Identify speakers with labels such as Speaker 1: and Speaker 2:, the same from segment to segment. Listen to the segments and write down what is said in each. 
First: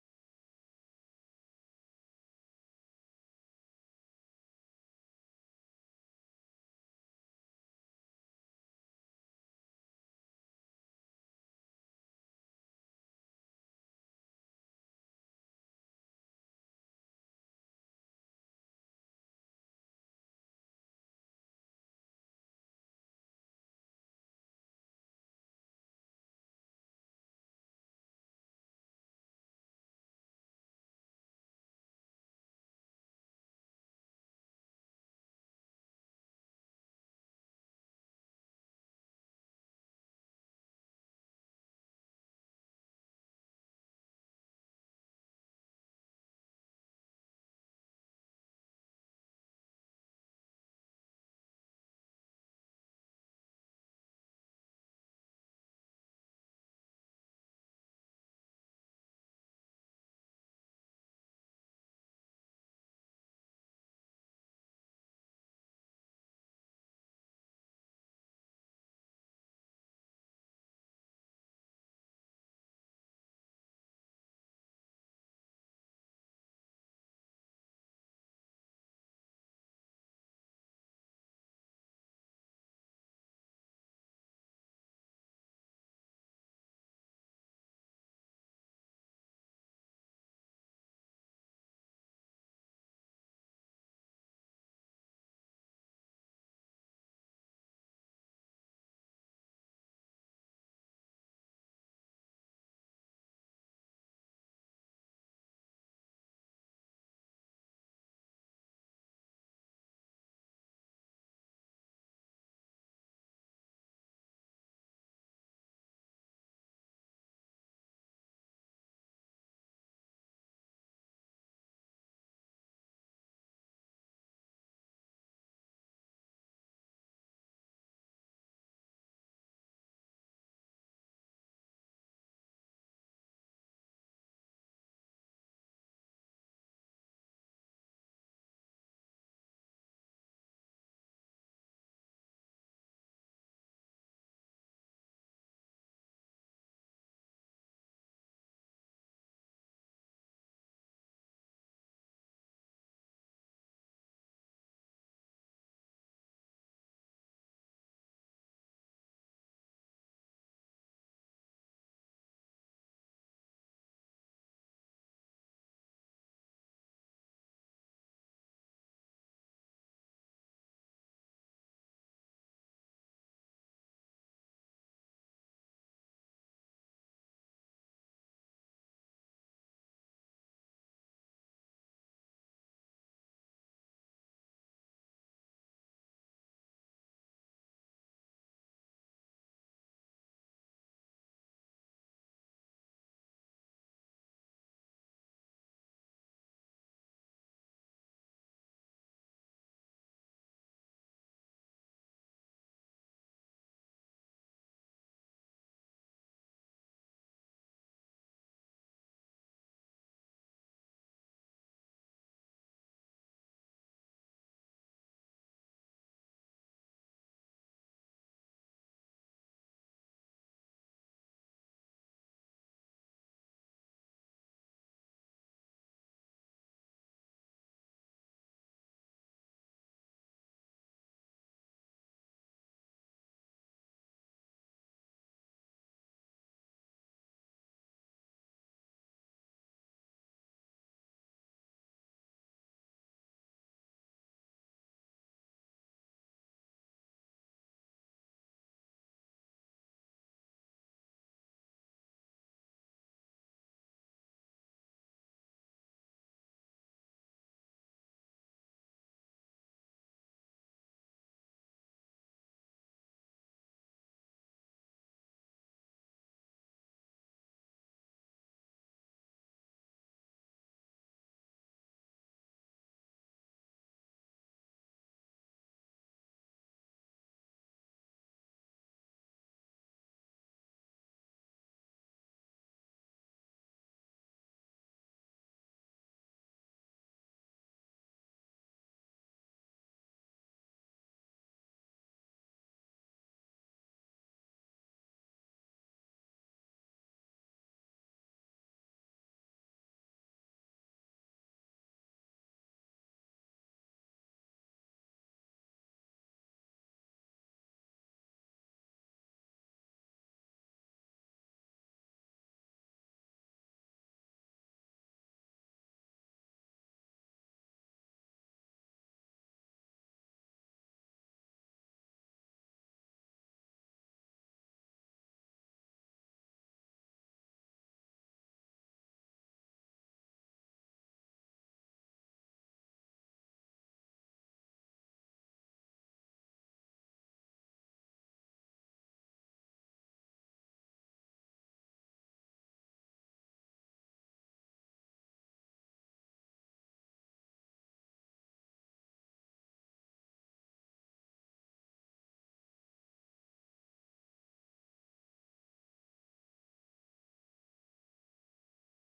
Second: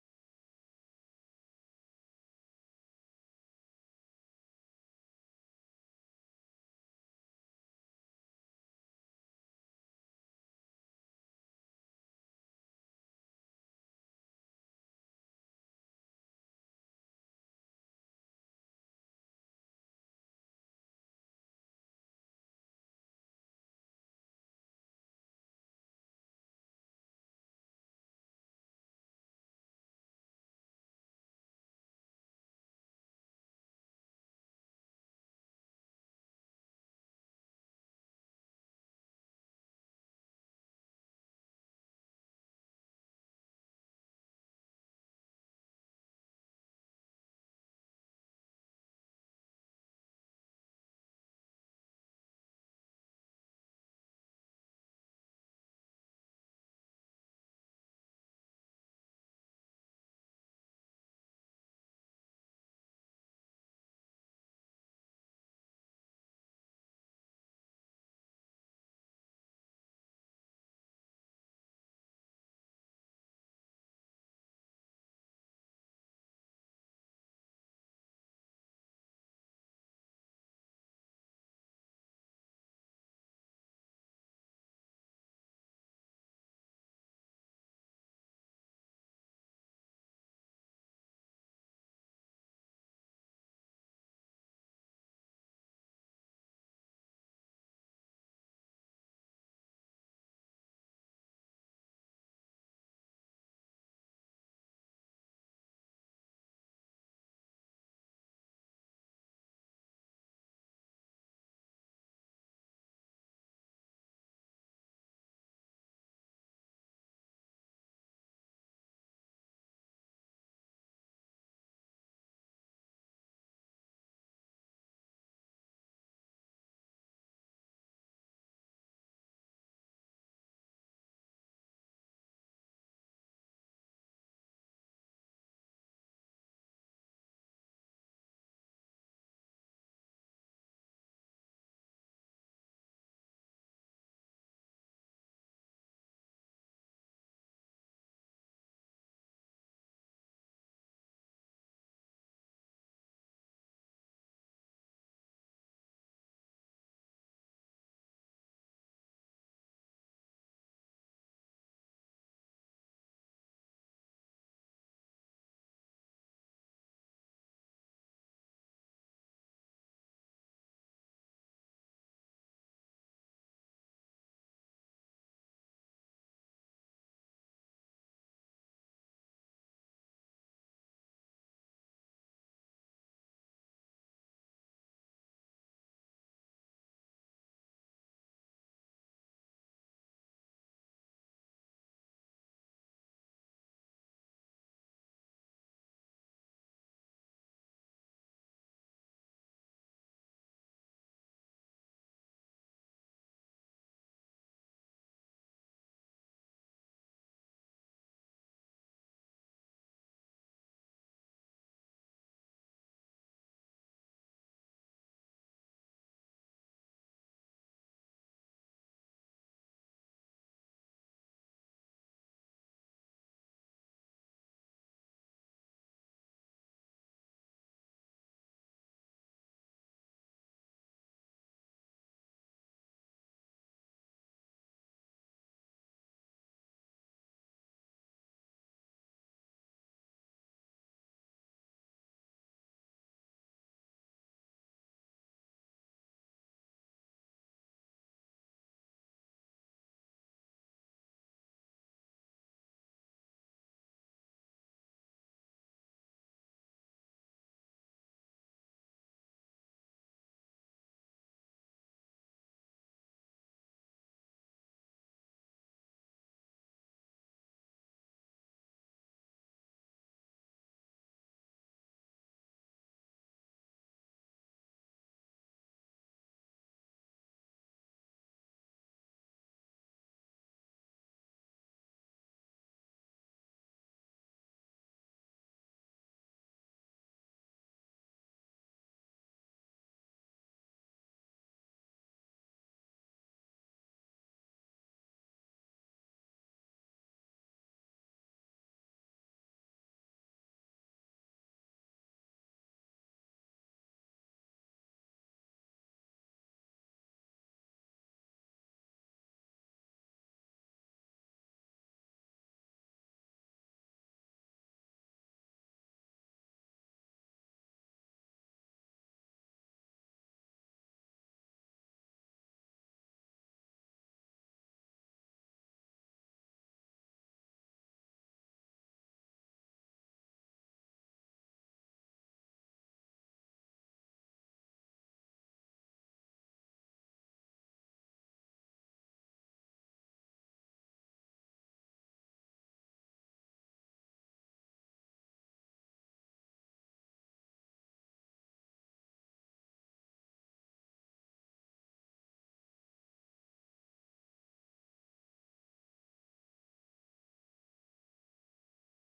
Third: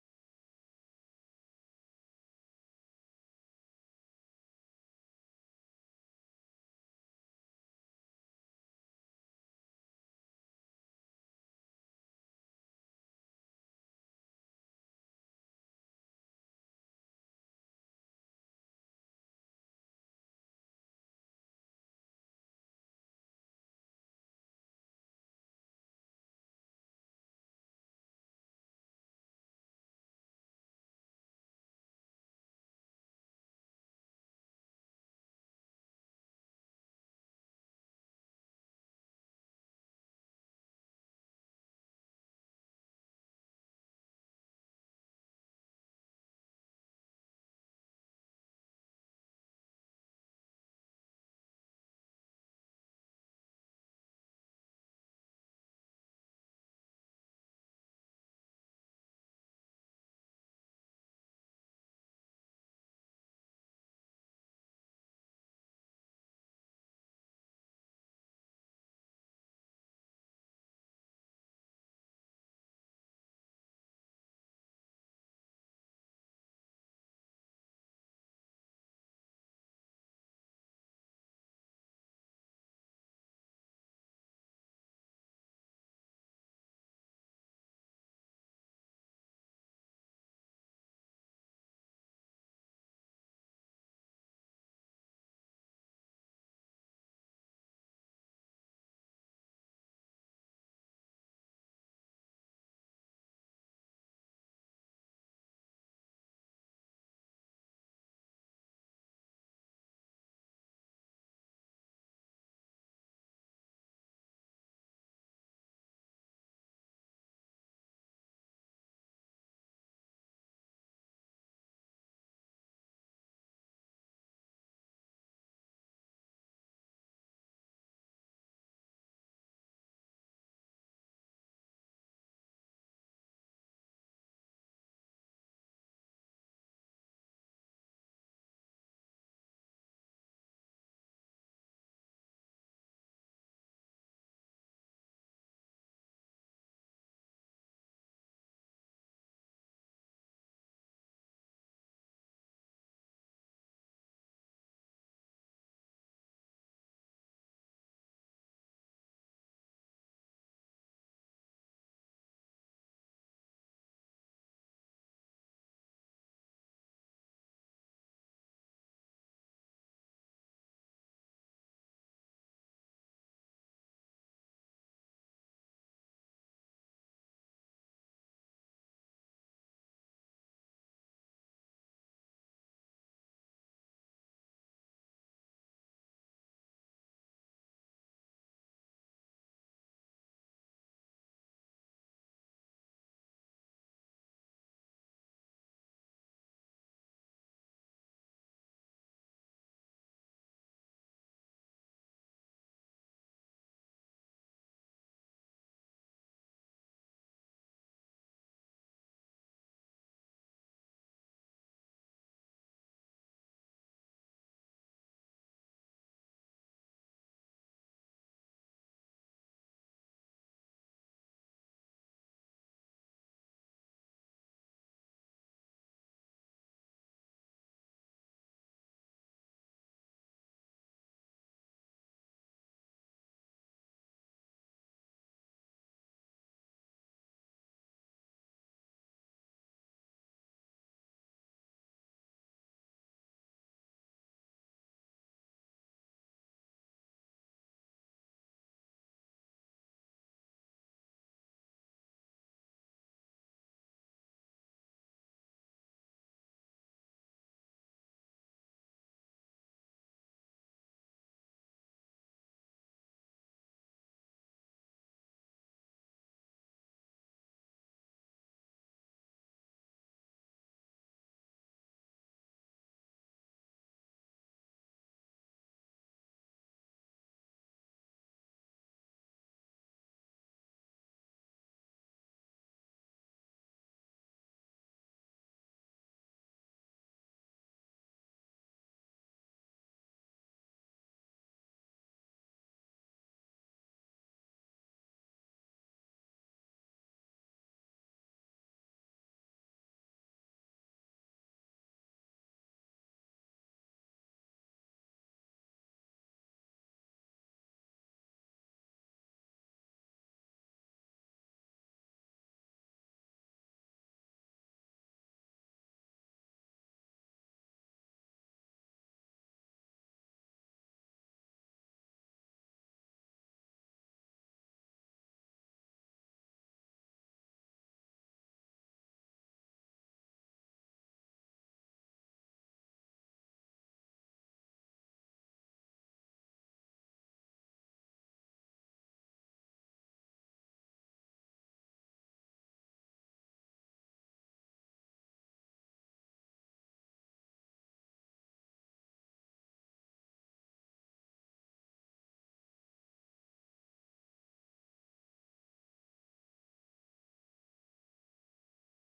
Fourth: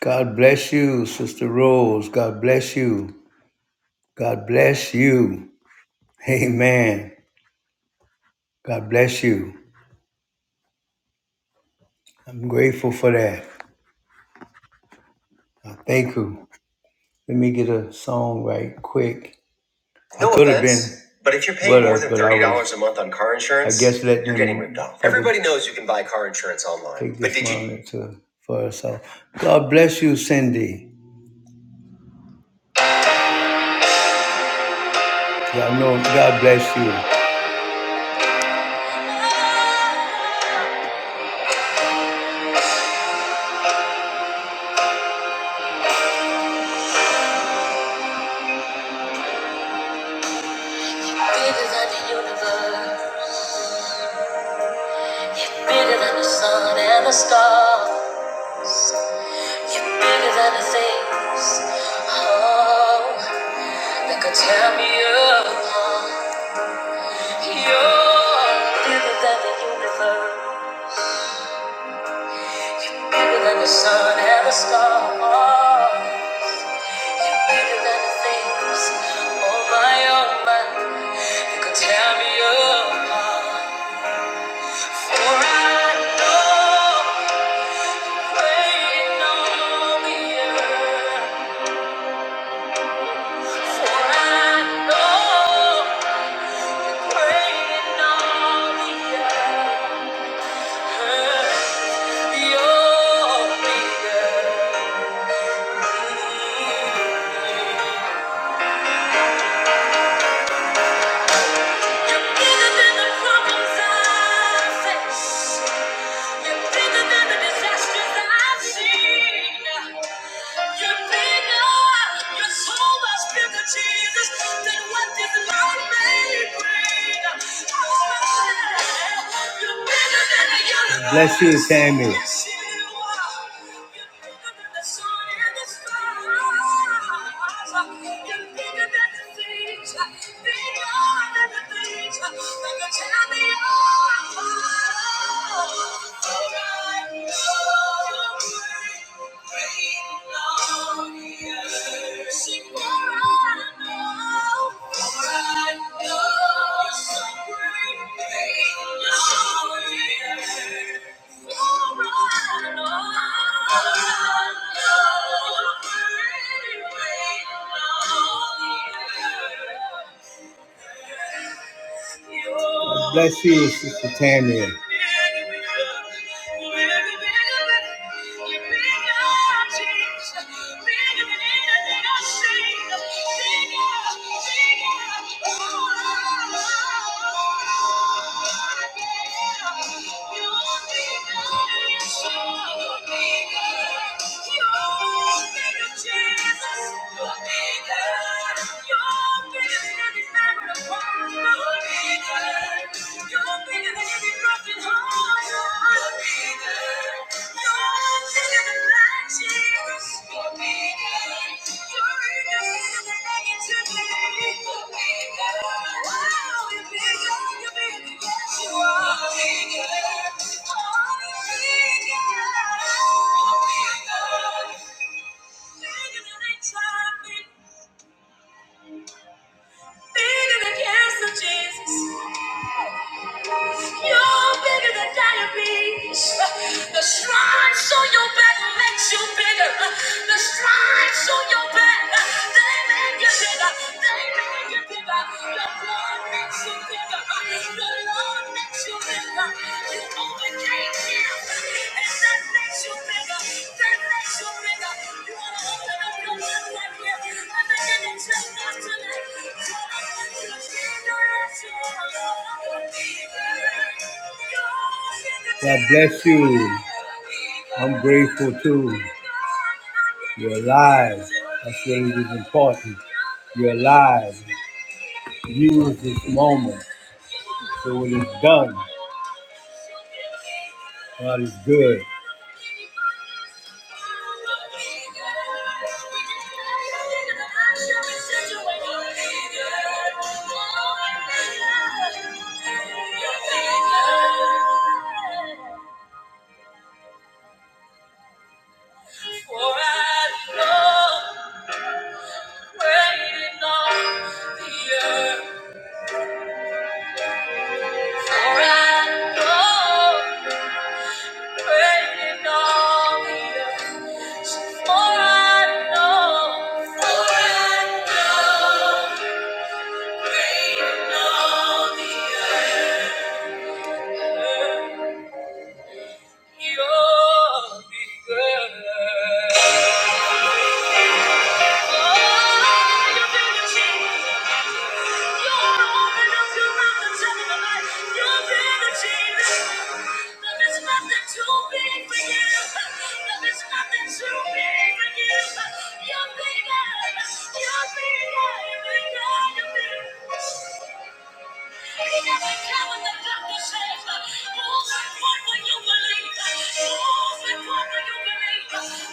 Speaker 1: God bless you, Sister Rose. God bless you. God bless you. Amen. God bless you. I'm grateful for that. I thank you. Let me get a song right quick. I No I could have offense, been. But if you're paying more than thirty dollars a month on car insurance, I guess let you're getting ripped off. Everybody knows you can buy car insurance online. Take but this did you- to for herself. God bless you, Cindy. I know God bless you. Bigger than the universe, bigger than the sun and the stars. You're bigger than the things, oh, that could tear me apart. You're bigger than the universe, bigger than the sun and the stars. You're bigger than the things, oh my, oh my, that could tear me apart. For I know. Waiting on the earth, For I know. Yeah. so Oh, Bless you, Samuel. Yes, Thank you. God bless you, Sister Tammy bigger than Thank you. Bigger than cancer, Jesus. You're bigger than diabetes. The stripes on your back makes you bigger. The stripes on your back, they make you bigger. They make you bigger. Your blood makes you bigger. The God bless you. I'm grateful too. You're alive. That's what is important. You're alive. Use this moment. So when it's done, God is good. For I know waiting on the earth. For I know waiting on the earth. For I know, for I know, reign on the earth, you will be good.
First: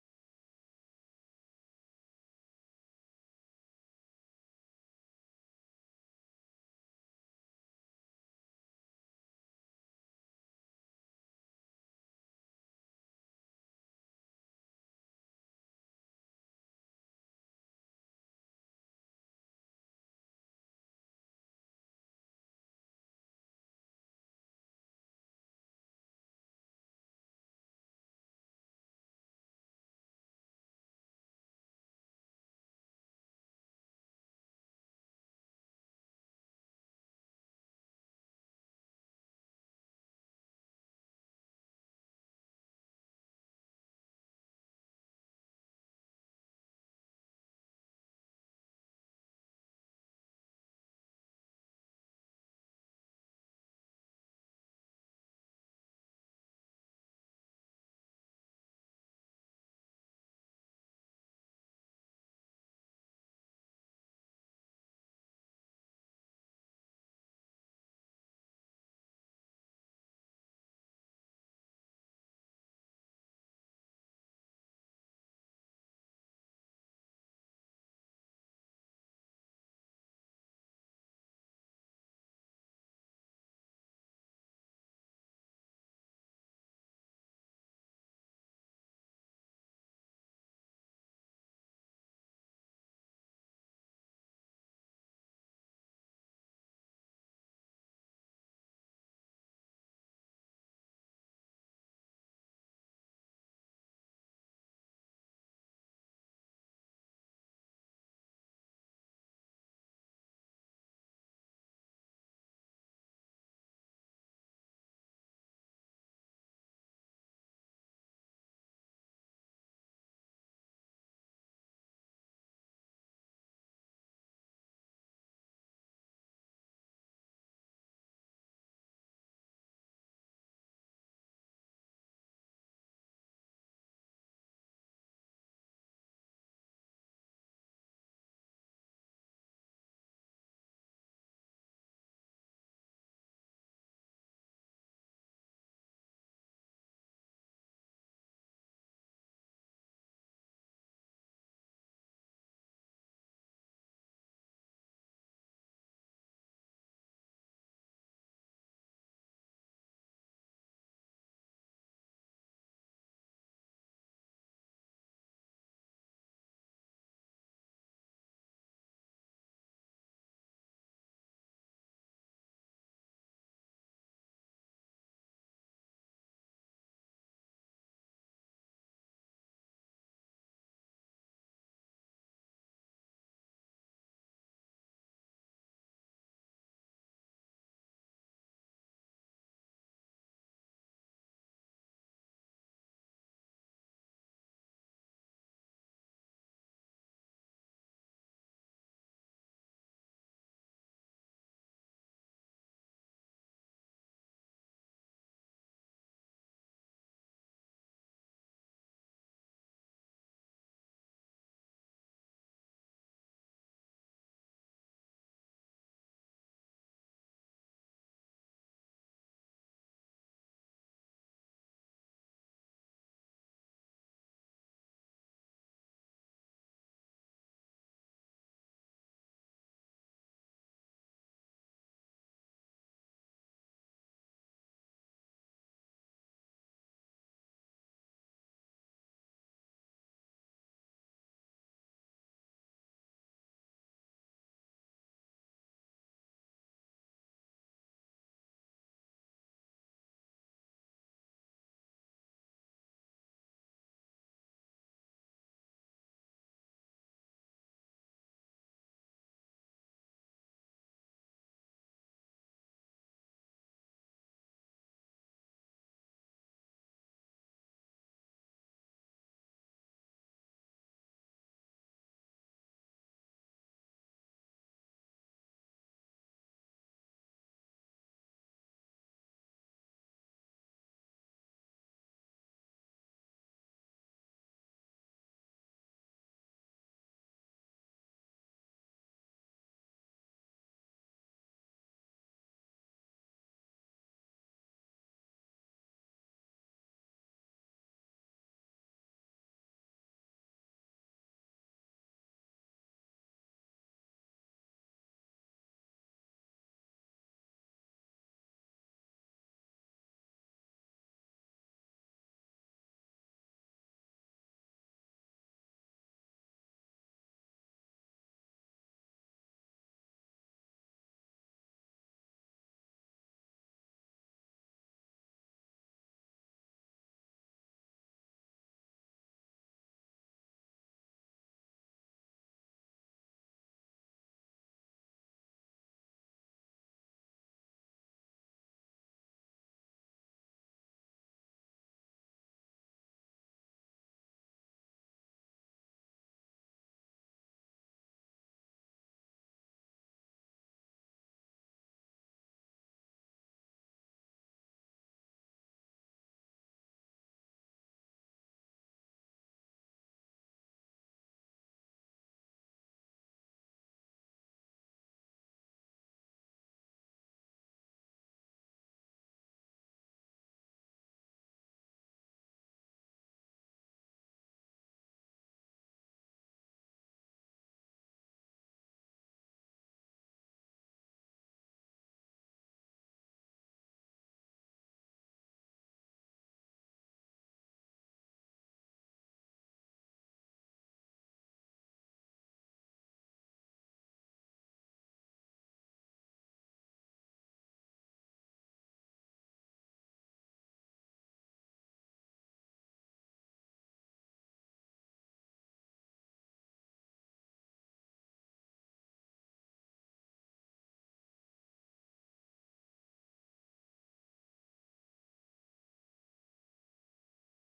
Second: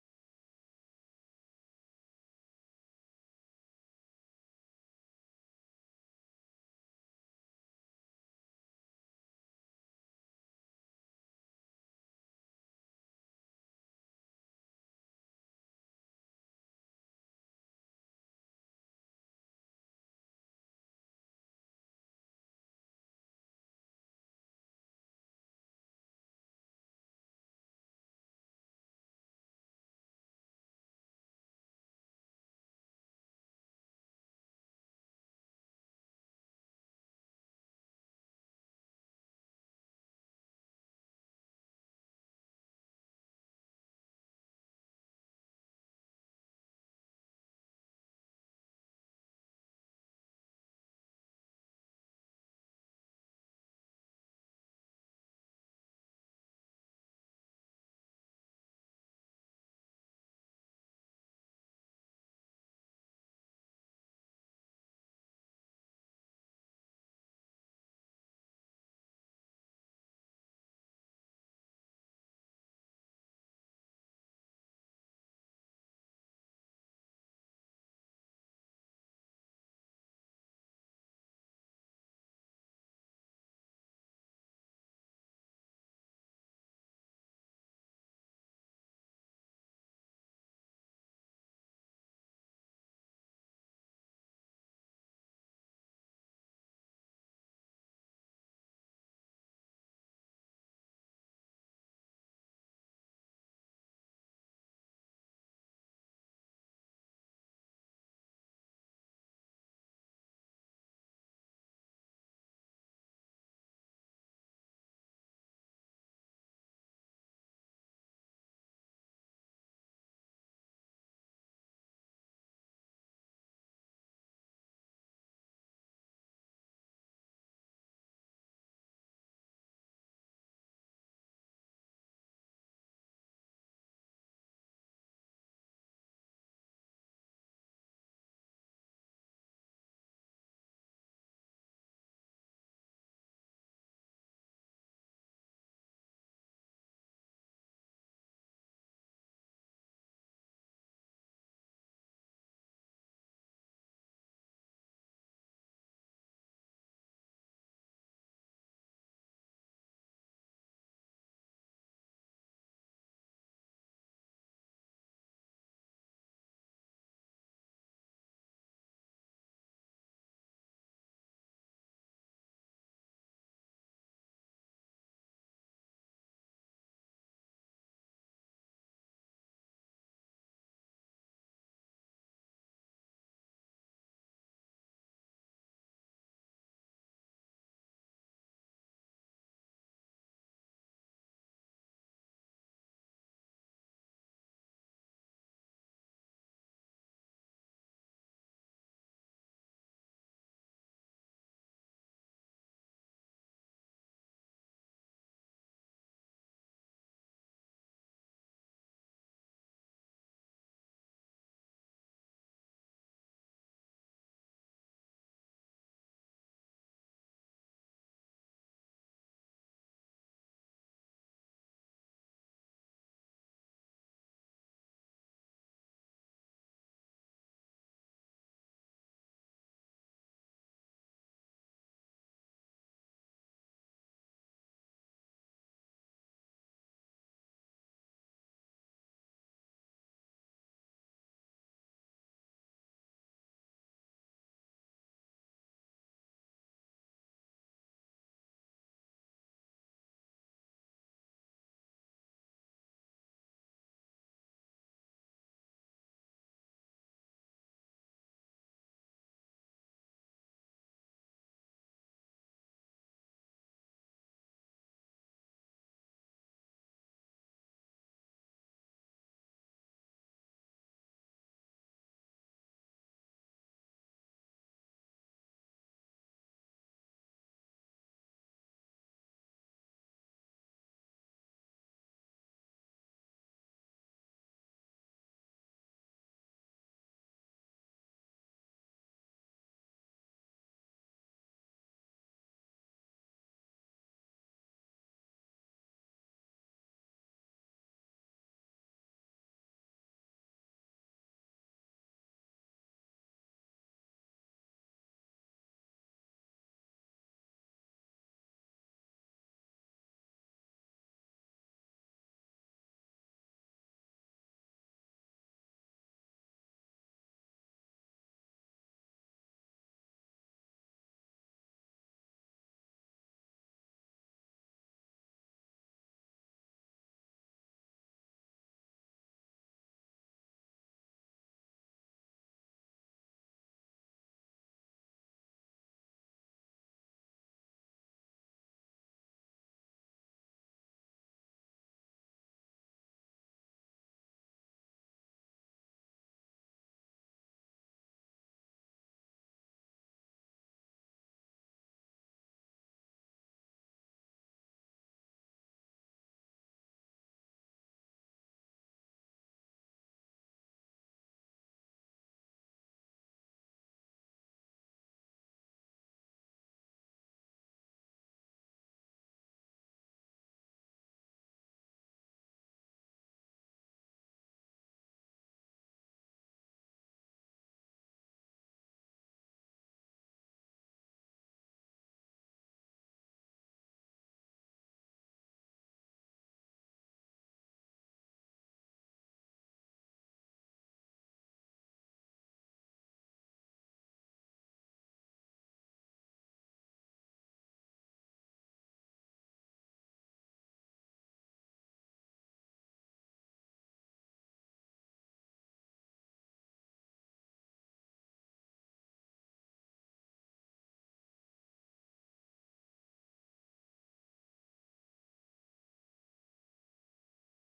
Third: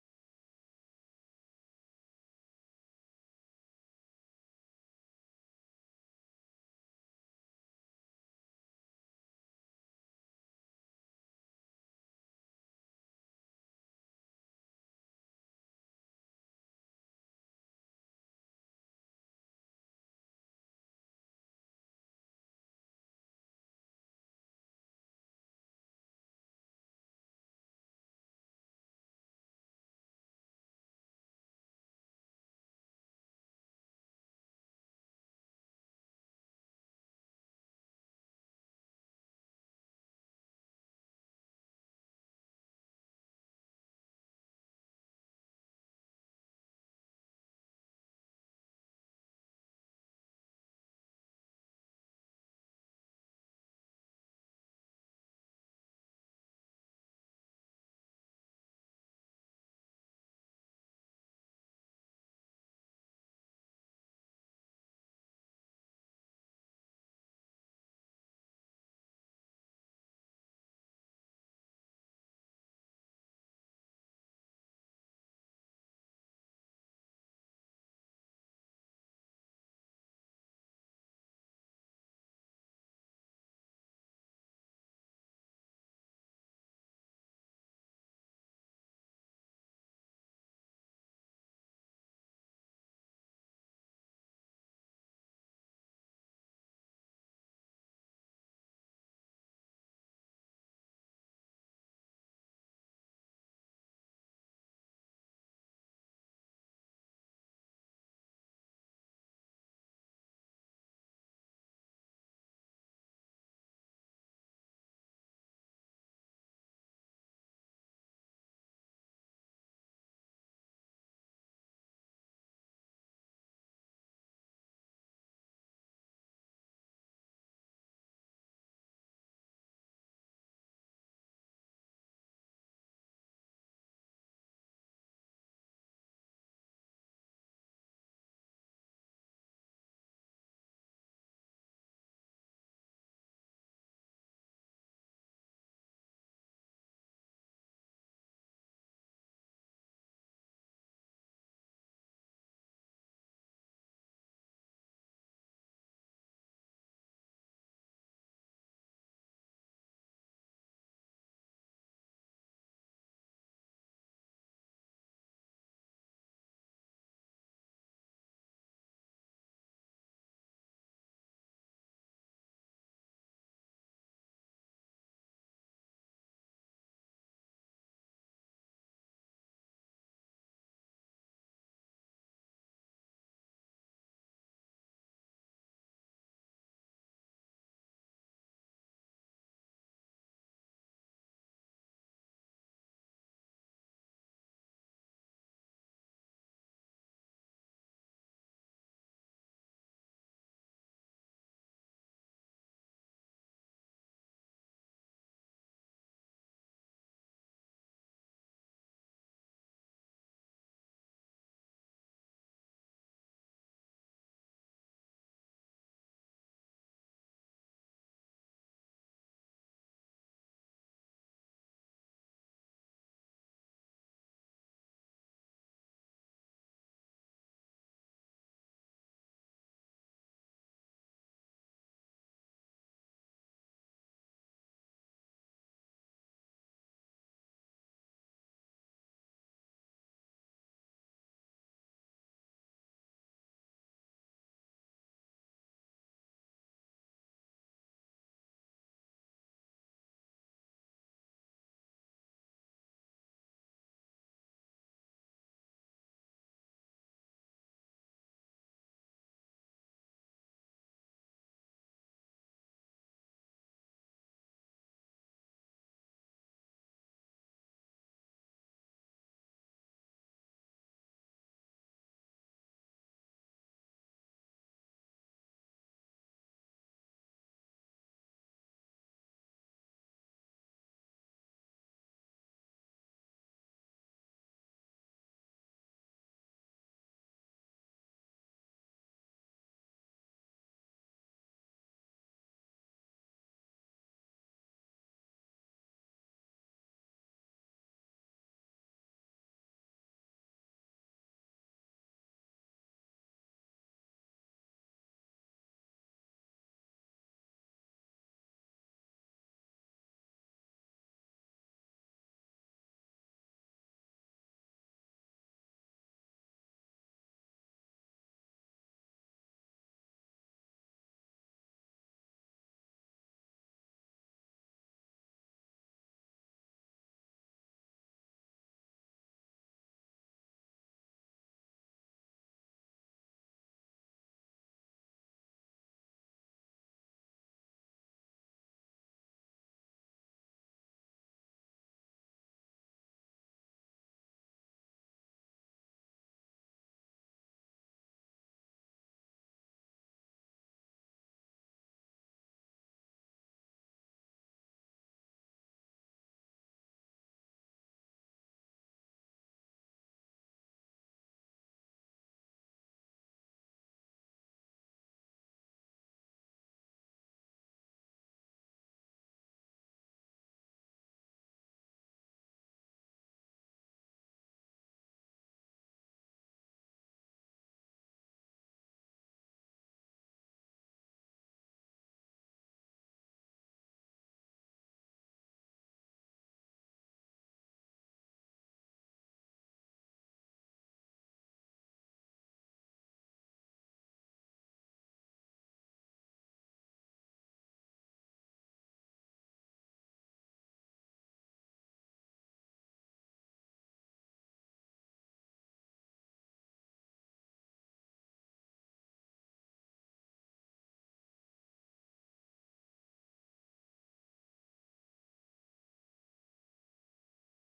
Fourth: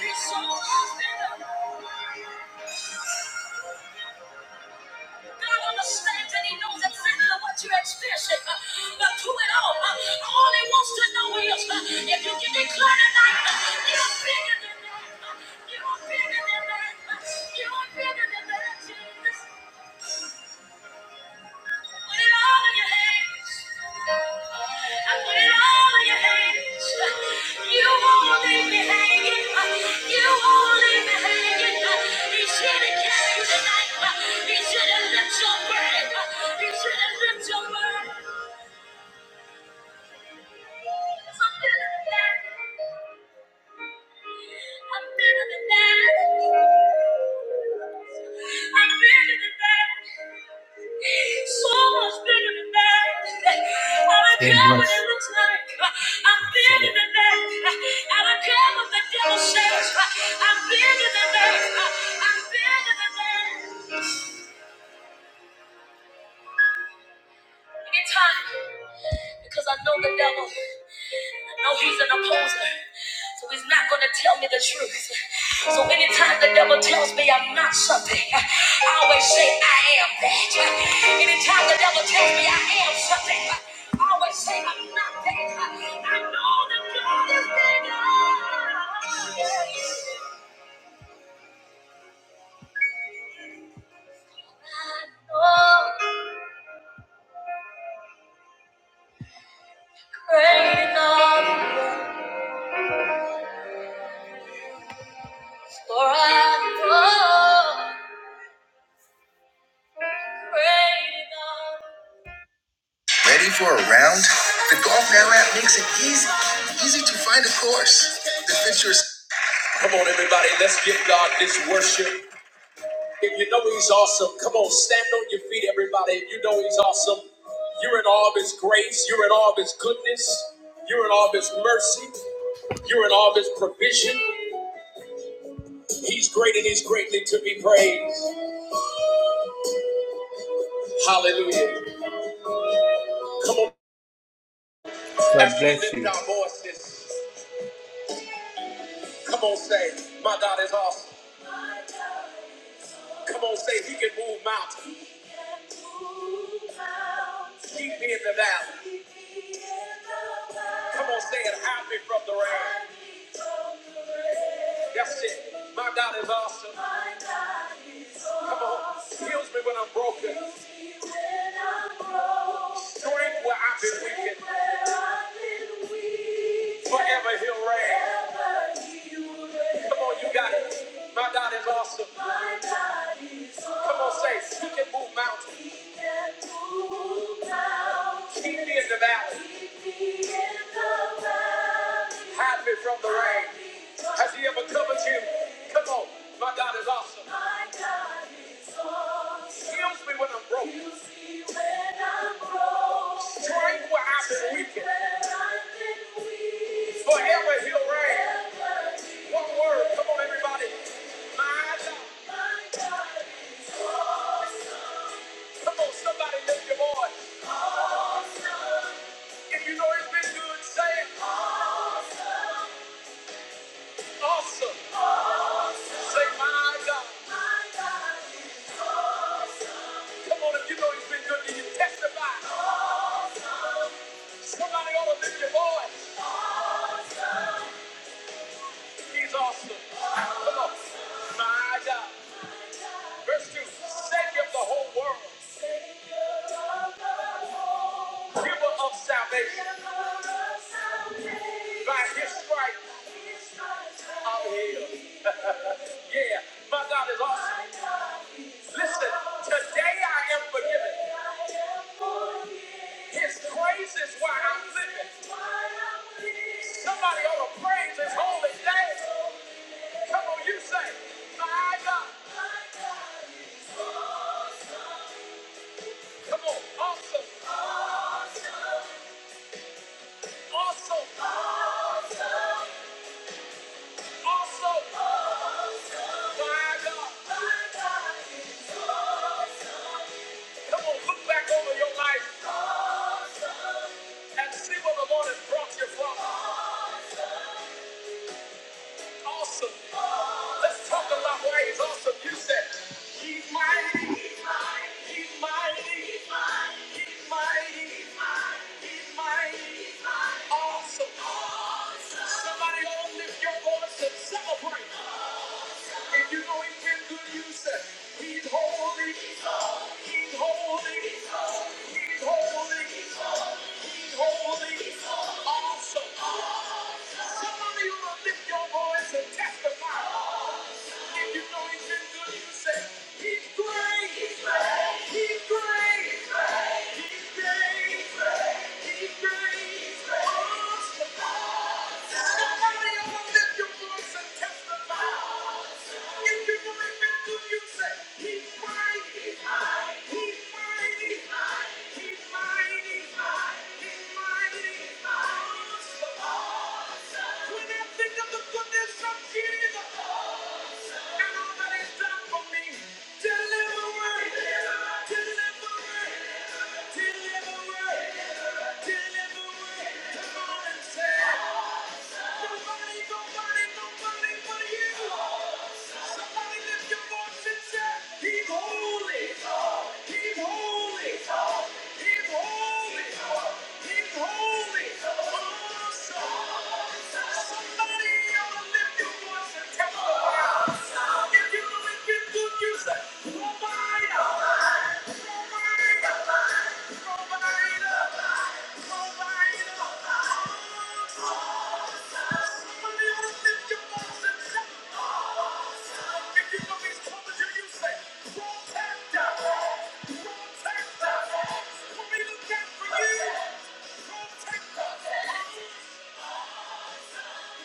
Speaker 1: It's so often. God understands and He knows exactly what you're experiencing. uh, But through it all, uh, all He wants to know is uh, if you can declare tonight, uh, you're bigger than that. uh, You're bigger than that. uh, You're bigger than that. Jesus. Put it all in your hands. I put it all in your hands. You won't leave You won't leave me hanging. He's carry you tonight. He's here to lift your burden. He's here to lift your burden. I'm better than that. I'm better than that. I'm better than that. So much bigger than that. I don't Yes. care what it looks like. I'm bigger than that. I don't care what the devil says. I'm bigger than that. I'm bigger than that. It's hot because I know the devil. No, he's an opposer. So he's not going to tell me the truth. So anytime the devil tells me I'm not something, I always say I am that. Anytime the devil tells me I am something, I always say I'm not that. I know that God is bigger. Oh, great enough for us. Oh, great enough. Ready for a round? The Golf Now app makes it easy, easy to find a course that fits your. Come on, everybody, let's give God this worship. If you know He's awesome, come on, stand on your feet, everybody. If you know He's awesome, you're in all of His grace, you're in all of His goodness, you're in all of His mercy, you're in all of His provision. He's great and He's greatly to be praised. Hallelujah. Come on, God bless you. lift our voices. Come on, say, My God is awesome. Come on, say he can move mountains. Keep me in the valley. Come on, say it. Hide me from the rain. That's it. My God is awesome. Come on. Heals me when I'm broken. Strength where I've been weakened. Forever he'll reign. Come on, you got it. My God is awesome. Come on, say he can move mountains. Keep me in the valley. Hide me from the rain. Has he ever covered you? Come on. My God is awesome. Heals me when I'm broken. Strength where I've been weakened. Forever he'll reign. One word. Come on, everybody. My God. Come on, somebody lift your voice. If you know he's been good, say it. awesome. Say my God. Come on, if you know he's been good, do you testify? Somebody ought to lift your voice. He's awesome. Come on. My God. Verse 2. Savior of the whole world. Giver of salvation. By his stripes, I'm healed. yeah, my God is awesome. Listen, today I am forgiven. His praise is why I'm living. Somebody ought to praise his holy name. Come on, you say, my God. Come on, awesome, awesome, awesome, my God. Come on, look back over your life. and see where the Lord has brought you from. Awesome. Let's talk about why he's awesome. You said, He's mighty. He's mighty. He's mighty. He's mighty. He's mighty, he's mighty, Awesome. Somebody all lift your voice and celebrate. If you know he's been good, you said, He's holy. He's holy. He's holy. He's holy. he's holy, Awesome. Somebody will lift your voice and testify. If you know he's been good, you say, He's great. He's great. He's great. When I think of the goodness of Jesus, Somebody ought to lift your voice and tell 'em.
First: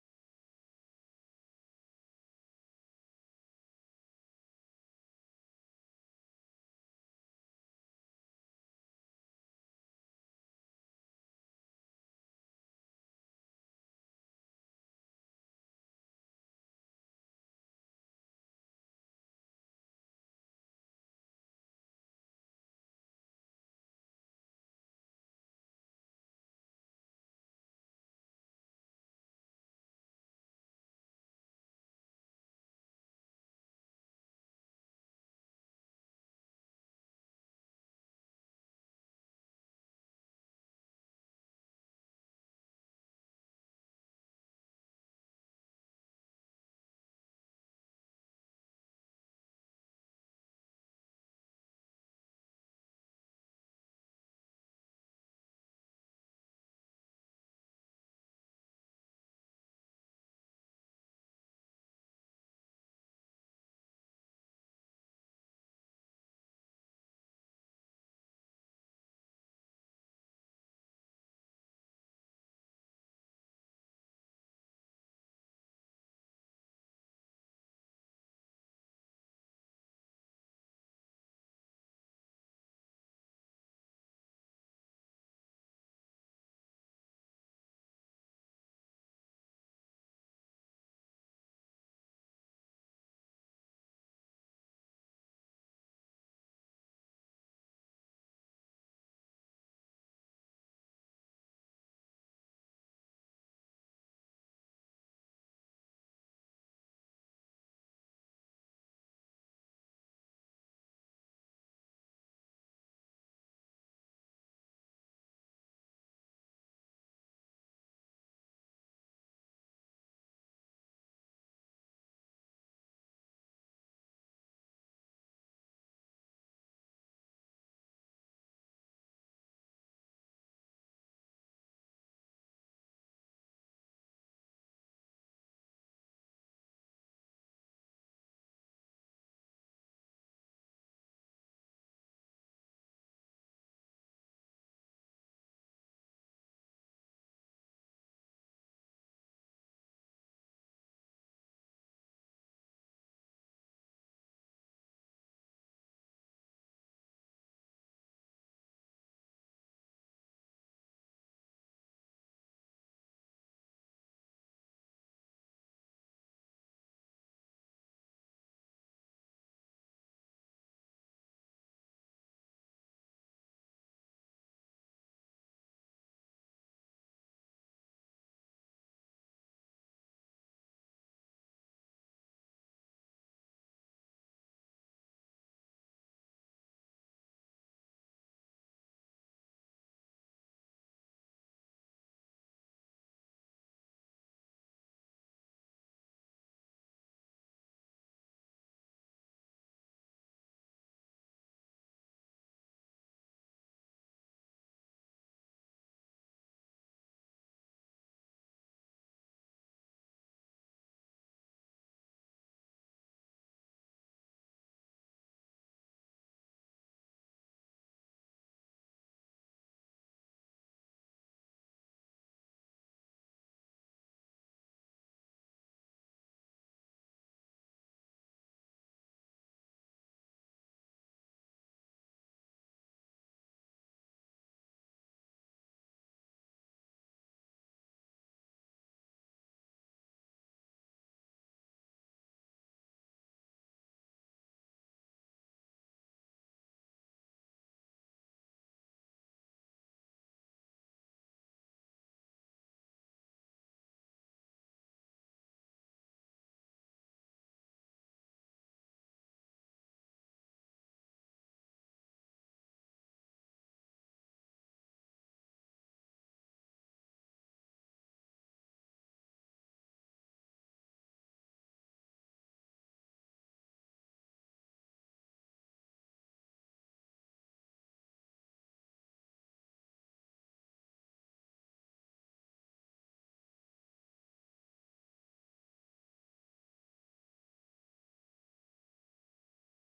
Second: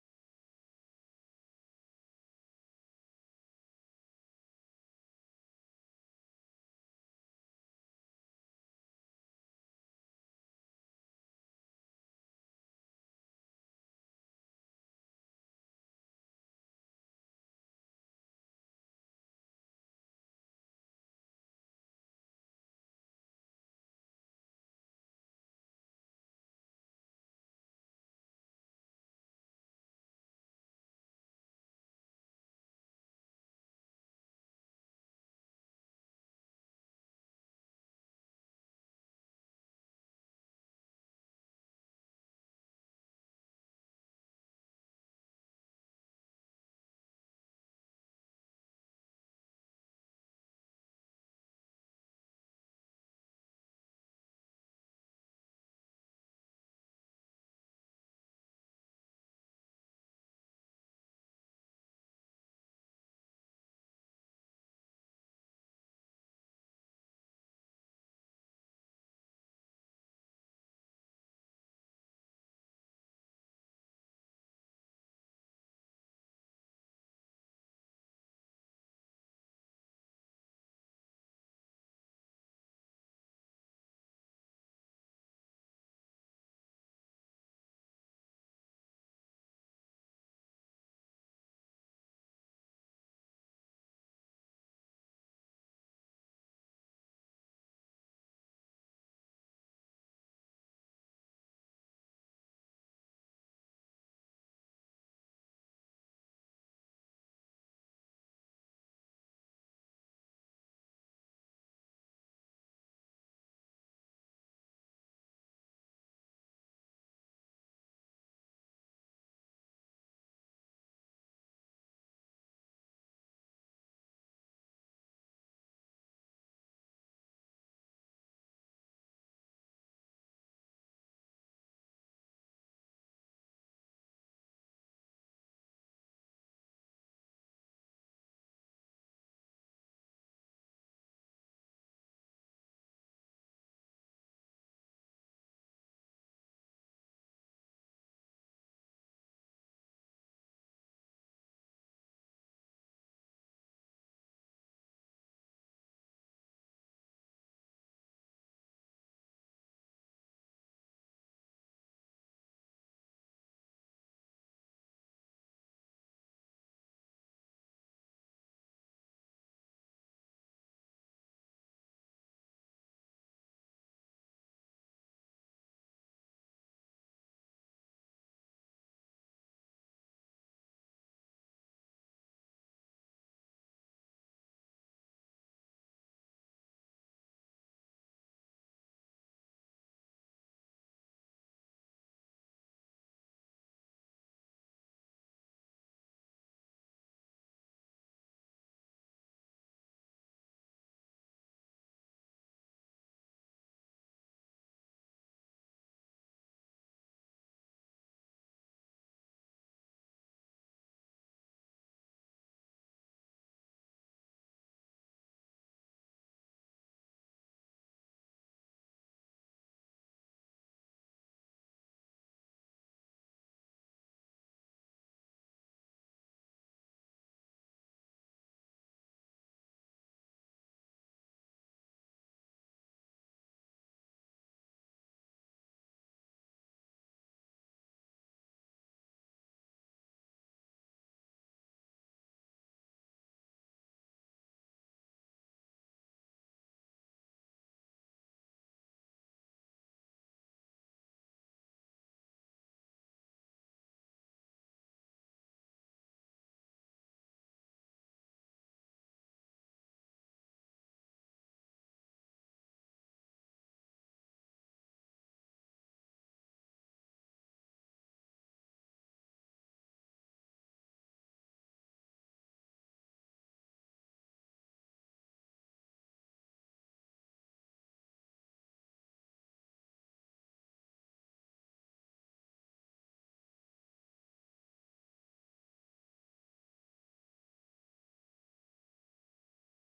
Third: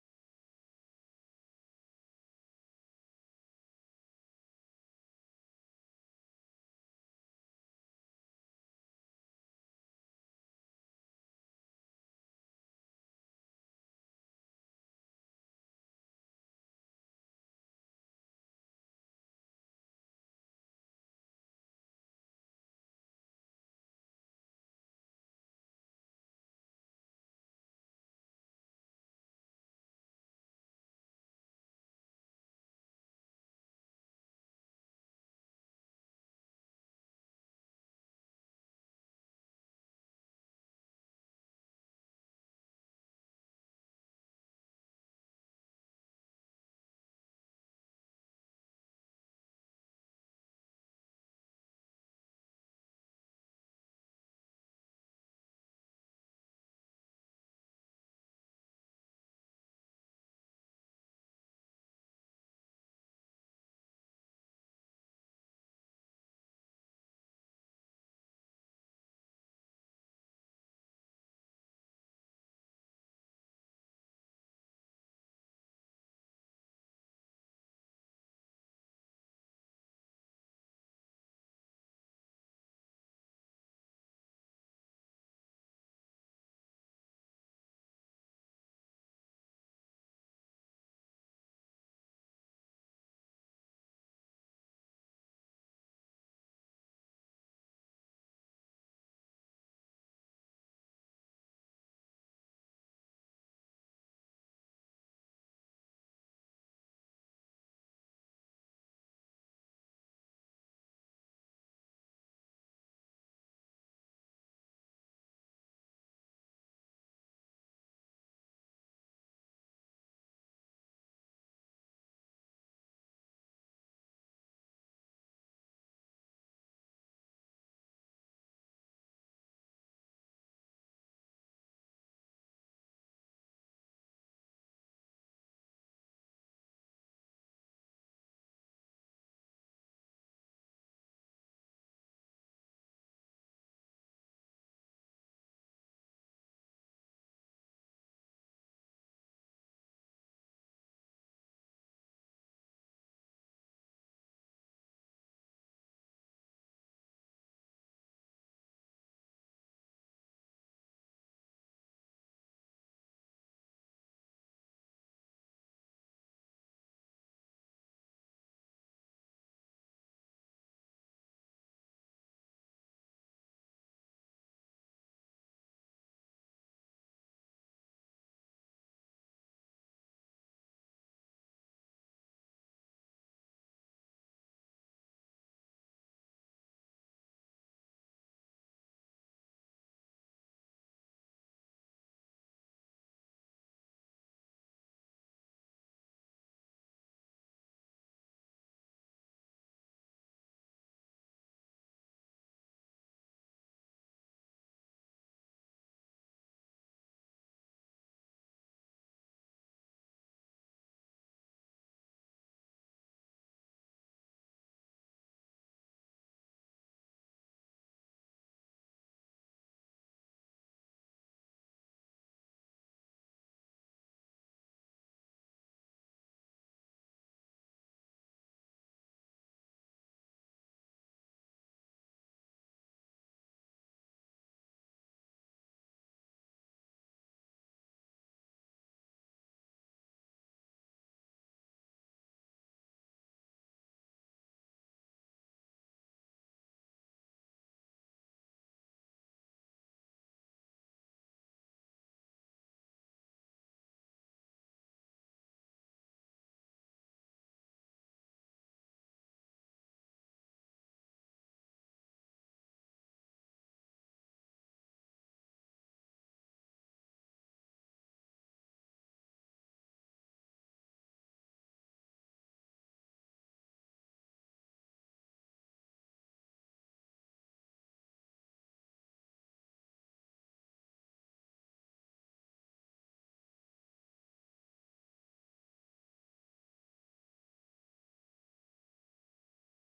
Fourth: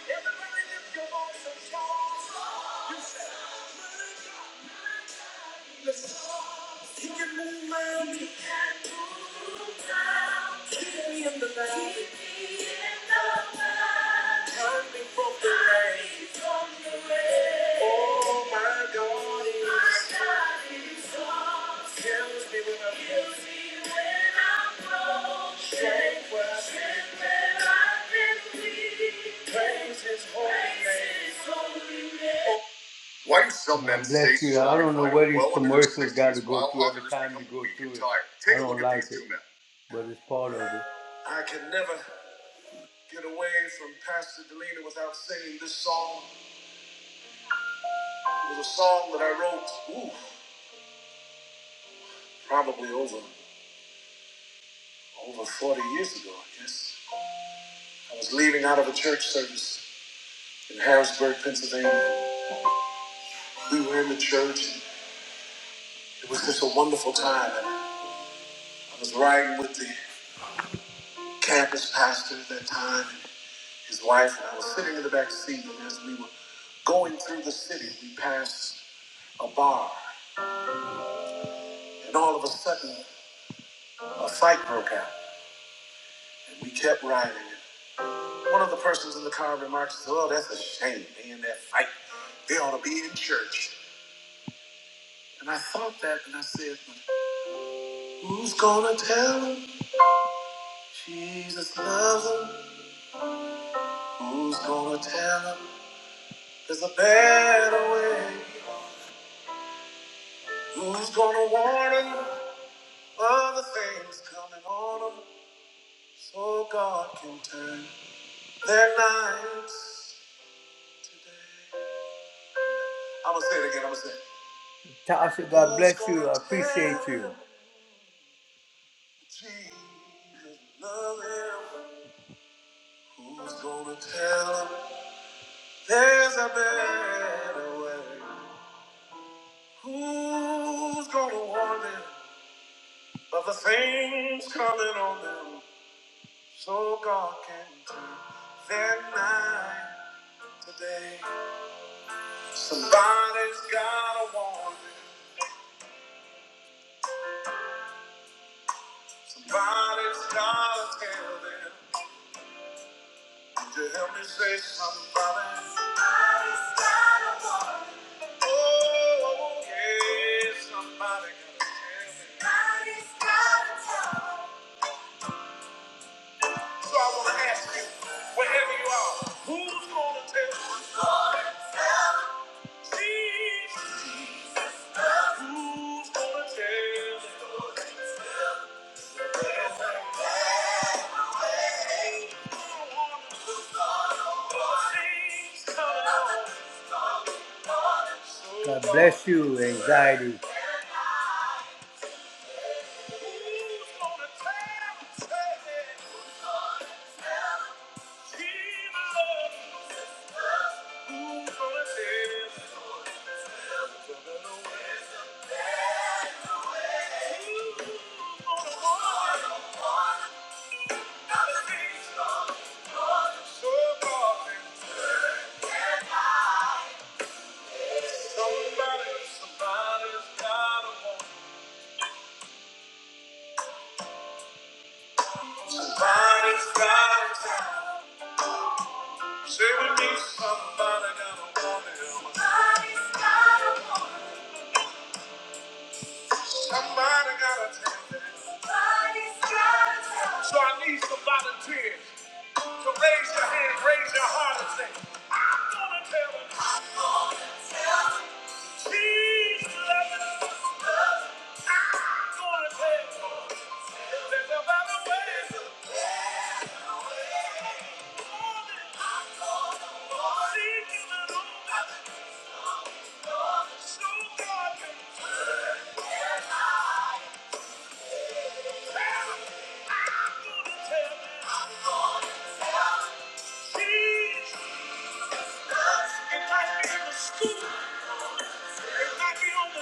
Speaker 1: Everybody lift your voice and shout. He can move mountains. He can move mountains. Keep me in the valley. Keep me in the valley. Hide me from the rain. Hide me from the rain. Oh, my God is- My God is awesome. Carries me when I'm low. Carries me when I'm broken. Strength where I've been weak. Praise his holy name. Praise name. Why do some men Bless you. I don't know what these well under commercials got to go through every others time you become go through it. I I don't like it, but it's part of it. I can never get away from Pastor Delina without singing this song. It was a song that I wrote, ooh, probably over over 40 years ago, I guess. Tasha got. Oh, yeah, somebody gotta tell me. So I want to ask you, wherever you are, who's going to tell you? Who's going to tell Jesus. Who's going to tell you? God bless you, anxiety. Who's gonna tell 'em, say it? Who's gonna tell 'em? Somebody's gotta want. Somebody's gotta tell. Say with me, somebody gotta want him. Somebody gotta tell him. Somebody's gotta tell him. So I need some volunteers. So raise your hand, raise your heart, and say, I'm gonna tell him. Thank you.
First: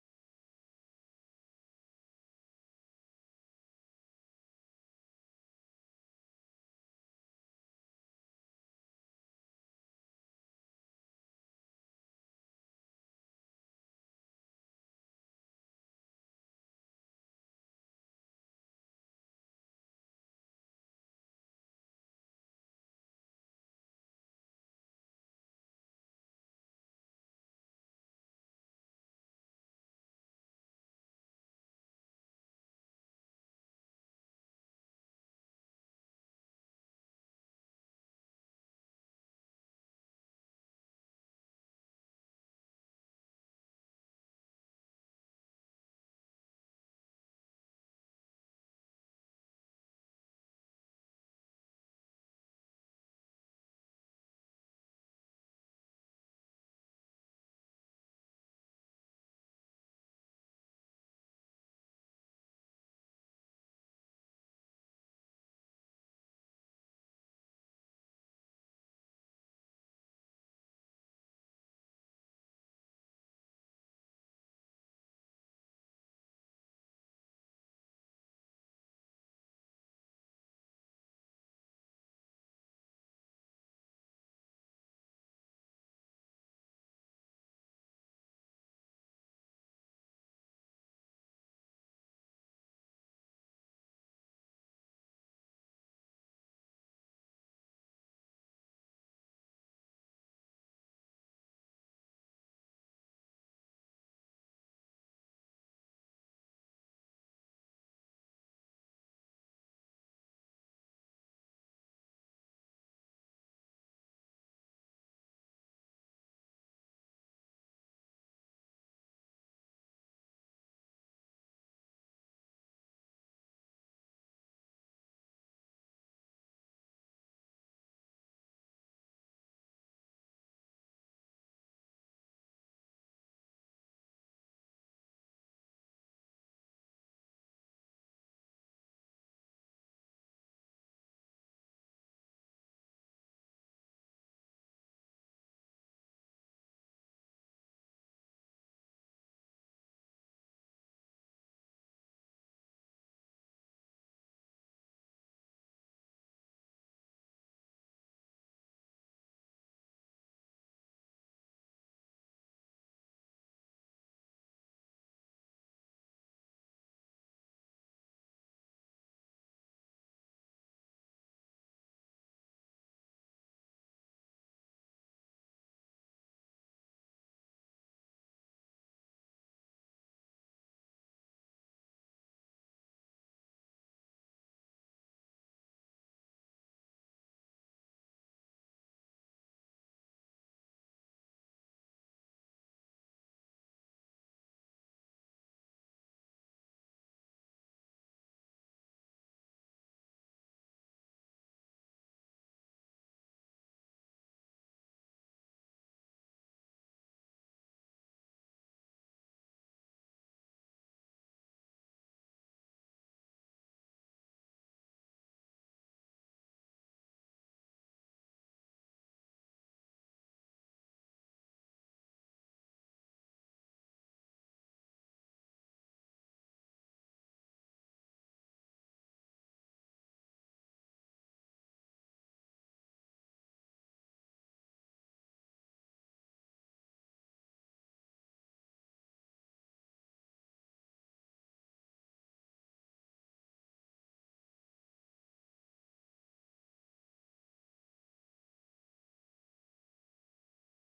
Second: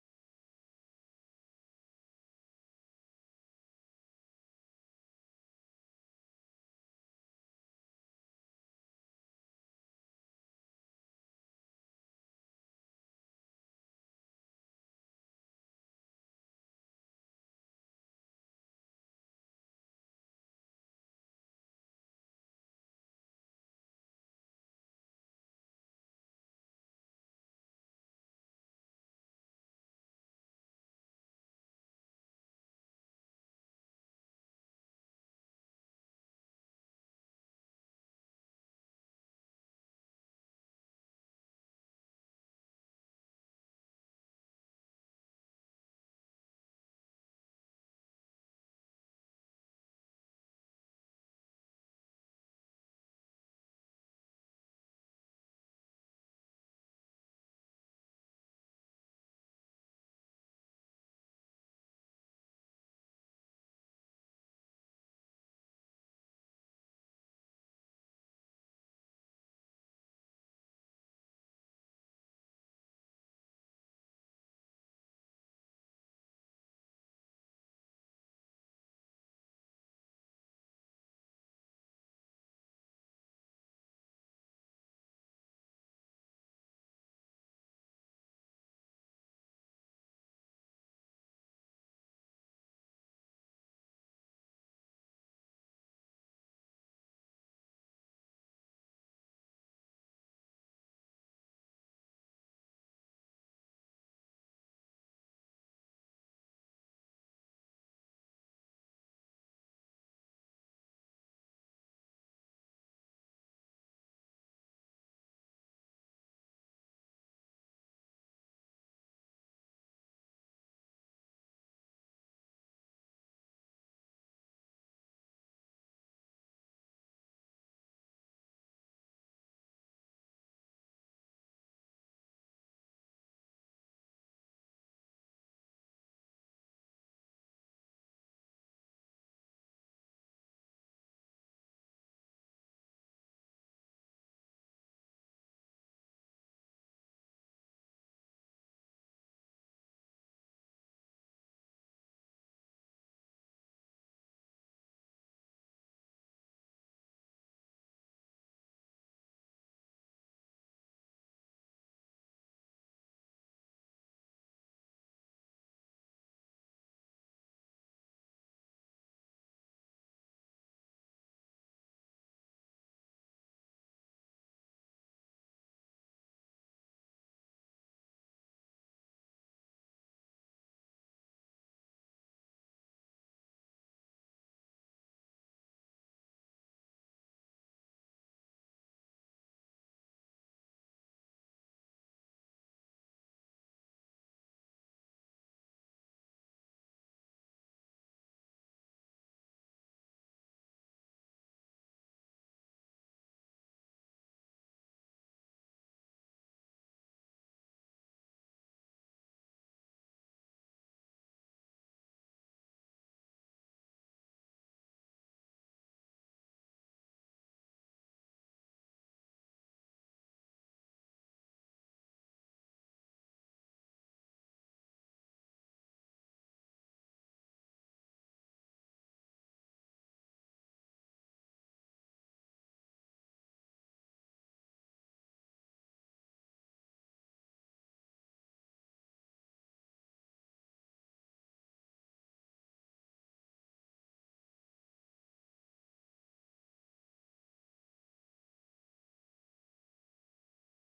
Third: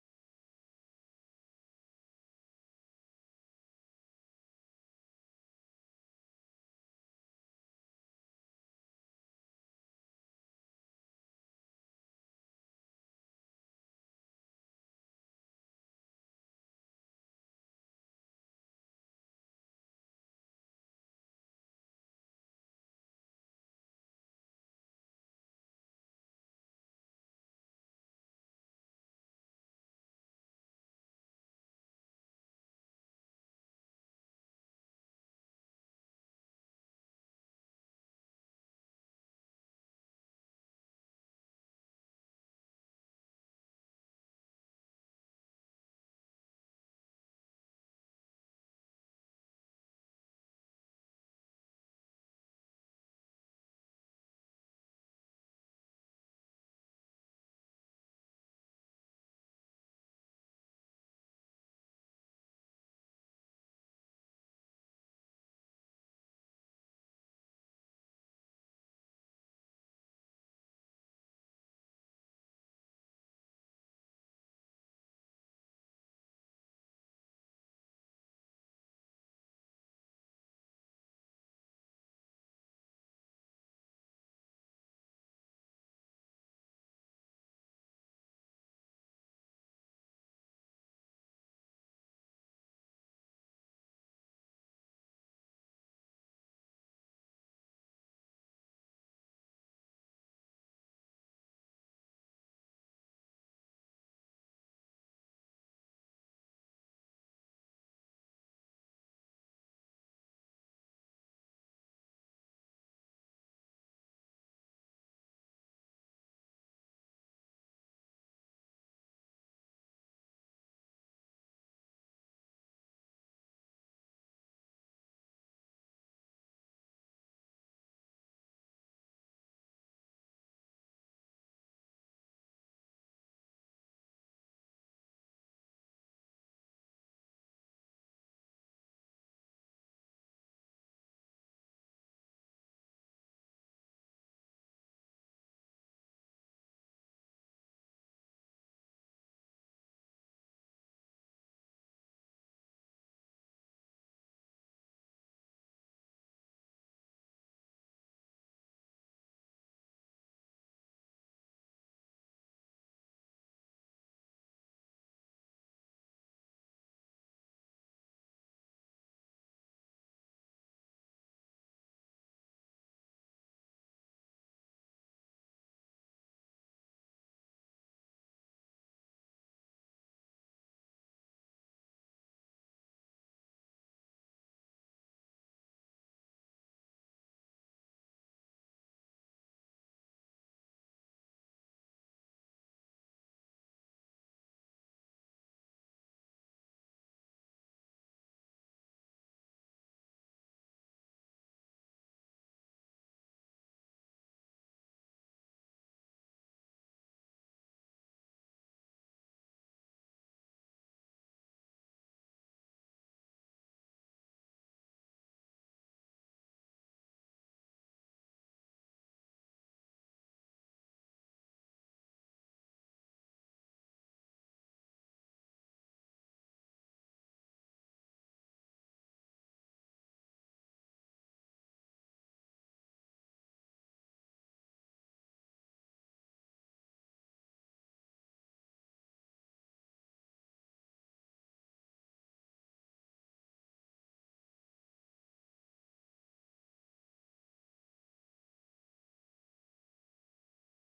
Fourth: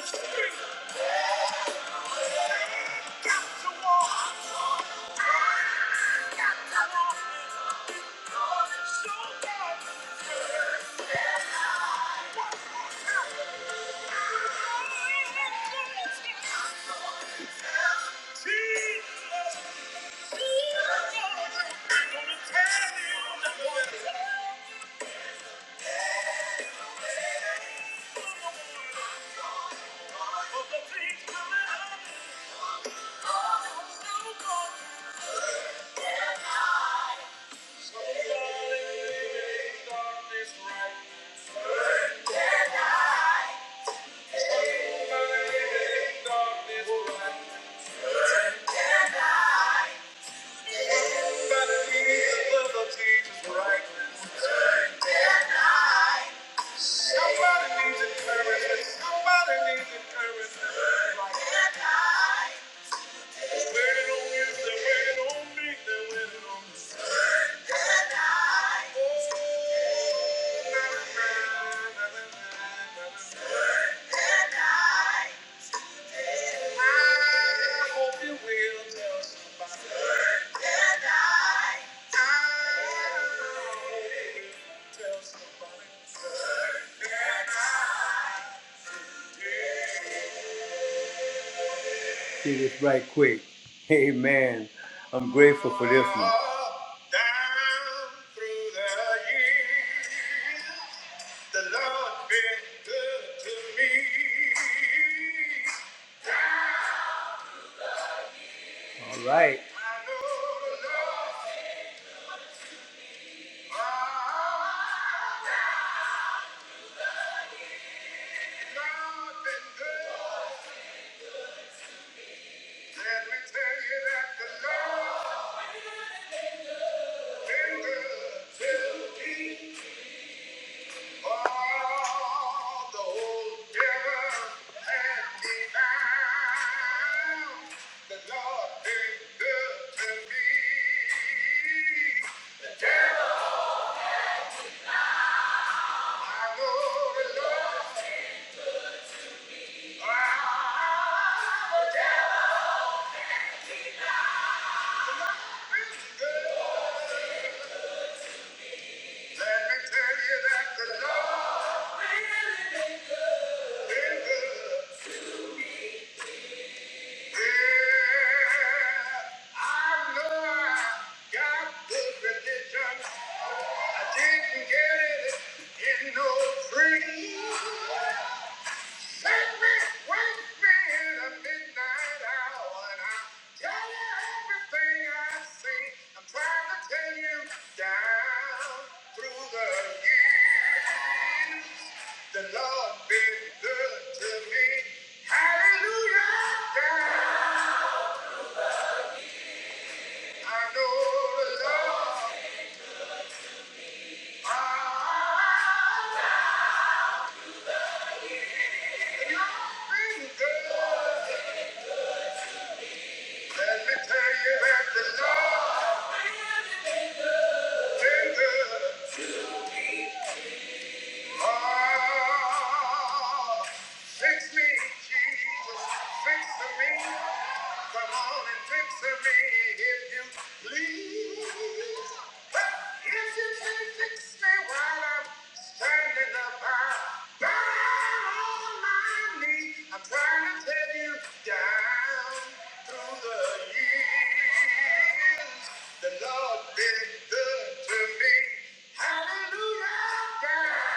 Speaker 1: Street. Got to walk. Jesus! Tonight. Thank you. See this right quick. Amen. I'm grateful for this one. All right. Yeah. I didn't get it in no free. The Lord been good to me. Hallelujah. Yeah. I know the Lord. Ah, You've been good. Let me tell you that the Lord been good. Oh, fix me, Jesus, fix me. Come on and fix me if you please. If you can fix me while I'm standing up, I'll bow on my knee. I'm trying to tell you down through the years, the Lord been good to me. Hallelujah. God.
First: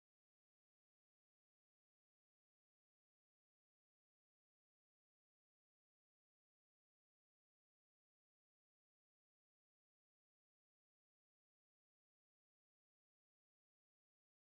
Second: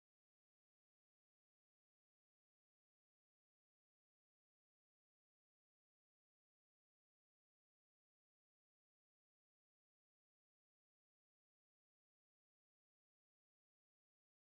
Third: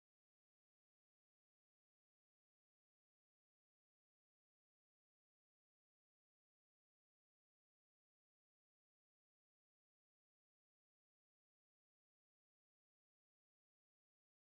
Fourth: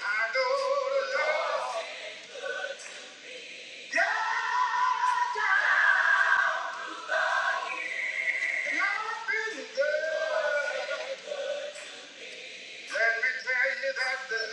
Speaker 1: Good, good, good, good, good, has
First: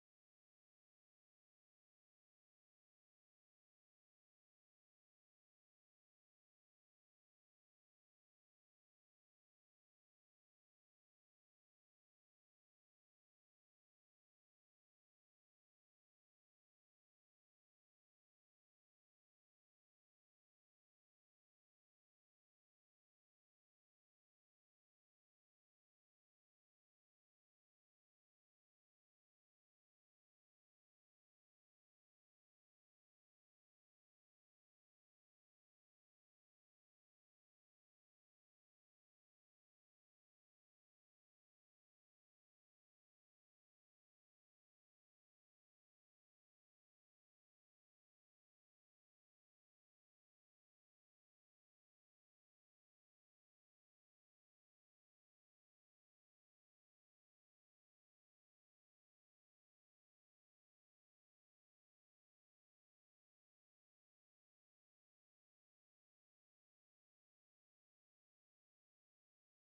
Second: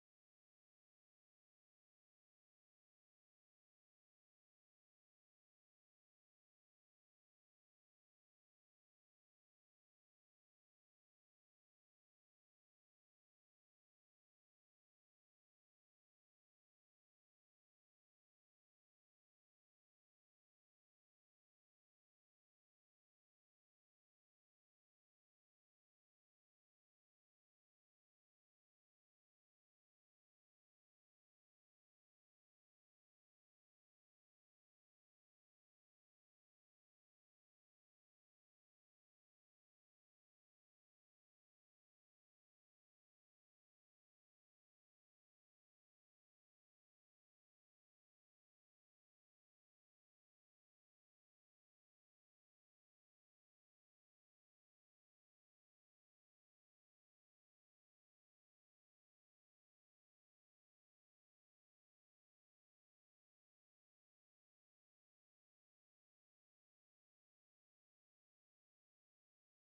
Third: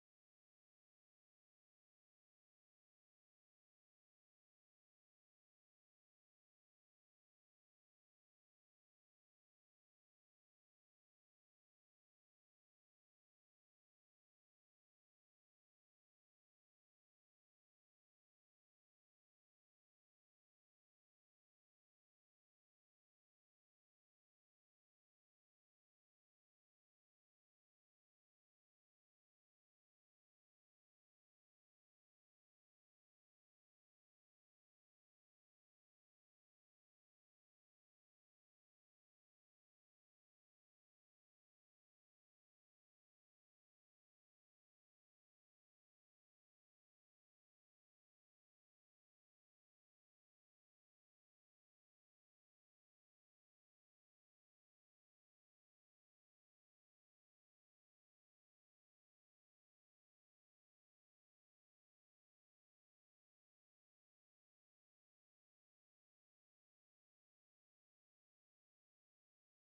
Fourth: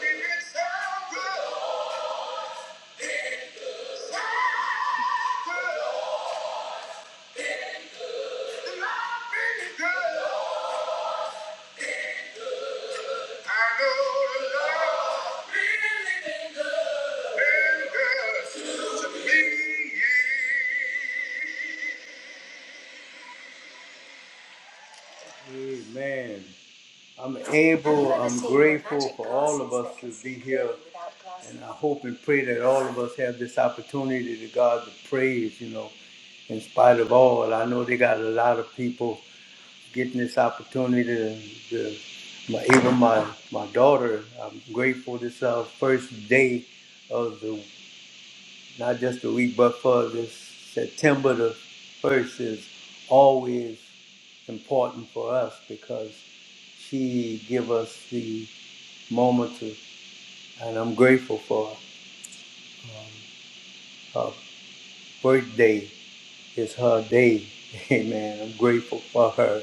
Speaker 1: been so good. Amen. I'm able, I'm grateful for all of us to be here. And I hope and pray that all of us have this opportunity to God to praise, you know, in spite of all. I know they got a lot of people getting this opportunity to, to my, even my, my daughter. I'm grateful this uh, first day of the, not just the week, but for this September the 1st is always important for us because she give us the moment to, and I'm grateful for her birthday is her day. Amen. I'm grateful for her.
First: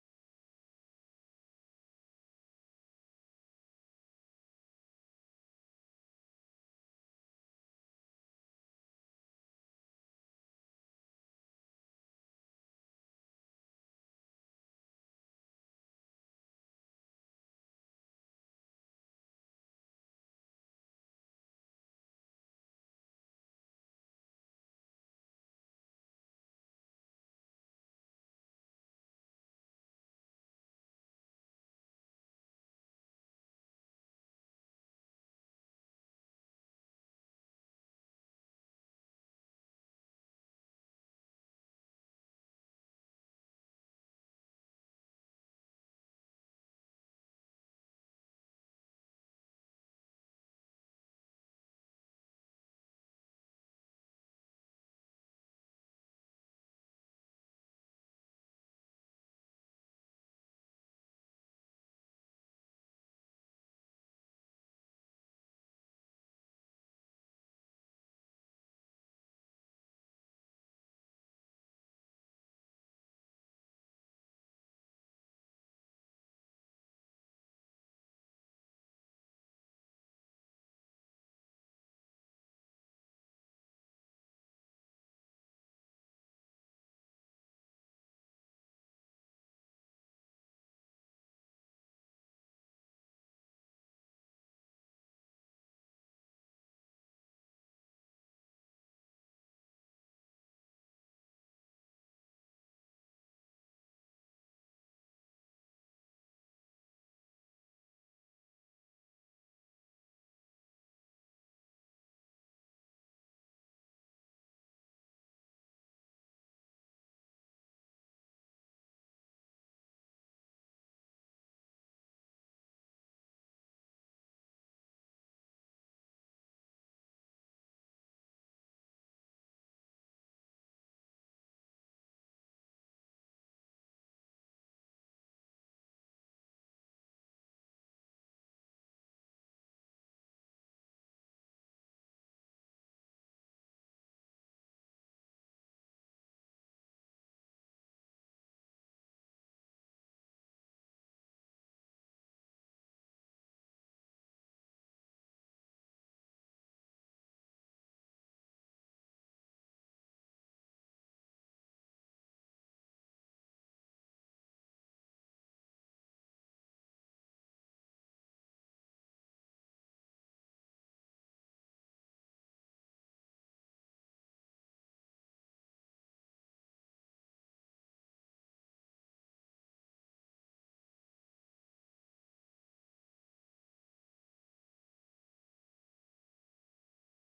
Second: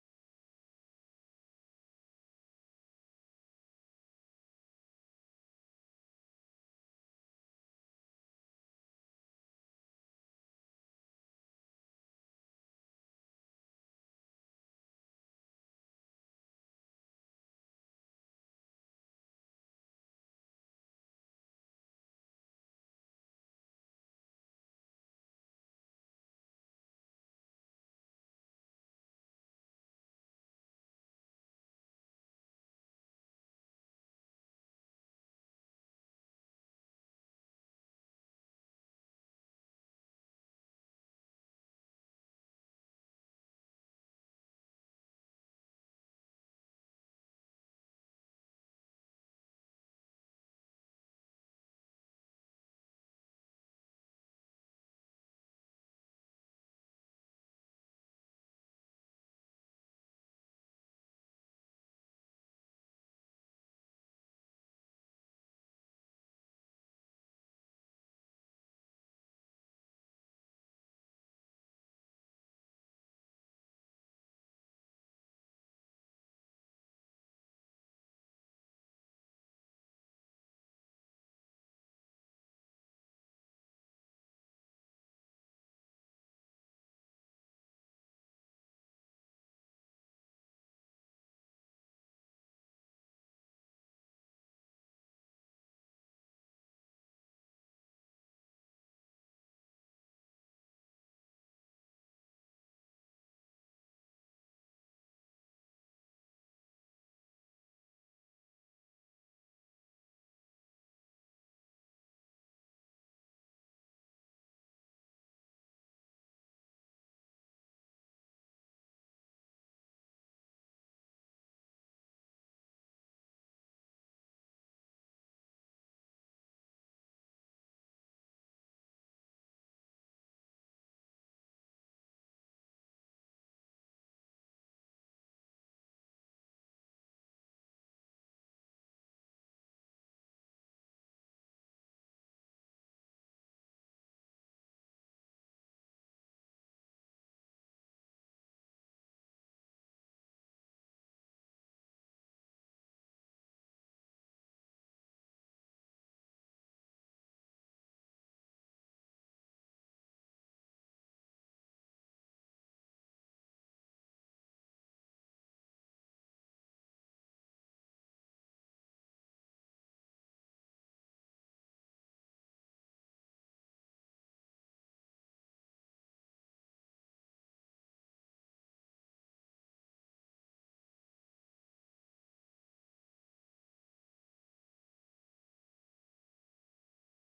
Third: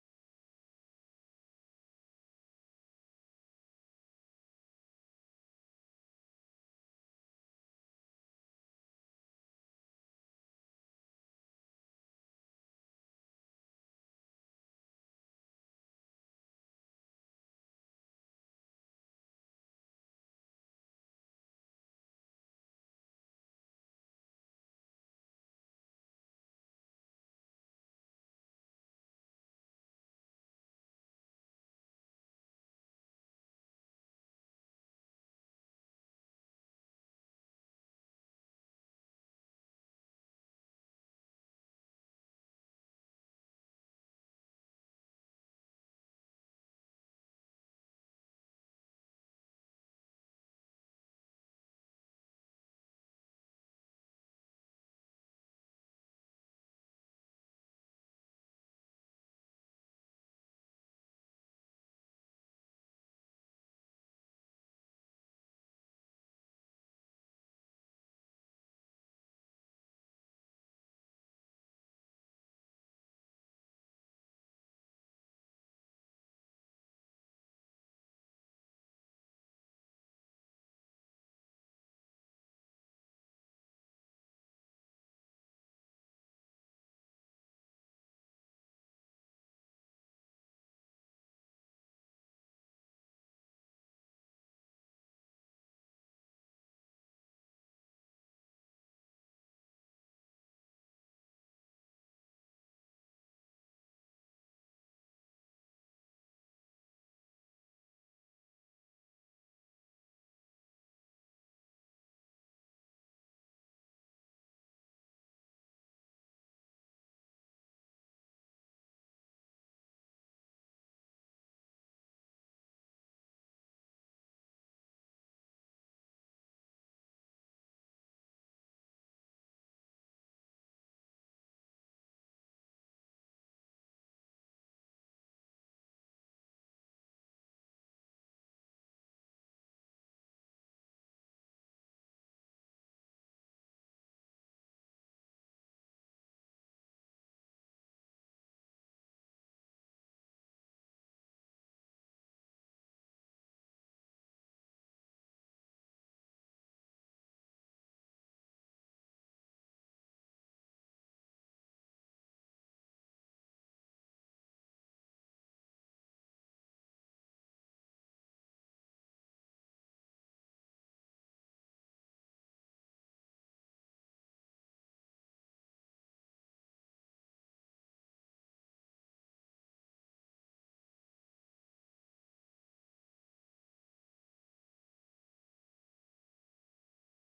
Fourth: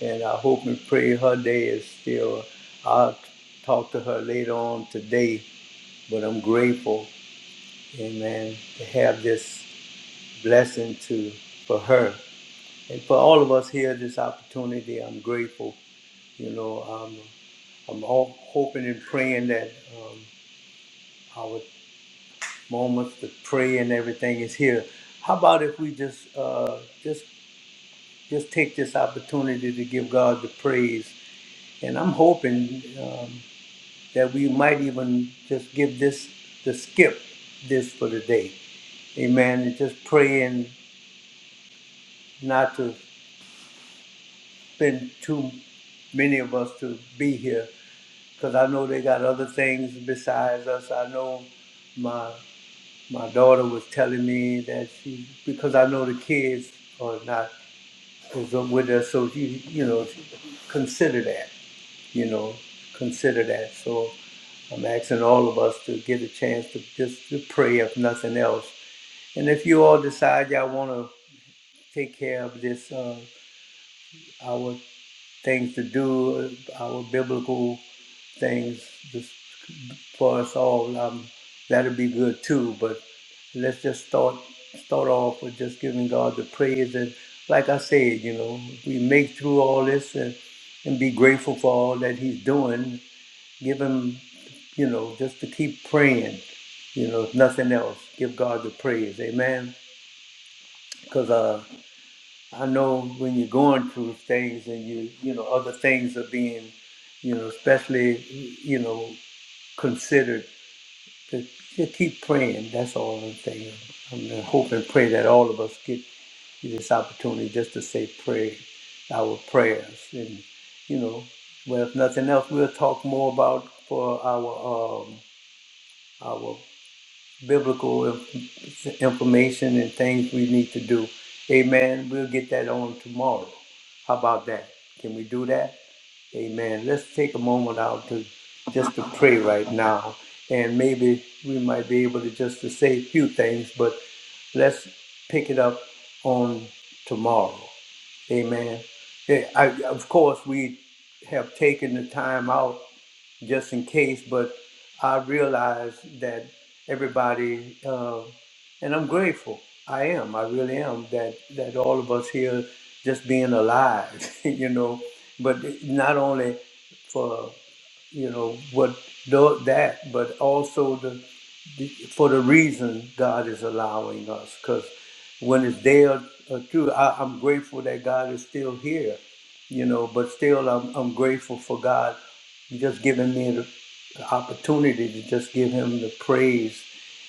Speaker 1: and I hope and pray her day is still. I'll talk to her later on today, but I'm grateful, amen, to have this blessing to for her and for all of us here. This opportunity, I'm grateful. You know, I'm I'm all hoping and praying that um, our moments to pray and everything is here. How about if we just uh, just just take this opportunity to give God the praise? And I'm hoping. Um, that we might even just give this the skip this for the day. Amen. And just praying not to spend too many of us to be here because I know they got other things besides us. I know my my daughter was telling me that she because I know the kids are not is with us, so you you know consider that you know consider that. So I'm asking all of us to get a chance to just to pray, if nothing else. And if you all decide y'all want to take care of this, uh, our things to do, uh, our biblical things just for us all, um, that'll be good too. But let's just start start off with just giving God the praise. And like I said, you know, if we make through all this and, and be grateful for all that He's doing. Give Him. you know, just to keep praying, you know, if nothing else, give God the praise. Amen. Because uh, I know when you're going through things and you, you know, other things are being, you know, especially, you know, considered, to, to keep praying. That's all I'm saying. I'm gonna hope and pray that all of us get this opportunity just to say prayer, our prayers. And, you know, well, if nothing else, we'll talk more about for our. Um, our biblical inf- information and things we need to do. Amen. We'll get that on tomorrow. How about that? Can we do that? Amen. Let's take a moment out to just to pray right now, and maybe we might be able to just to say a few things, but let's pick it up on tomorrow. Amen. Yeah, I, of course, we have taken the time out just in case. But I realized that everybody, uh, and I'm grateful. I am. I really am. That that all of us here just being alive, you know. But not only for you know what tho- that, but also for the reason God is allowing us. Because when it's there, uh, true, I, I'm grateful that God is still here, you know. But still, I'm, I'm grateful for God just giving me the, the opportunity to just give Him the praise,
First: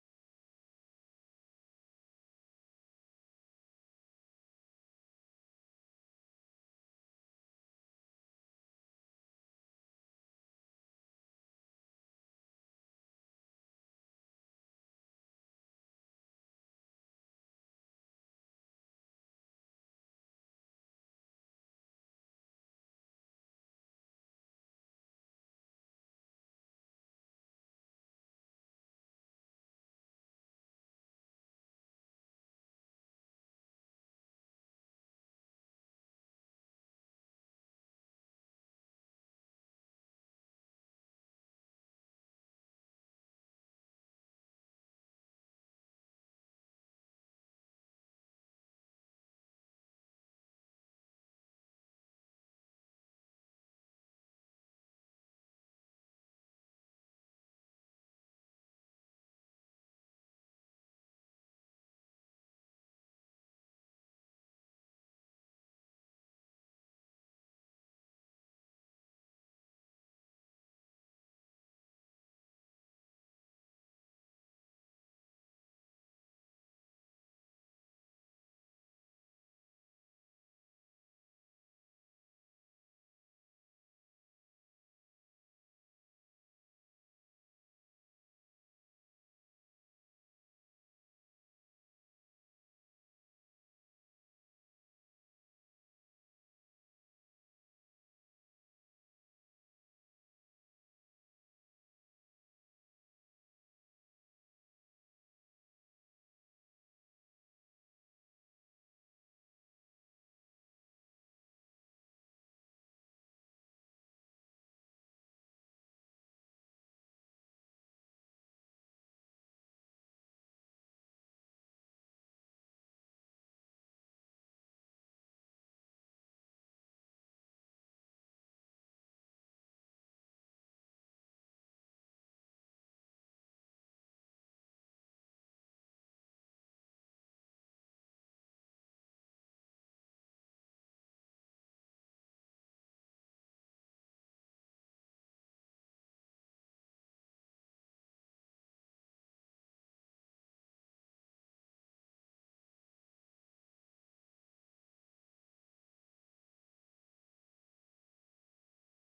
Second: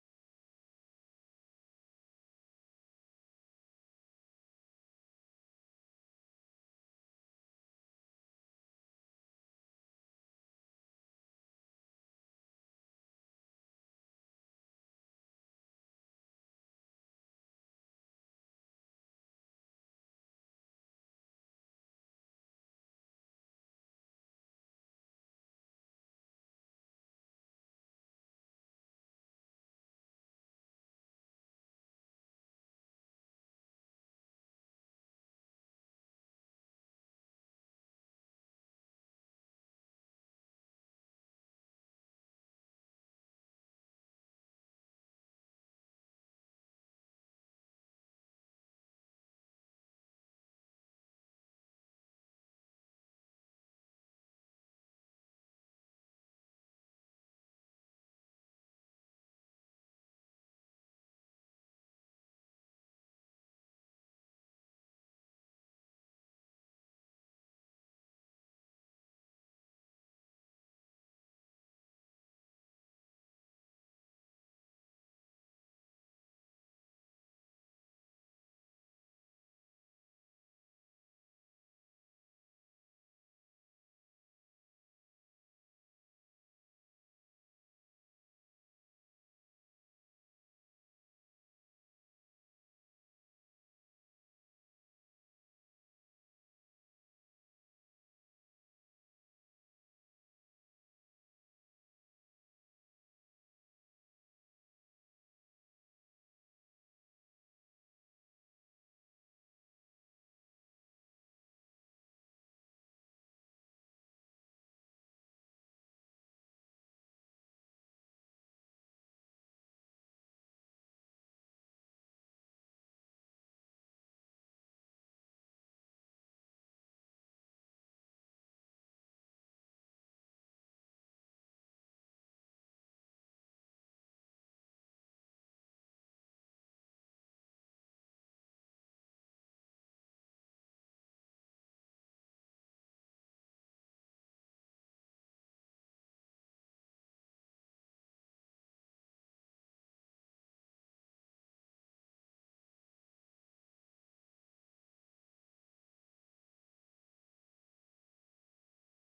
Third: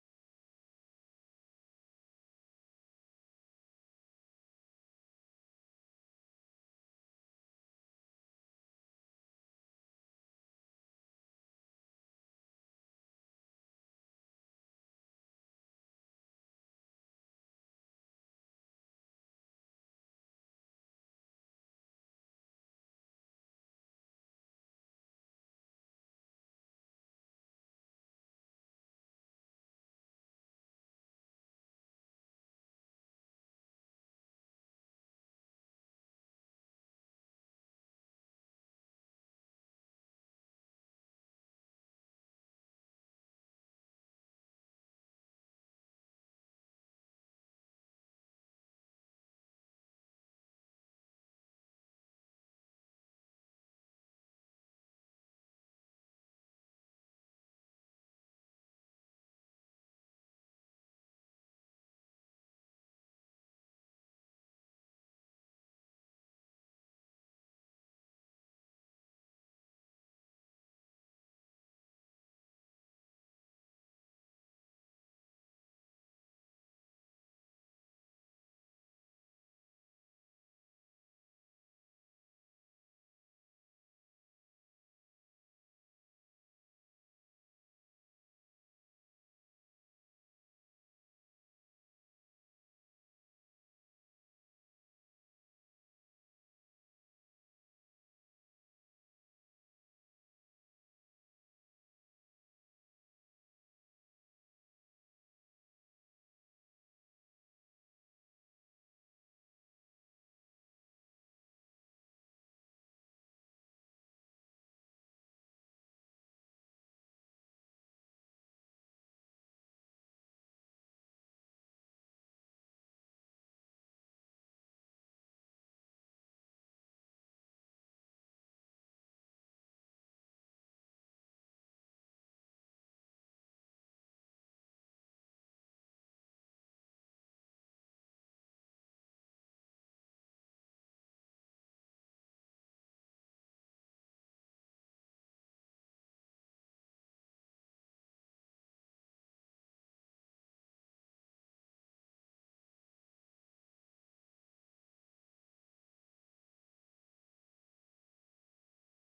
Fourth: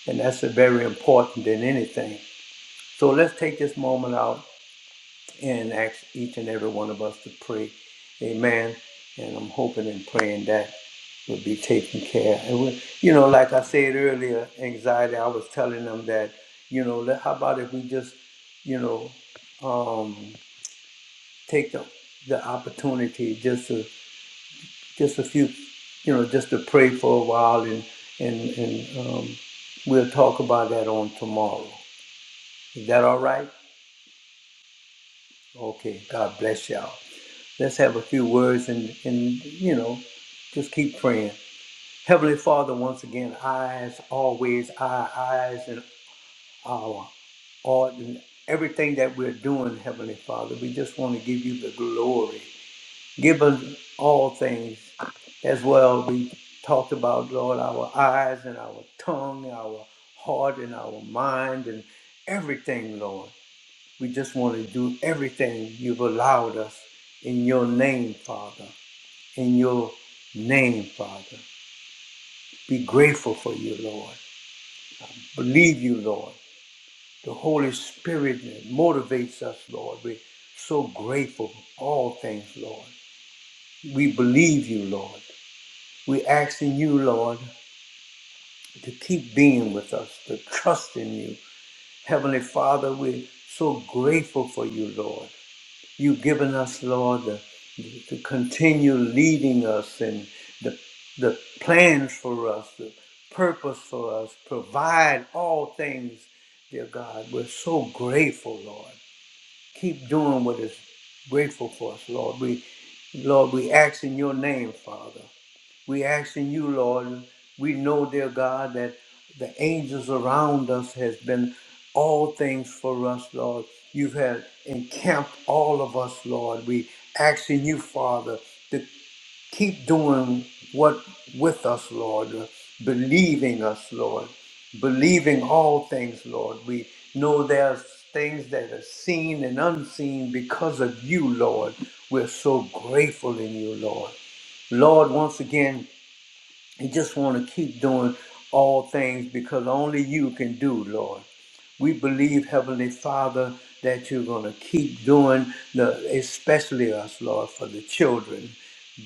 Speaker 1: and that's very important than anything. So let's take this moment out and ask each and every one of us to pray. Amen. And I'm hoping and praying that will be taken care. And we, you know, like I said earlier, anxiety. I was telling them that, you know, let- how about if we just, you know, um, take the the opportunity just to just a few, you know, just to pray for a while, and and and um, we'll talk about that on tomorrow. Is that all right? Okay. God bless y'all. Let's have a few words and, and you know, just keep praying. Heavenly Father, once again, eyes, always our eyes and our all and everything that we're doing, Heavenly Father, we just want to give you the glory. Give us all things as well. We talked about, Lord, our eyes and our tongue, our heart and our mind and everything, Lord. We just want to do everything you've allowed us in your name, Father in your name, Father. Be grateful for you, Lord. Believe you, Lord. The Holy Spirit motivates us, Lord. We're so grateful for all things, Lord. We believe you, Lord. We're asking you, Lord, to keep being with us, to trust in you. Heavenly Father, we're so grateful for you, Lord. You've given us, Lord, the, the, to continue leading us and the, the plans for us, the purpose for us. Provide all things, dear God. We're so grateful, Lord. Keep doing what is grateful for us, Lord. We, Lord, we ask in your name, Father. We asking you, Lord, we know, dear God, that the angels around us has been all things for us, Lord. You've had encamped all of us, Lord. We asking you, Father, to keep doing what with us, Lord, uh, believing us, Lord, believing all things, Lord. We know there's things that are seen and unseen because of you, Lord. We're so grateful in you, Lord. Lord, once again, you just want to keep doing all things because only you can do, Lord. We believe, Heavenly Father, that you're going to keep doing the, especially us, Lord, for the children.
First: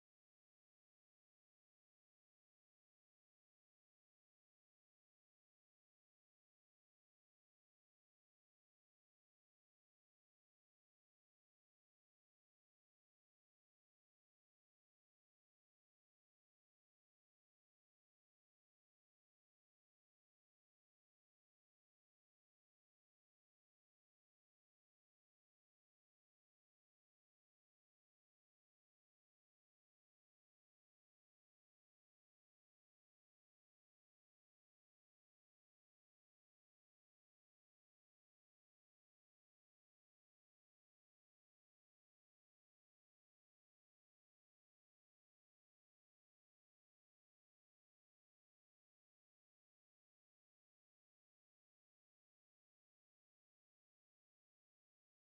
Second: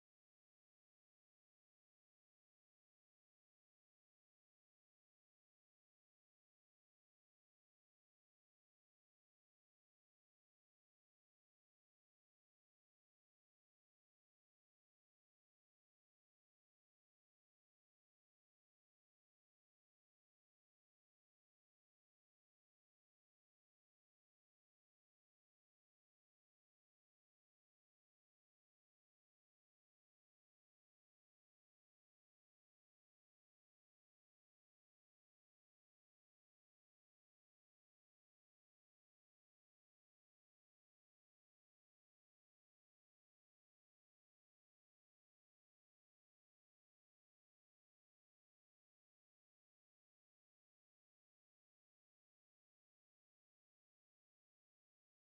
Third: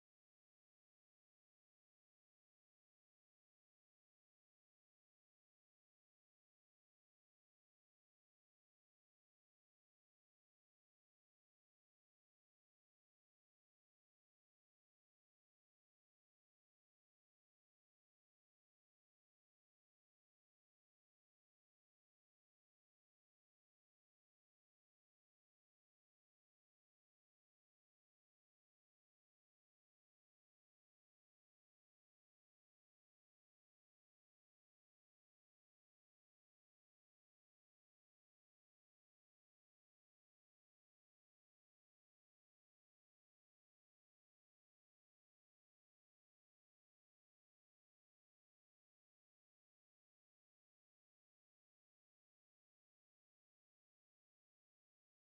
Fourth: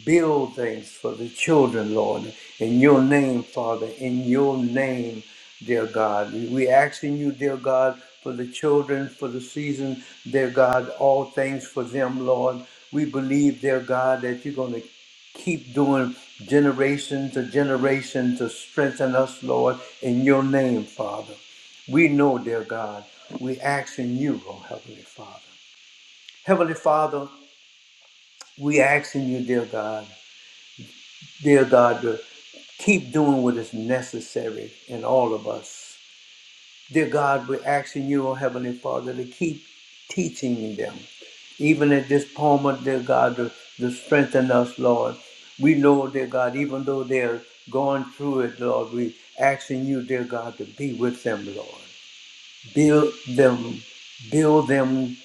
Speaker 1: Build things for the children, Lord, in your name, Father, in your name, dear God. We asking you, dear God, for the children, for the season, dear God, all things for them, Lord. We believe, dear God, that you're going to keep doing generation to generation to strengthen us, Lord, in your name, Father. We know, dear God, we asking you, oh Heavenly Father. Heavenly Father, we asking you, dear God, dear God, to keep doing what is necessary in all of us. Dear God, we're asking you, oh Heavenly Father, to keep teaching them. Even at this moment, dear God, to, to strengthen us, Lord. We know, dear God, even though they're going through it, Lord, we asking you, dear God, to be with them, Lord. Build them, build them,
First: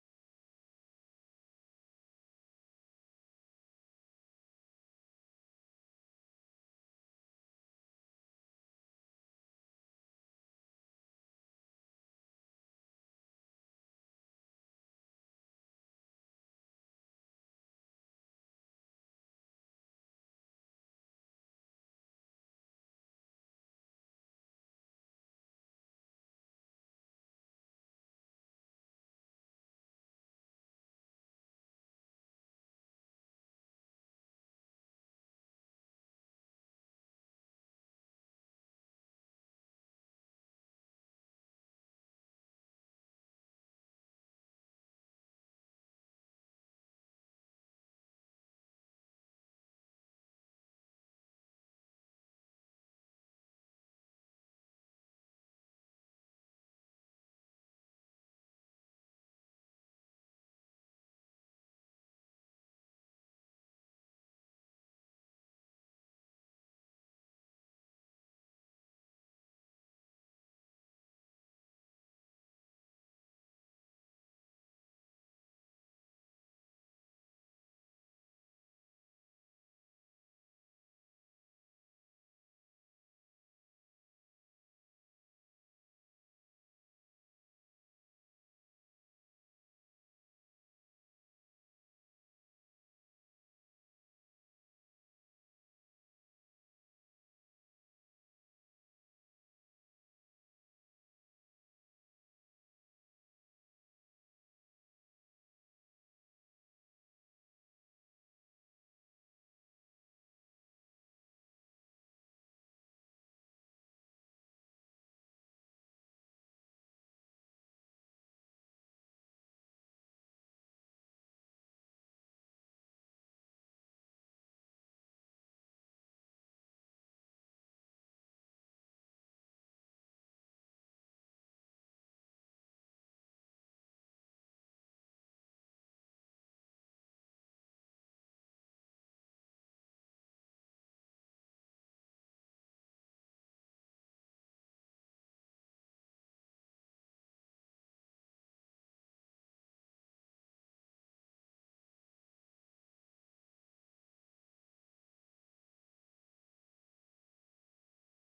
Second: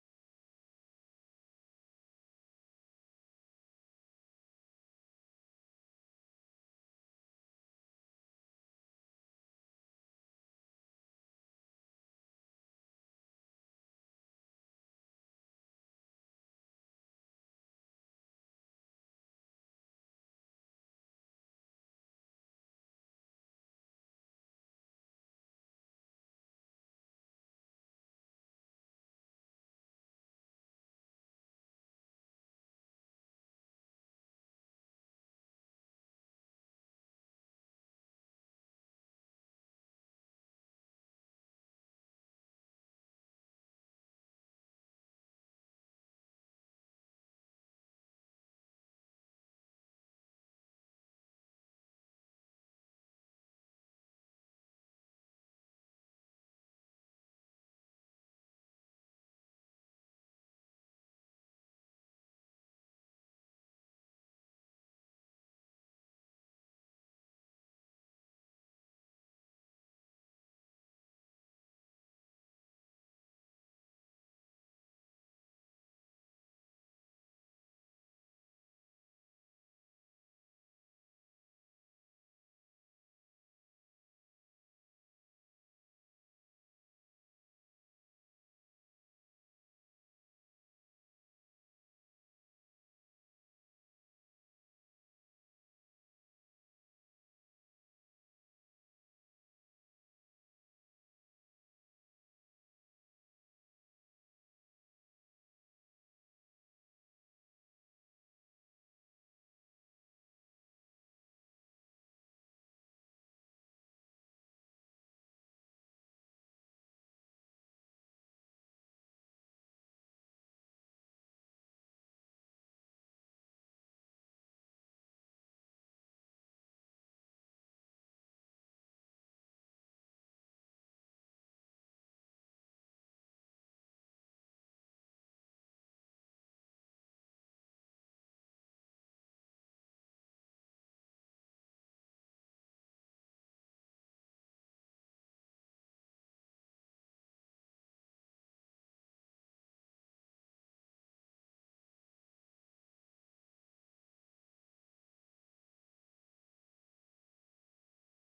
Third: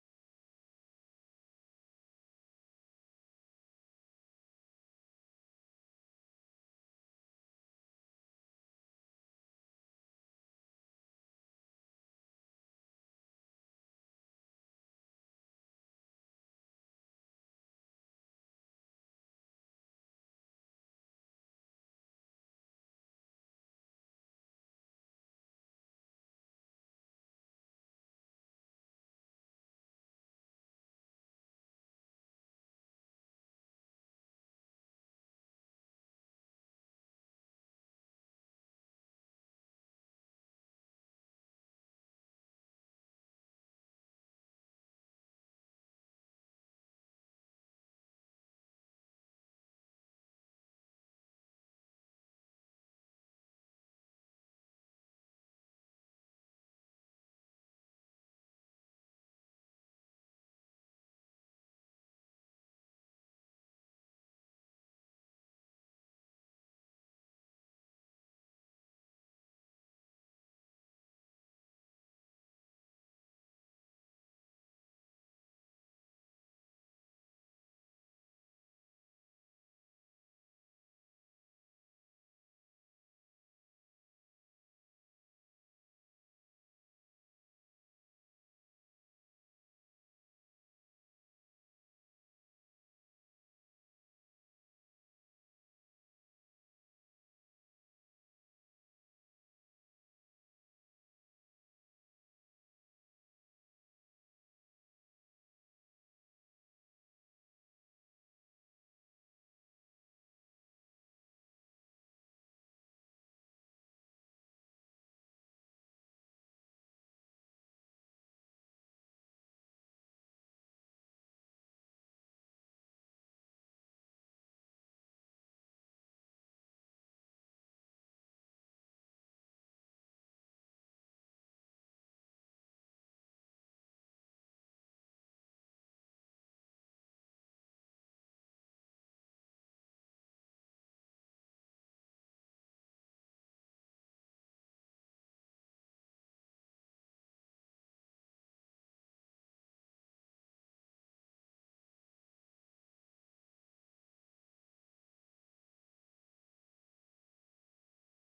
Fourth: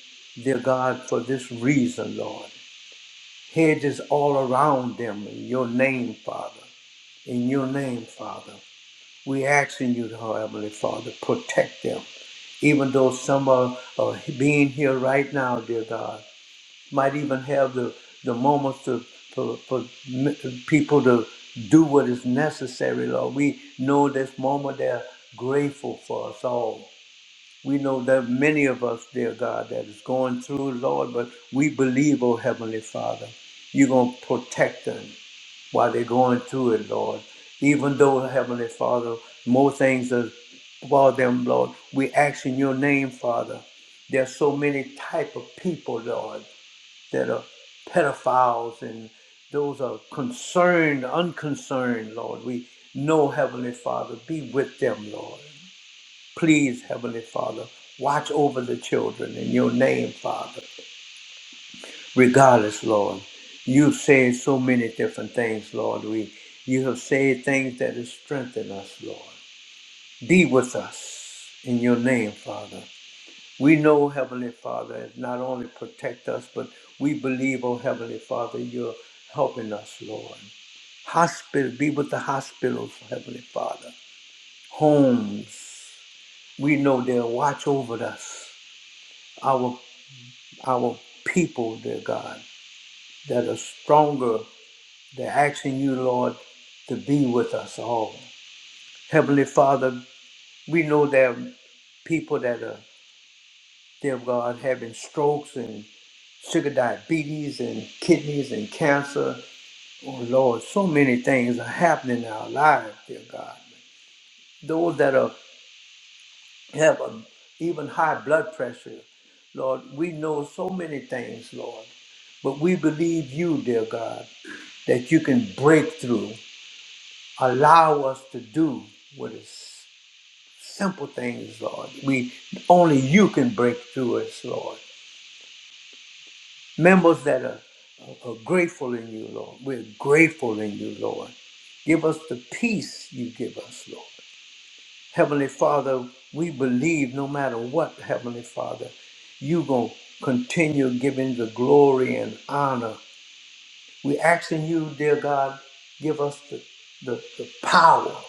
Speaker 1: dear God, for this reason, Lord. Hedges all around them in your name, Father. In your name, Father. We asking you, Heavenly Father, protect them. Even though some are, are being here right now, dear God, might even have the, the moments to, for, for m- people to do what is necessary, Lord. We know this moment they're grateful for us all. We know that many of us, dear God, that is going through, Lord, but we believe, oh Heavenly Father, you're going to protect them while they're going through it, Lord. Even though, Heavenly Father, more things are about them, Lord, we ask in your name, Father. There's so many type of people, Lord, that are pedophiles and those are concerned, unconcerned, Lord. We know, Heavenly Father, be with them, Lord. Please, Heavenly Father, watch over the children in your name, Father, regardless, Lord. You've said so many different things, Lord. We, you have said things that have strengthened us, Lord. Be with us in your name, Father. We know, Heavenly Father, it not only protect us, but we believe, oh Heavenly Father, you're helping us, Lord. Hospital, be with the hospitals, Heavenly Father. Homes, we know they'll watch over us. Our our people, dear God, that are stronger. They're asking you, Lord, to be with us all. Heavenly Father, we know there are people that are, dear God, having strokes and sugar diabetes and kidneys and cancer. Oh Lord, so many things are happening in our lives, dear God. Those that are have a, even high blood pressure, Lord, we know so many things, Lord. But we believe you, dear God. that you can break through. Allow us to do what is simple things, Lord. We only you can break through us, Lord. Members that are, are are grateful in you, Lord. We're grateful in you, Lord. Give us the peace you give us, Lord. Heavenly Father, we believe no matter what, Heavenly Father, you going to continue giving the glory and honor. we asking you, dear God, give us the, the, the power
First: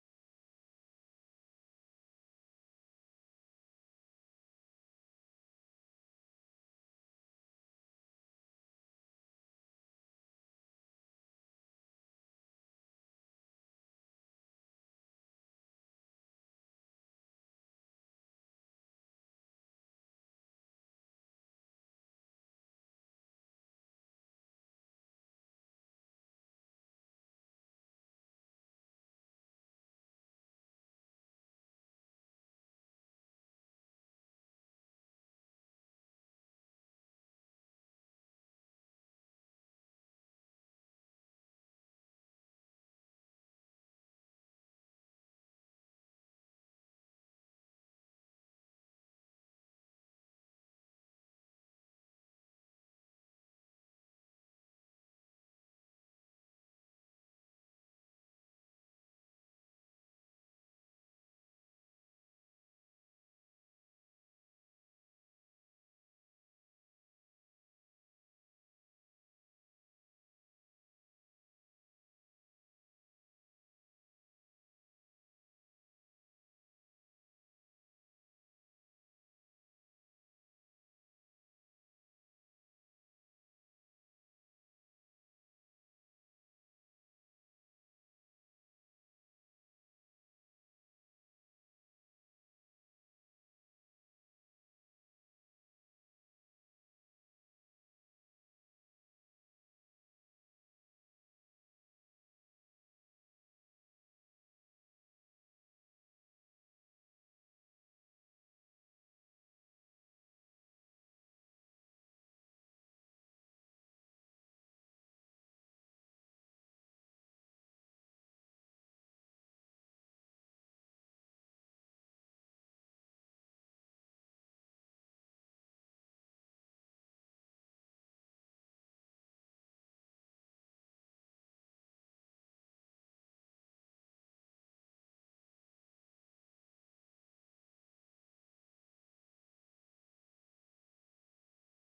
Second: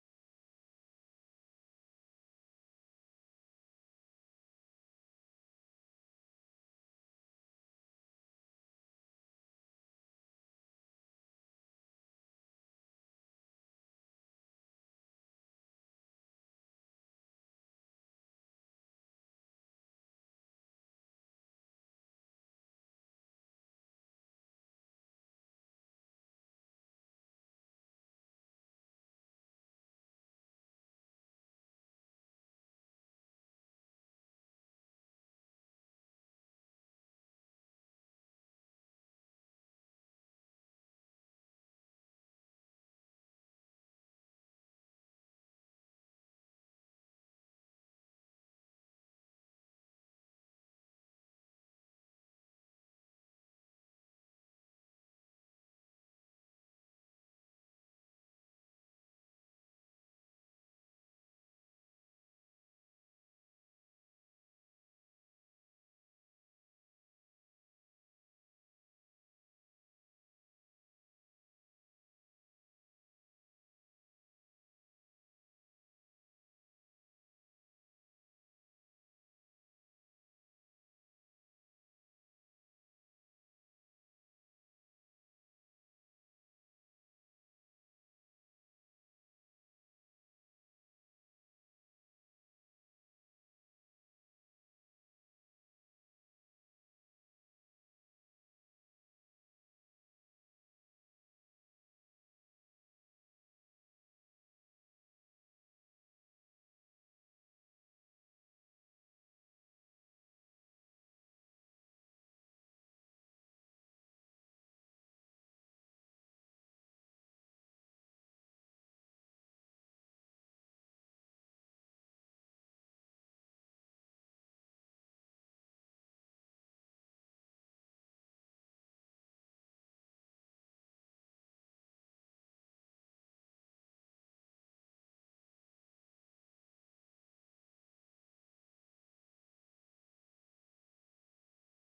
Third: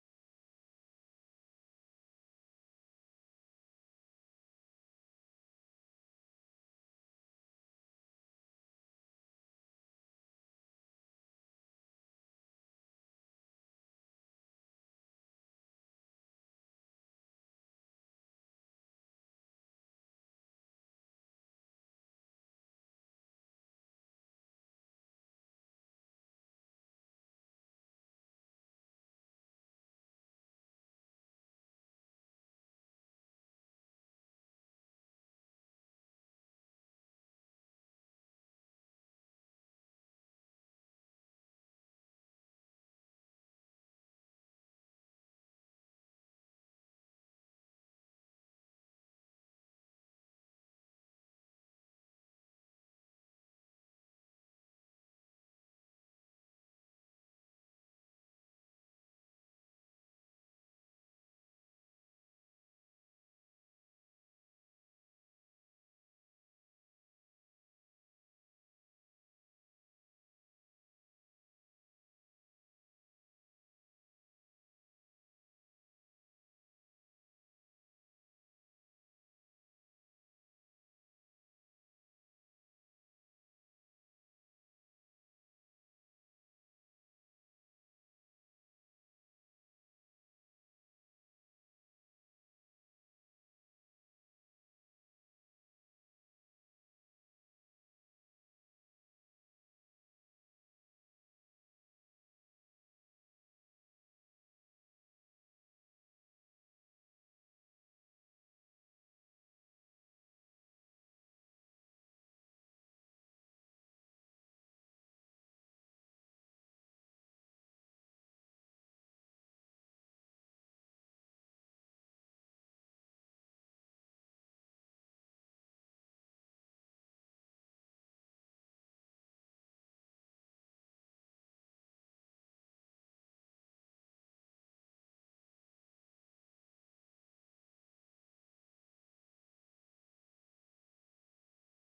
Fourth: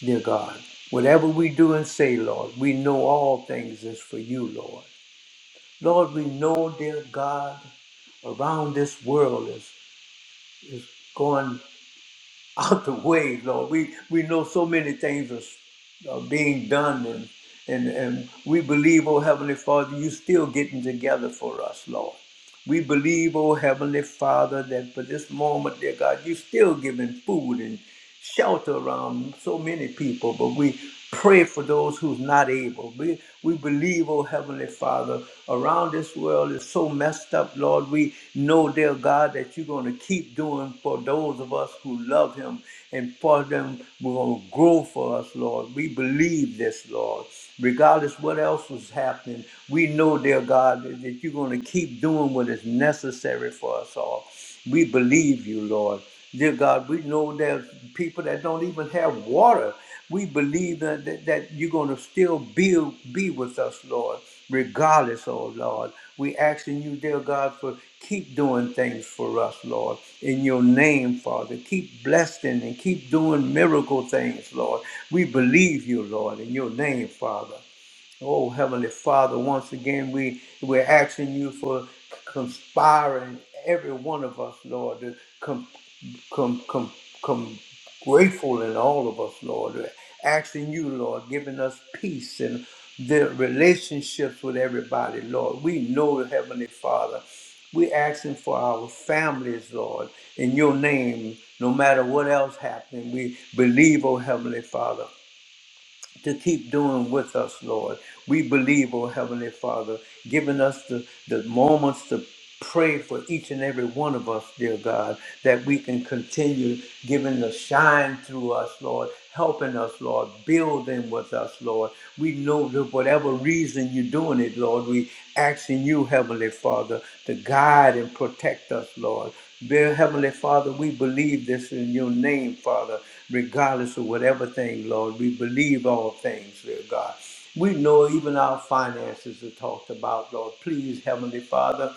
Speaker 1: dear God. Whatever we do and say, Lord, we know all things is for you, Lord. Lord, we know, dear God, around this world is is going out the way, Lord. We we know so many things are, are being done and and and we believe, oh Heavenly Father, you still getting together for us, Lord. We believe, oh Heavenly Father, that for this moment, dear God, you still giving food and shelter around so many people, but we pray for those who's not able. We we believe, oh Heavenly Father, around this world is so messed up, Lord. We know, dear God, that you're gonna keep doing for those of us who love him and for them we're gonna grow for us, Lord. We believe this, Lord. Regardless what else was happening, we know, dear God, that that you're gonna keep doing what is necessary for us all. We believe you, Lord. Dear God, we know there's people that don't even have water. We believe that, that, that you're going to still be, be with us, Lord, regardless, oh Lord. we asking you, dear God, for keep doing things for us, Lord. In your name, Father, keep blessing and keep doing miracle things, Lord. We believe you, Lord, in your name, Father. Oh, Heavenly Father, once again, we, we're asking you for conspiring every one of us, Lord, to come, come, come, come grateful in all of us, Lord, asking you, Lord, giving us peace and the relationships with everybody, Lord. We know, Heavenly Father, we asking for our families, Lord, in your name, no matter what else happening. We believe, oh Heavenly Father to keep doing with us, Lord. We believe, oh Heavenly Father, giving us the, the moments to pray for each and every one of us, dear God, that we can continue giving the shine through us, Lord, helping us, Lord, building with us, Lord. We know that whatever reason you're doing it, Lord, we asking you, Heavenly Father, to guide and protect us, Lord. Dear Heavenly Father, we believe this in your name, Father, regardless of whatever thing, Lord. We believe all things, dear God. We know even our finances are talked about, Lord. Please, Heavenly Father.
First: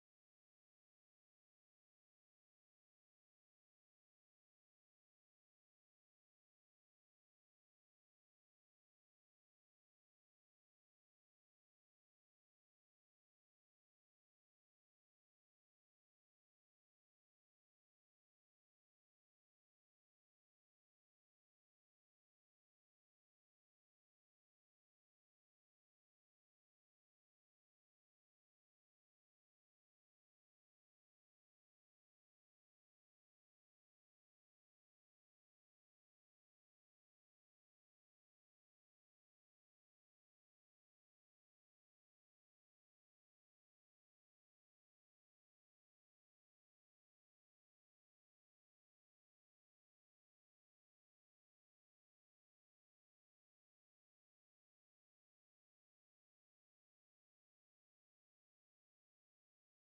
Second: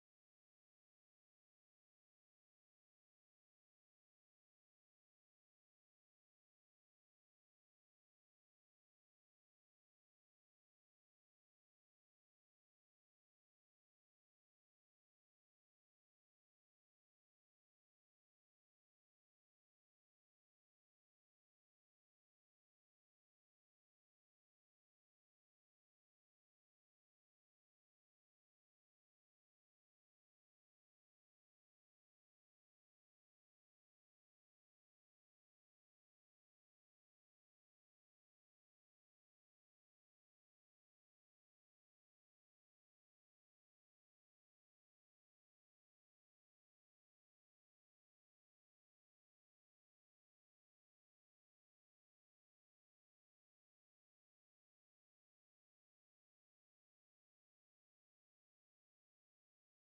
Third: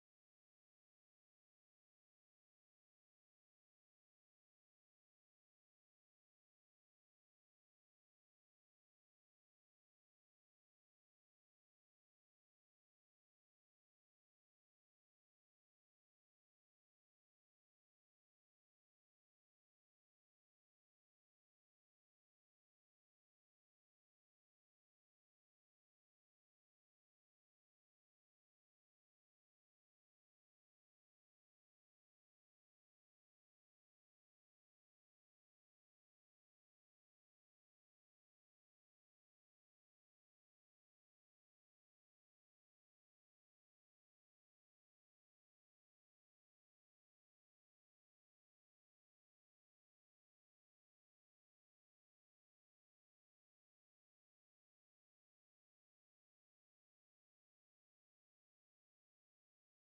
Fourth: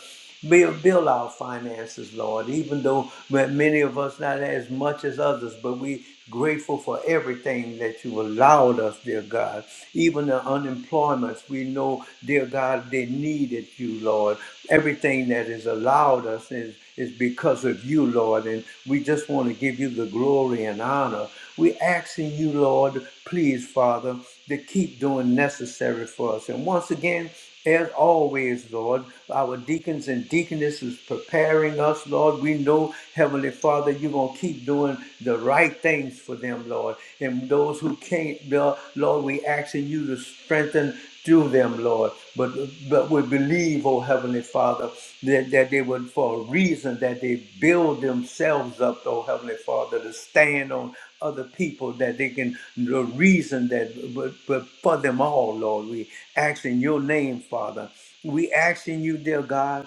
Speaker 1: Build, build our finances, Lord, even though ma- many of us not as much as others, but we grateful for everything that you allowed us, dear God. Even the unemployments, we know, dear God, they needed you, Lord. Everything that is allowed us is, is because of you, Lord, and we just want to give you the glory and honor. we asking you, Lord, please, Father, to keep doing necessary for us. And once again, as always, Lord, our deacons and deaconesses preparing us, Lord. We know, Heavenly Father, you're going to keep doing the right things for them, Lord. And those who can't, Lord, we asking you to strengthen through them, Lord. But, but we believe, oh Heavenly Father, that, that they would, for a reason, that they build themselves up, oh Heavenly Father, to stand on other people that they can reason that but, but for them all lord we ask in your name father we ask in you dear god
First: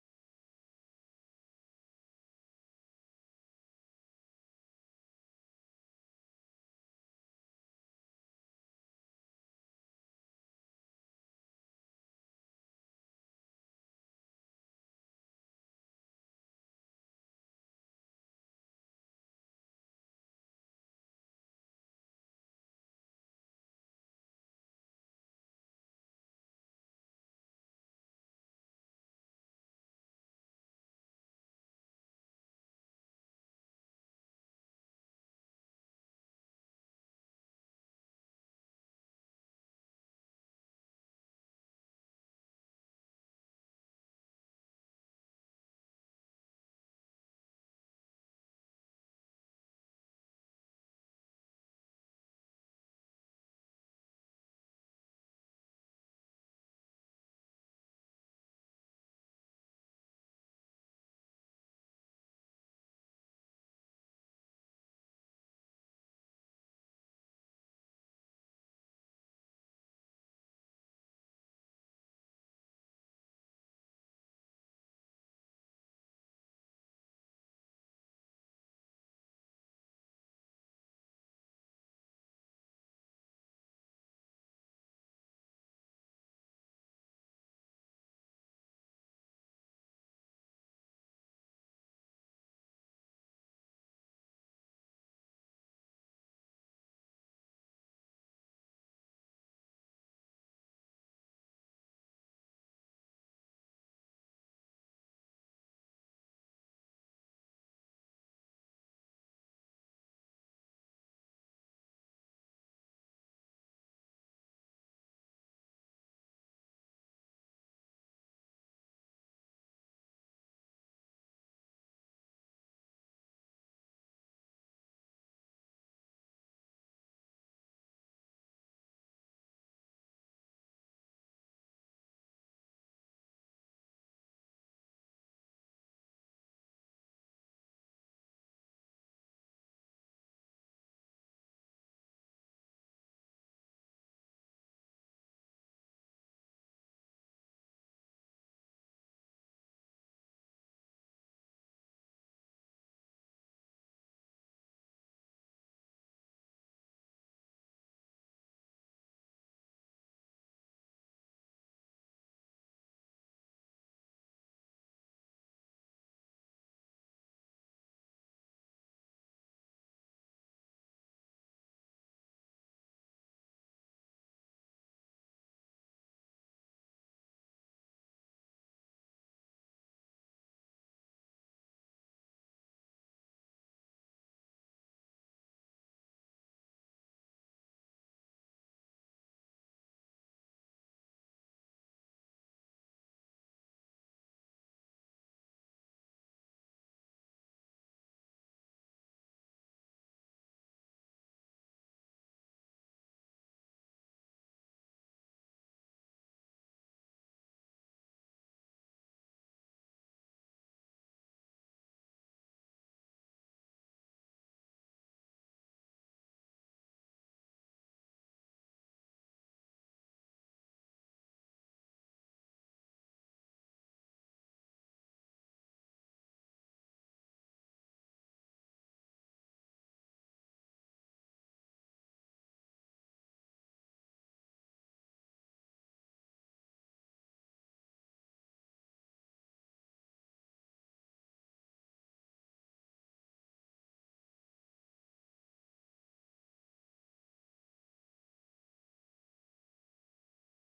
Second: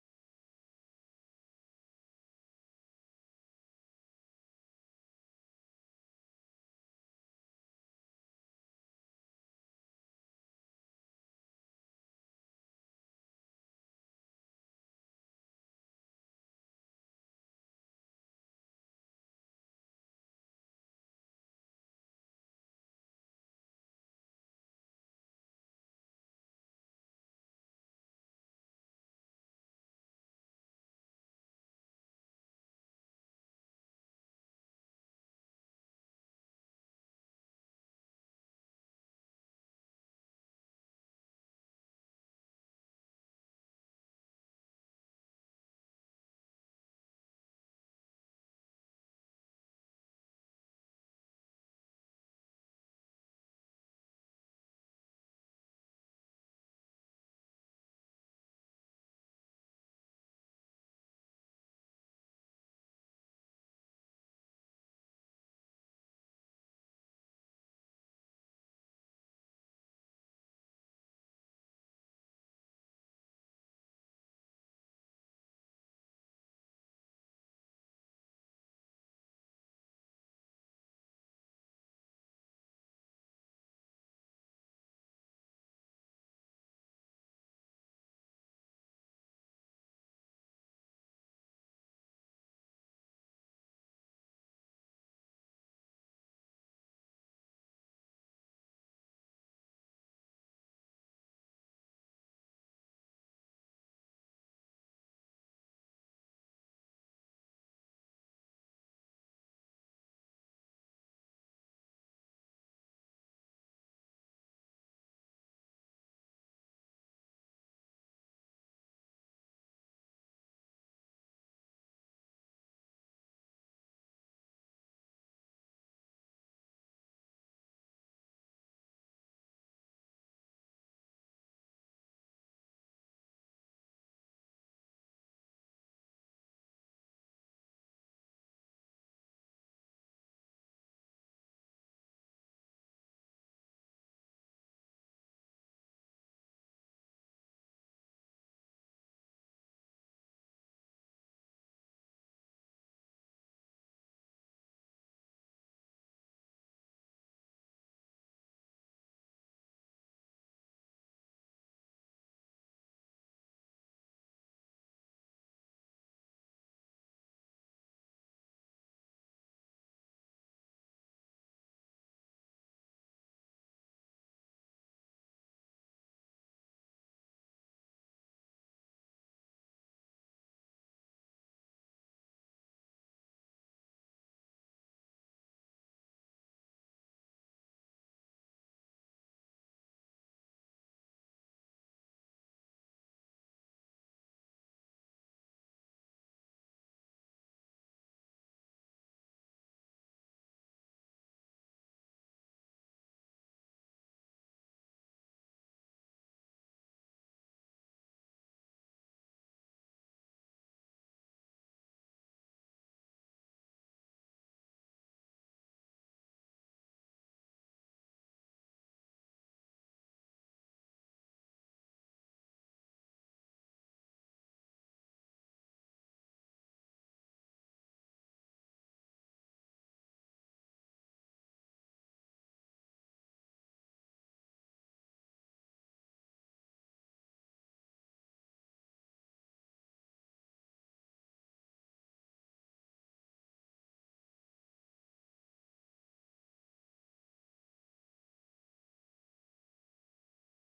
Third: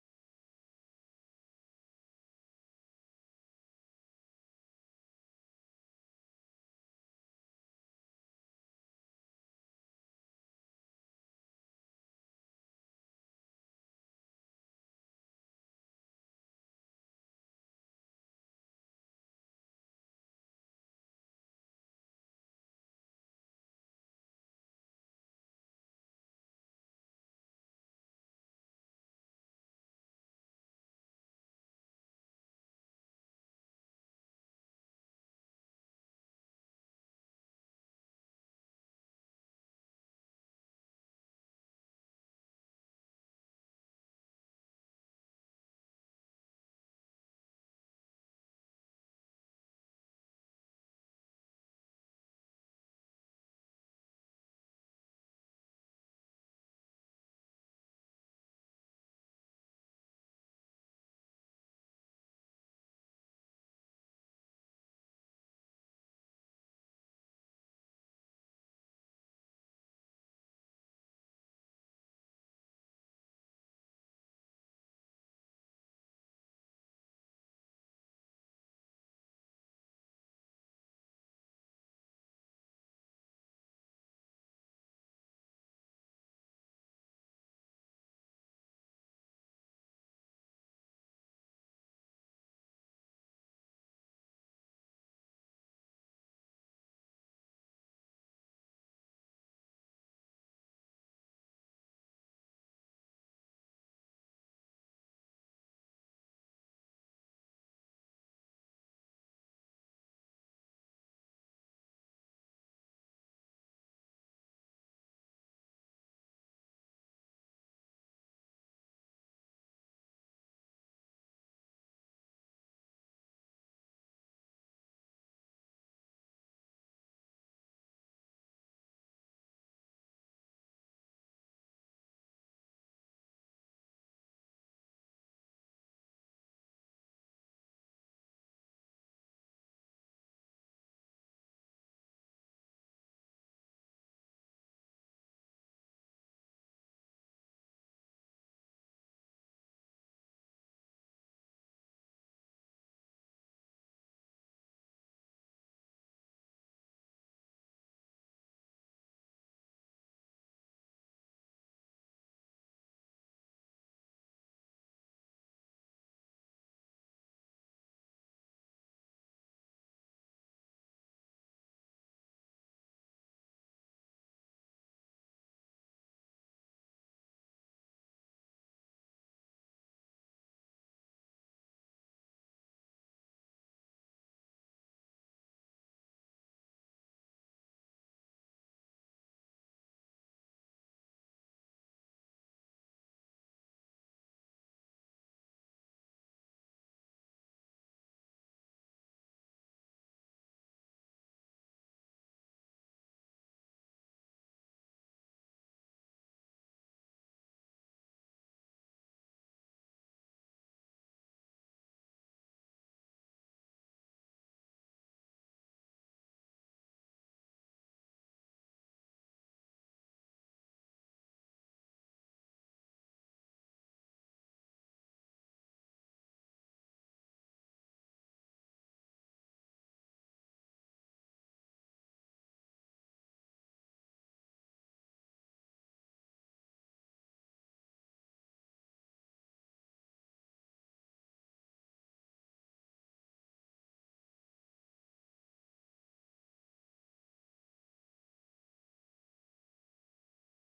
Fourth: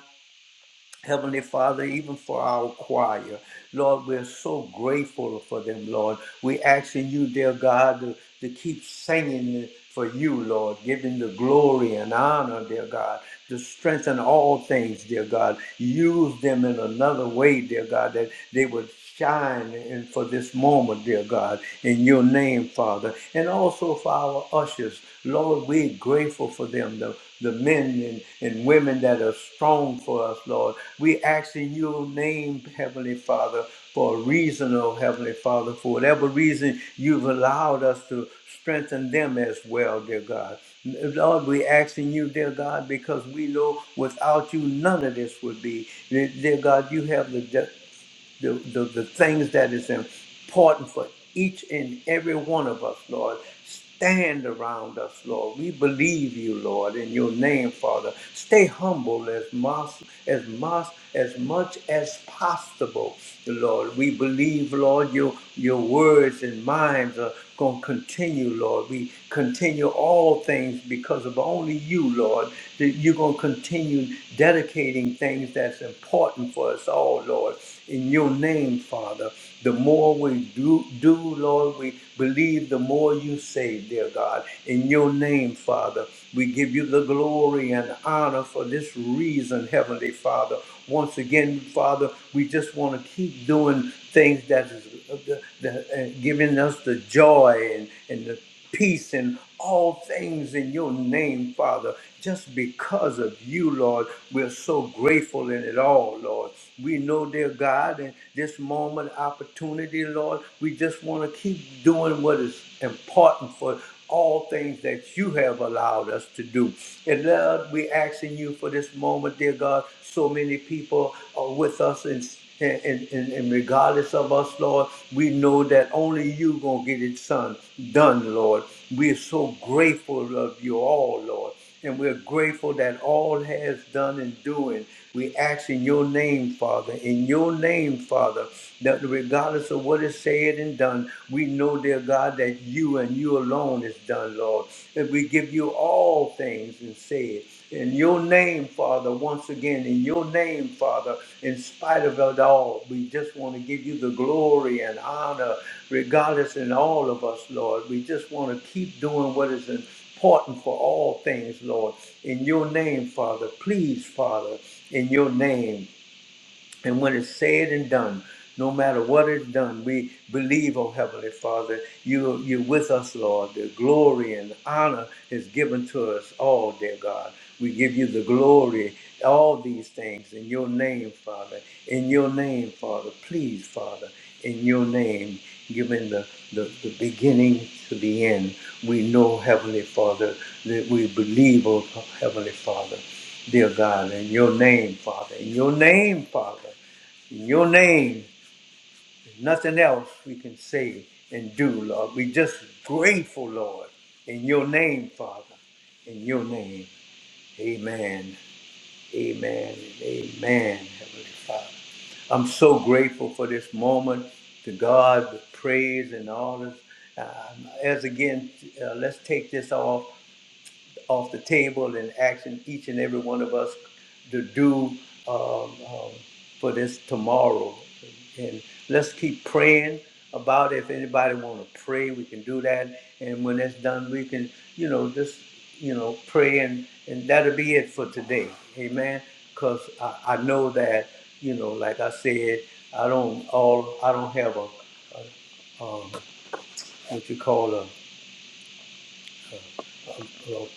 Speaker 1: Heavenly Father, even for our choir, Lord, we're so grateful for them, Lord. we asking you, dear God, to, to keep singing for you, Lord, giving the glory and honor, dear God, to strengthen all things, dear God. Use them in another way, dear God, that they would shine in for this moment, dear God, in your name, Father. And also for our ushers, Lord, we're grateful for them, the the men and, and women that are strong for us, Lord. We ask in your name, Heavenly Father, for a reason, oh Heavenly Father, for whatever reason you've allowed us to strengthen them as well, dear God. Lord, we asking you, dear God, because we know without you none of this would be. Dear God, you have the the, the, the things that is important for each and every one of us, Lord. Stand around us, Lord. We believe you, Lord, in your name, Father. Stay humble as much as much as much as possible, Lord. We believe, Lord, your your words and minds are gonna continue, Lord. We continue all things because of only you, Lord. That you're gonna continue dedicating things that's important for us all, Lord in your name, Father. The more we do, do, Lord, we believe the more you save, dear God. In your name, Father, we give you the glory and honor for this reason, Heavenly Father. Once again, Father, we just want to keep doing things that is of the, the, uh, giving us the joy and, and the peace and all things in your name, Father. Just because of you, Lord, we're so grateful in it all, Lord. We know, dear God, in this moment, opportunity, Lord, we just want to keep doing what is important for all things that you have allowed us to do. And Lord, we're asking you for this moment, dear God. So many people are with us in and, and, and and regardless of us, Lord, we know that only you gonna get it son, done, Lord. We're so grateful of you all, Lord. And we're grateful that all has done and doing. We ask in your name, Father, in your name, Father, that regardless of what is said and done, we know, dear God, that you and you alone is done, Lord. And we give you all things and say it. In your name, Father, once again, in your name, Father, in spite of it all, we just want to give you the glory and honor, regardless in all of us, Lord. We just want to keep doing what is important for all things, Lord. In your name, Father, please, Father, in your name. And when it's said and done, no matter what is done, we believe, oh Heavenly Father, you, you're with us, Lord. The glory and honor is given to us all, dear God. We give you the glory, all these things in your name, Father. In your name, Father. Please, Father, in your name, given the, the, the beginning to the end, we know, Heavenly Father, that we believe, oh Heavenly Father dear God, in your name, Father, in your name, Father, in your name. There's nothing else we can say and do, Lord. we just grateful, Lord, in your name, Father, in your name. Amen, amen, and amen, Heavenly Father. I'm so grateful for this moment. To God, the praise and all this. Uh, as again, uh, let's take this off off the table and asking each and every one of us to do um, um, for this tomorrow. And let's keep praying about it. If anybody want to pray, we can do that. And when that's done, we can, you know, just, you know, pray and, and that'll be it for today. Amen. Because I, I know that, you know, like I said, I don't all, I don't have a, um, what you call a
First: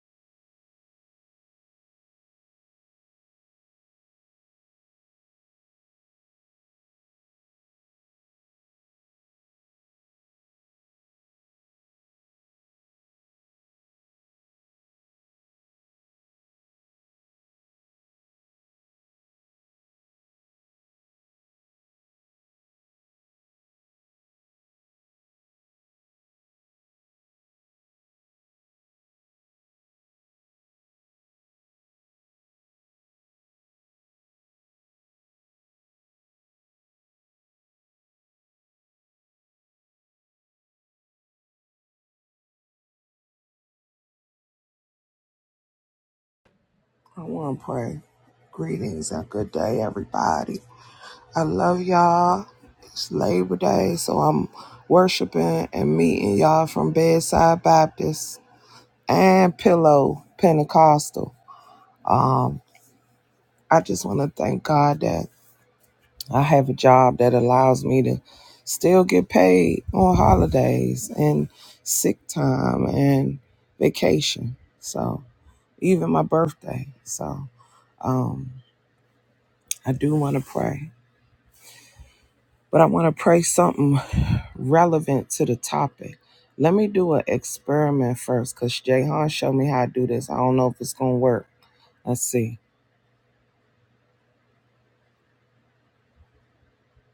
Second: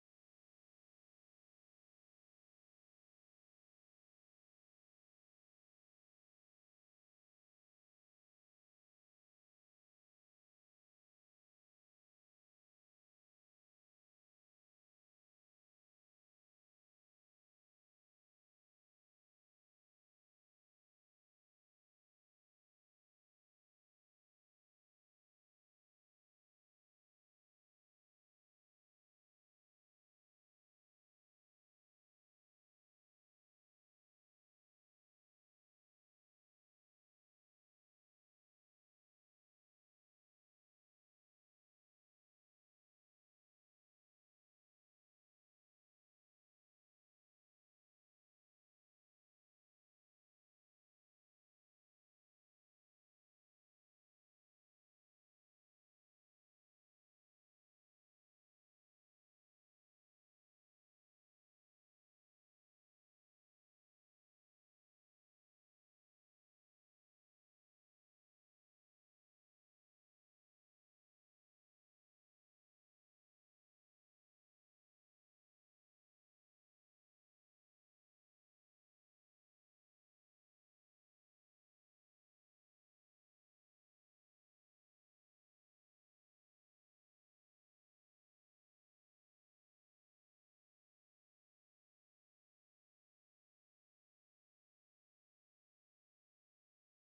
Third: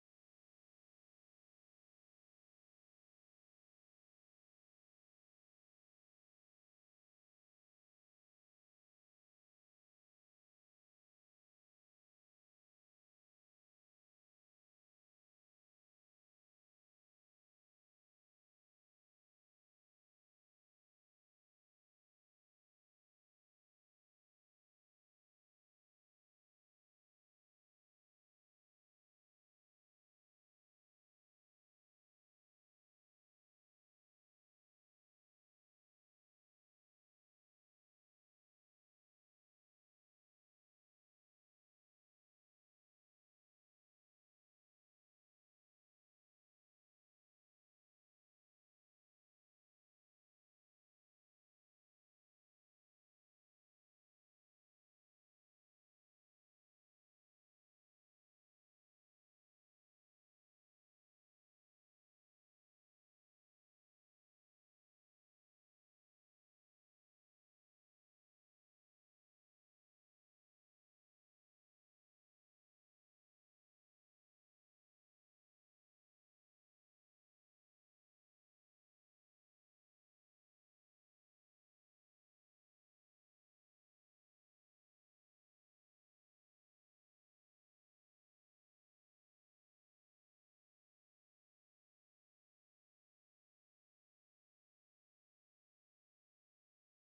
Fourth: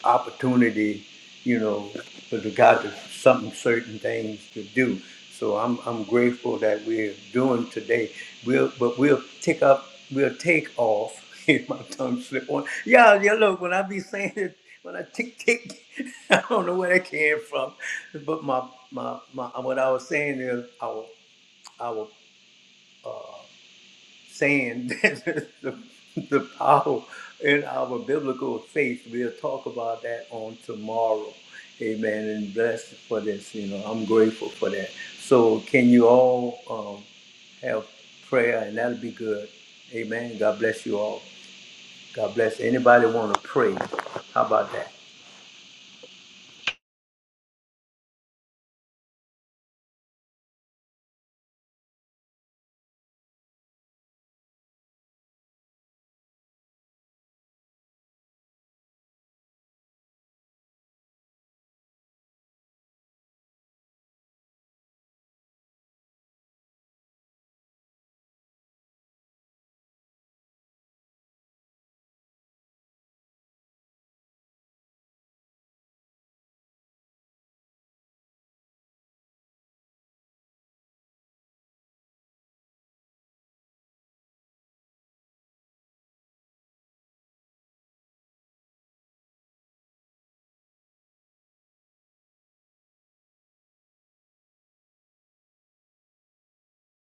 Speaker 1: opportunity, you know, with regard to something, certain things to do. So I'm, I'm grateful that we're doing today. We'll, but we'll take up, we'll take off. If My tongue slip on. Yeah, yeah. Look, when I be saying it, when I tick tick, I don't know where that came from. But my my my, what I was saying is our our saying that the, the power in our biblical faith. We'll talk about that on tomorrow. Amen. And blessed for this. You know, I'm grateful for that. So, can you all um, have prayer, and that'll be good. Amen. God bless you all. God bless anybody want to pray. How about that?
Speaker 2: I want to pray. Greetings and good day, everybody. I love y'all. It's Labor Day, so I'm worshiping and meeting y'all from Bedside Baptist and Pillow Pentecostal. Um, I just want to thank God that I have a job that allows me to still get paid on holidays and sick time and vacation. So even my birthday. So um, I do want to pray. but I want to pray something relevant to the topic. Let me do an experiment first because Jahan showed me how to do this. I don't know if it's going to work. Let's see.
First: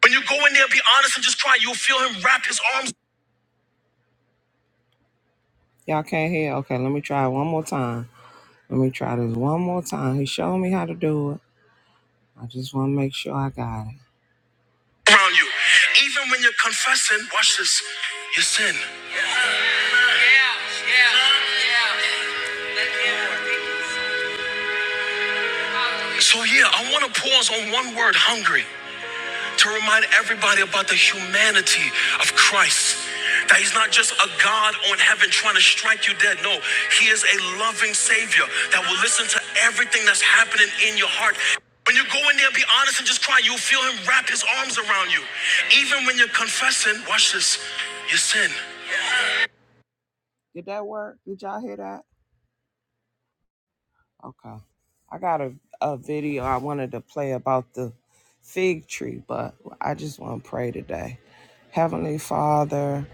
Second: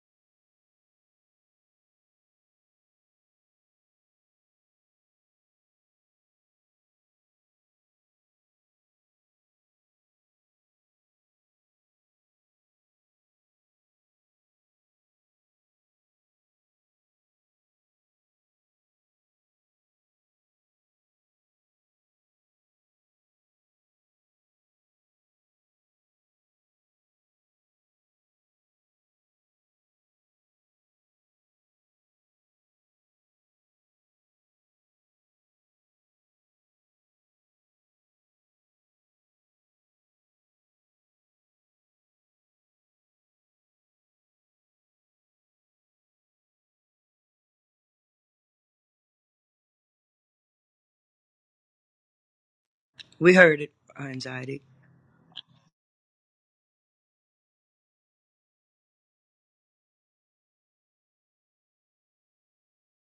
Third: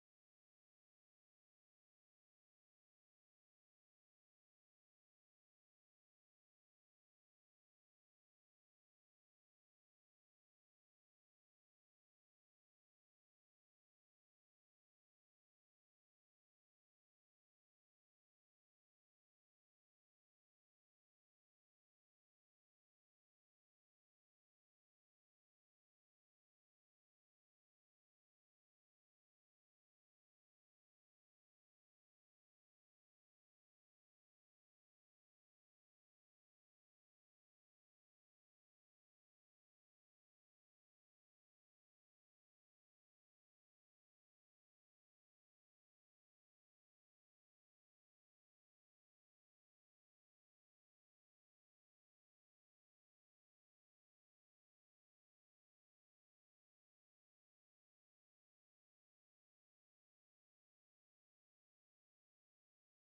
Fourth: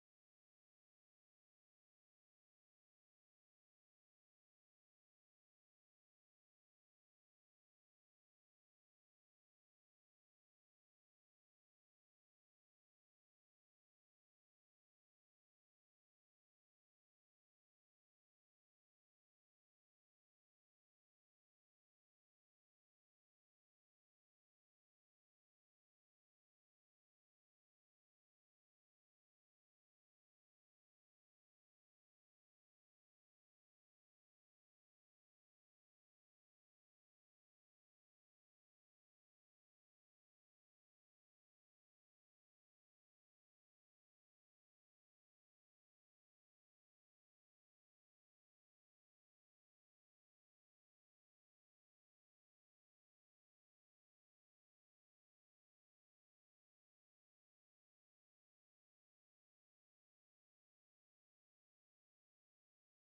Speaker 2: When you go in there, be honest and just try. You'll feel him wrap his arms. Y'all can't hear. Okay, let me try it one more time. Let me try this one more time. He showed me how to do it. I just want to make sure I got it. Around you, even when you're confessing, watch this, your sin. Yeah, yeah, yeah. So, yeah, I want to pause on one word hungry to remind everybody about the humanity of Christ. That he's not just a God on heaven trying to strike you dead. No, he is a loving Savior that will listen to everything that's happening in your heart. When you go in there, be honest and just cry, you'll feel him wrap his arms around you. Even when you're confessing, watch this, your sin. Did that work? Did y'all hear that?
Speaker 3: We heard it, our
Speaker 2: Okay.
Speaker 3: anxiety.
Speaker 2: I got a, a video I wanted to play about the fig tree, but I just want to pray today. Heavenly Father,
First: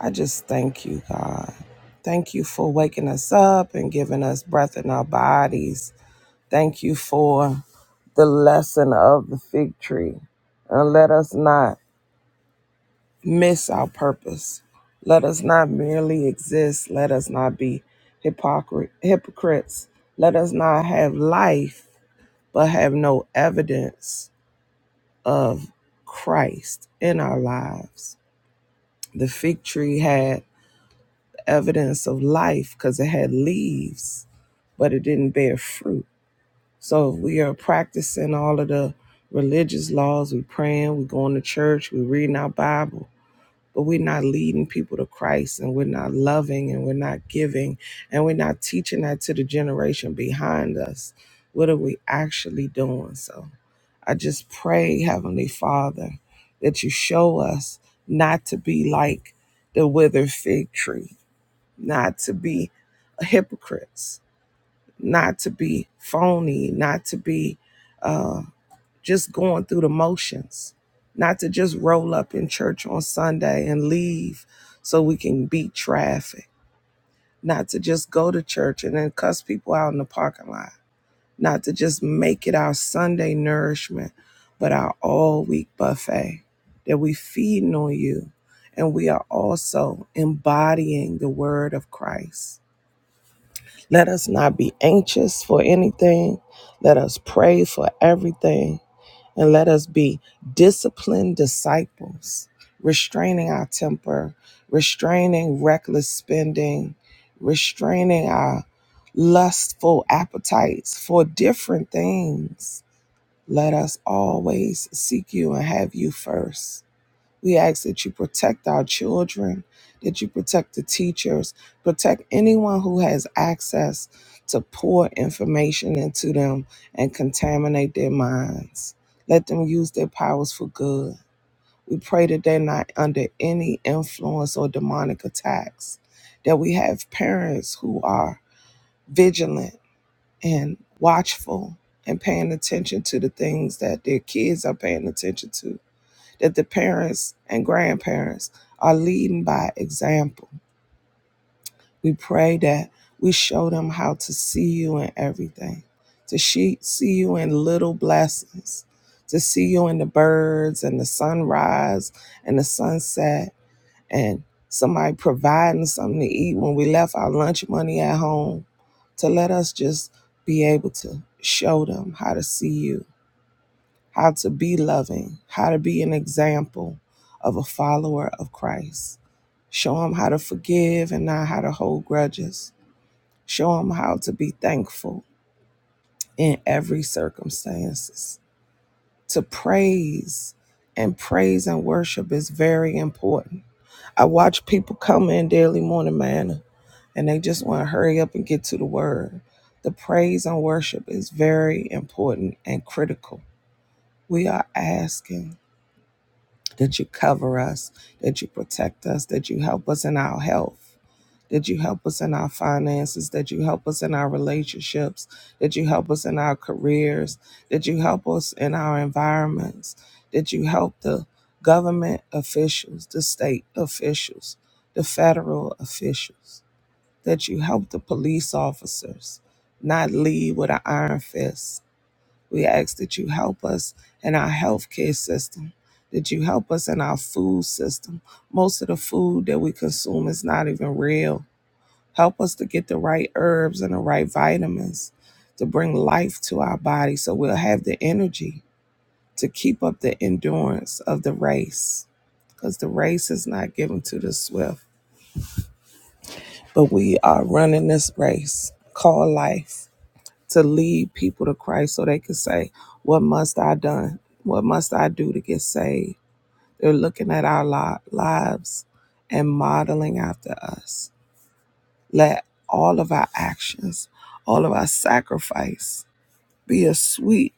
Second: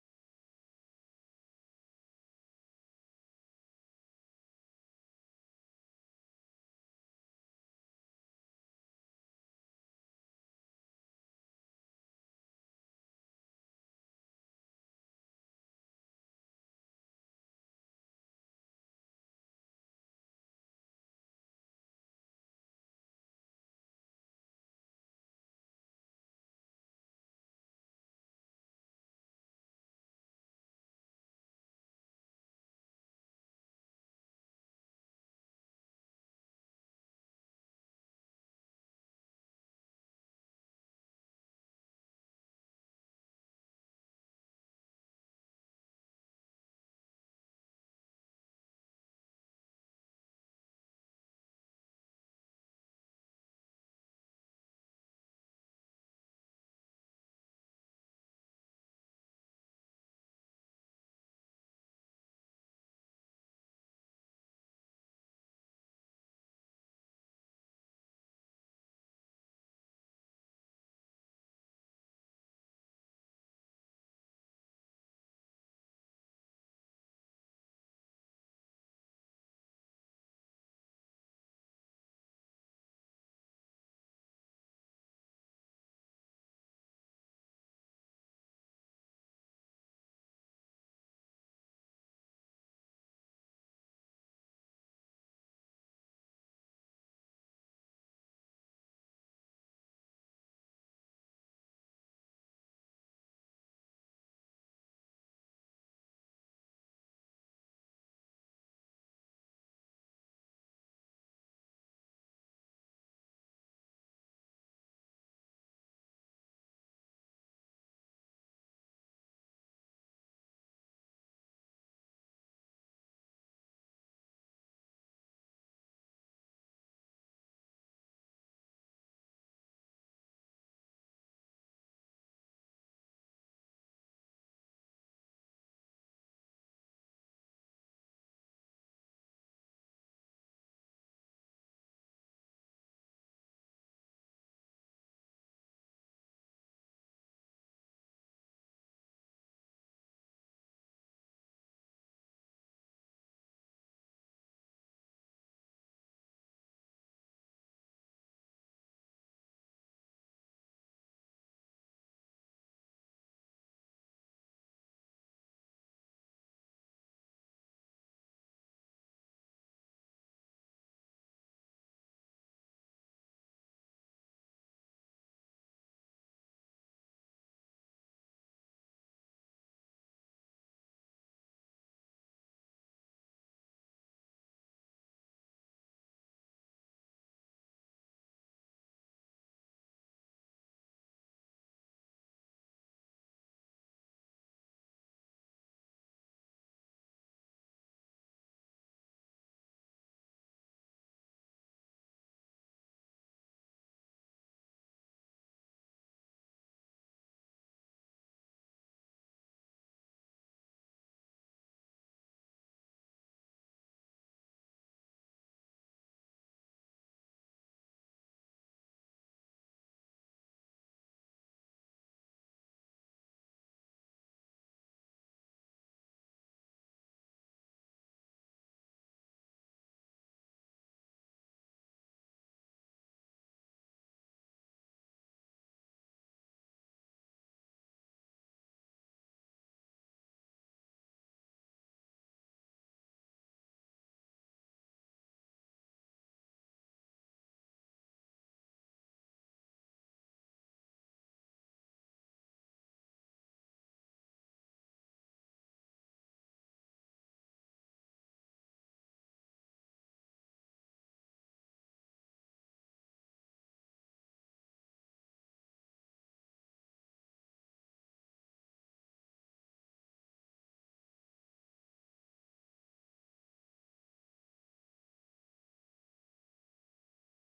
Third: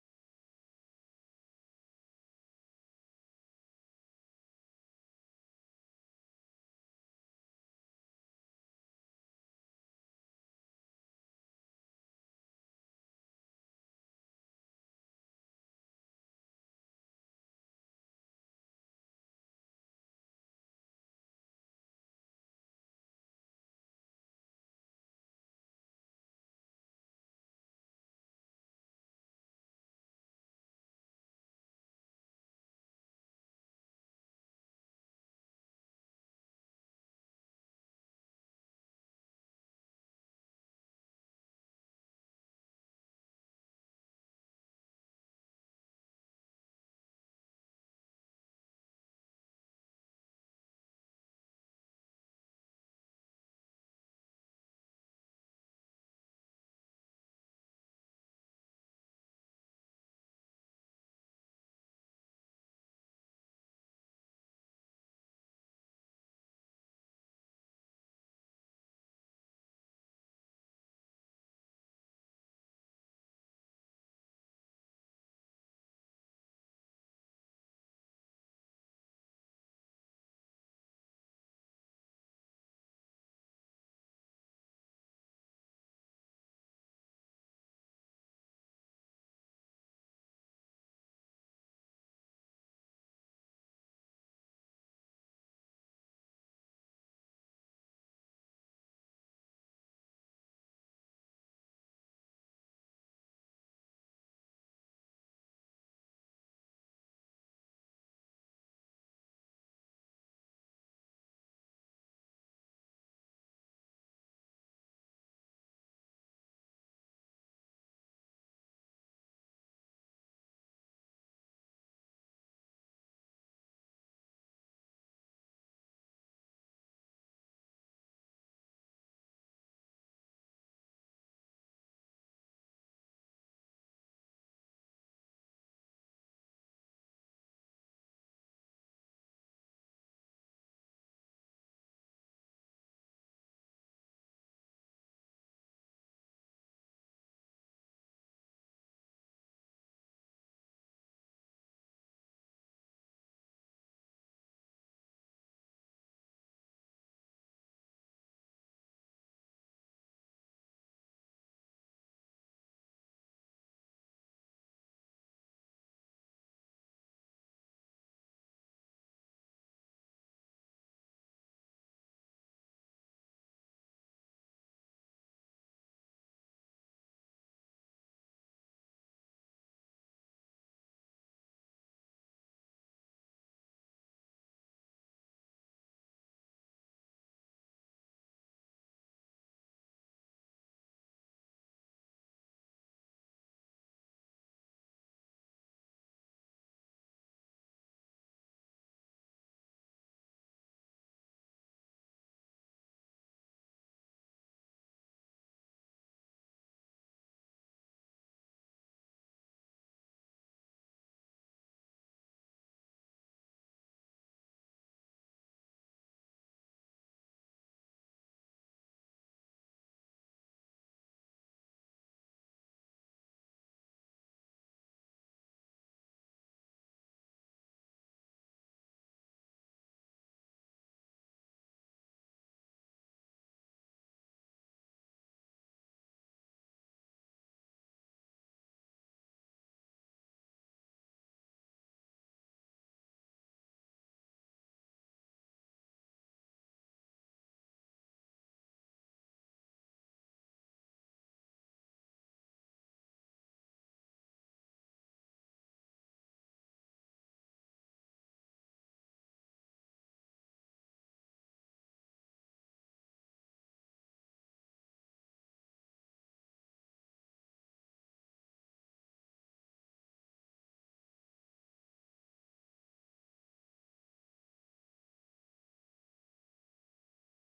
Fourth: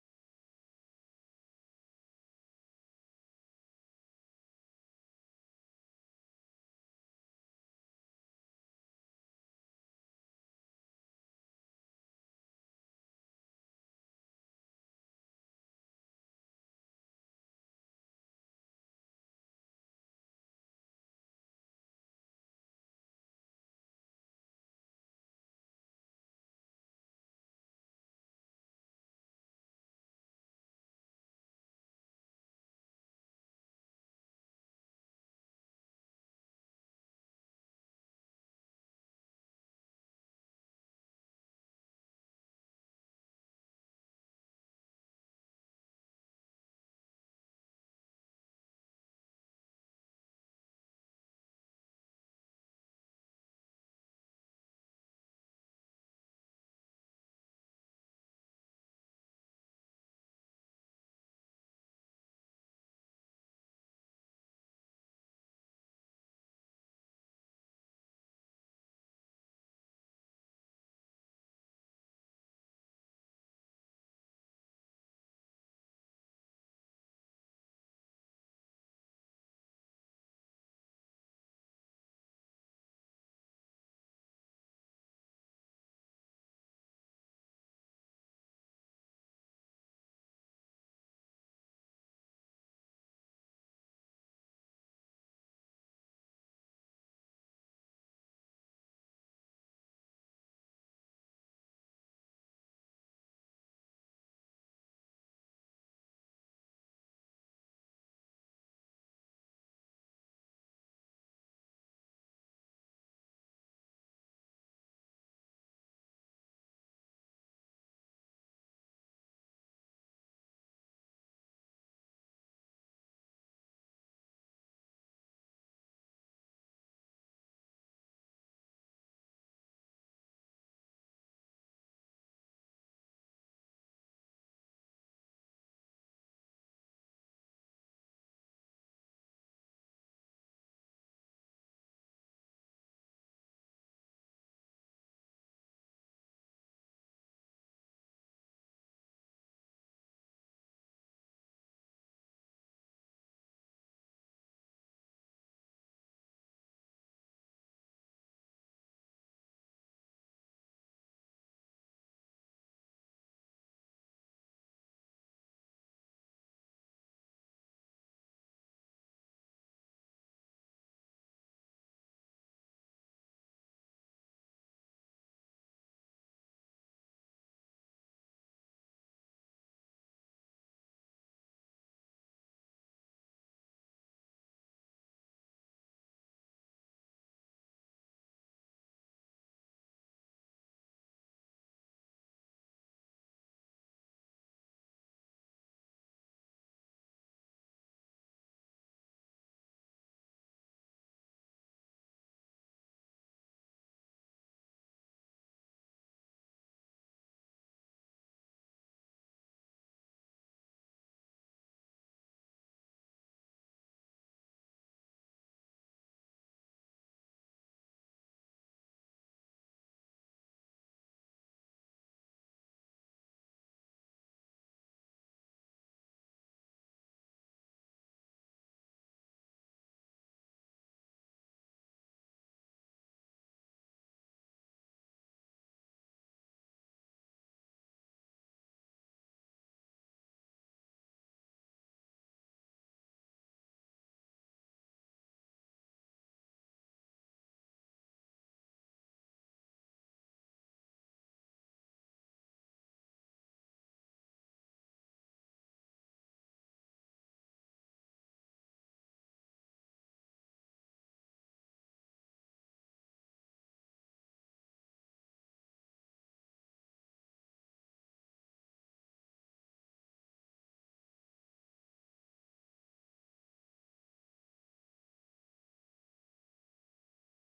Speaker 2: I just thank you, God. Thank you for waking us up and giving us breath in our bodies. Thank you for the lesson of the fig tree. And let us not miss our purpose. Let us not merely exist. Let us not be hypocrite, hypocrites. Let us not have life but have no evidence of Christ in our lives. The fig tree had evidence of life because it had leaves, but it didn't bear fruit. So if we are practicing all of the religious laws, we praying, we going to church, we reading our Bible, but we're not leading people to Christ and we're not loving and we're not giving and we're not teaching that to the generation behind us, what are we actually doing? So I just pray, Heavenly Father, that you show us not to be like the withered fig tree, not to be hypocrites, not to be phony, not to be uh, just going through the motions, not to just roll up in church on Sunday and leave so we can beat traffic, not to just go to church and then cuss people out in the parking lot, not to just make it our Sunday nourishment, but our all week buffet that we feeding on you. And we are also embodying the word of Christ. Let us not be anxious for anything. Let us pray for everything and let us be disciplined disciples, restraining our temper, restraining reckless spending, restraining our lustful appetites for different things. Let us always seek you and have you first we ask that you protect our children, that you protect the teachers, protect anyone who has access to pour information into them and contaminate their minds. Let them use their powers for good. We pray that they're not under any influence or demonic attacks, that we have parents who are vigilant and watchful and paying attention to the things that their kids are paying attention to that the parents and grandparents are leading by example. We pray that we show them how to see you in everything, to see you in little blessings, to see you in the birds and the sunrise and the sunset, and somebody providing something to eat when we left our lunch money at home, to let us just be able to show them how to see you how to be loving, how to be an example of a follower of Christ. Show them how to forgive and not how to hold grudges. Show them how to be thankful in every circumstances. To praise and praise and worship is very important. I watch people come in daily morning manna and they just want to hurry up and get to the word. The praise and worship is very important and critical. We are asking that you cover us, that you protect us, that you help us in our health, that you help us in our finances, that you help us in our relationships, that you help us in our careers, that you help us in our environments, that you help the government officials, the state officials, the federal officials, that you help the police officers not lead with an iron fist we ask that you help us in our healthcare system, that you help us in our food system. Most of the food that we consume is not even real. Help us to get the right herbs and the right vitamins to bring life to our body so we'll have the energy to keep up the endurance of the race because the race is not given to the swift, but we are running this race called life. to lead people to Christ so they could say, What must I done? What must I do to get saved? They're looking at our li- lives and modeling after us. Let all of our actions, all of our sacrifice be a sweet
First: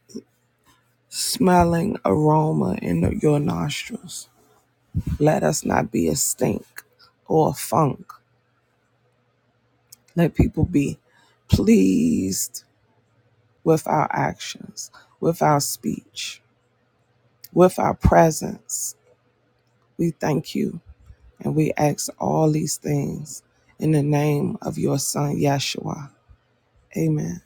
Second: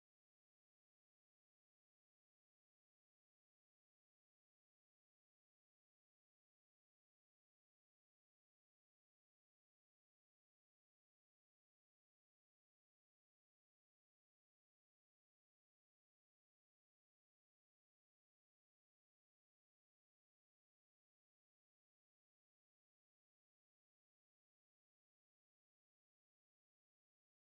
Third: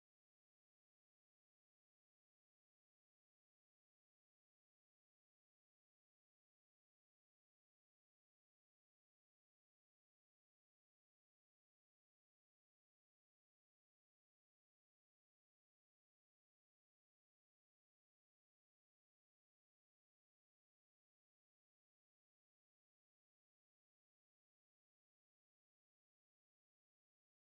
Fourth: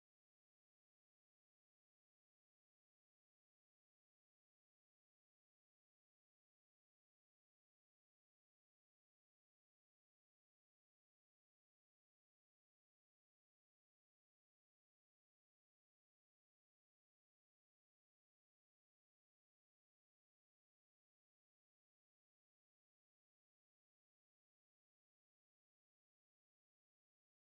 Speaker 2: smelling aroma in your nostrils. Let us not be a stink or a funk. Let people be pleased with our actions, with our speech, with our presence We thank you and we ask all these things in the name of your son, Yeshua. Amen.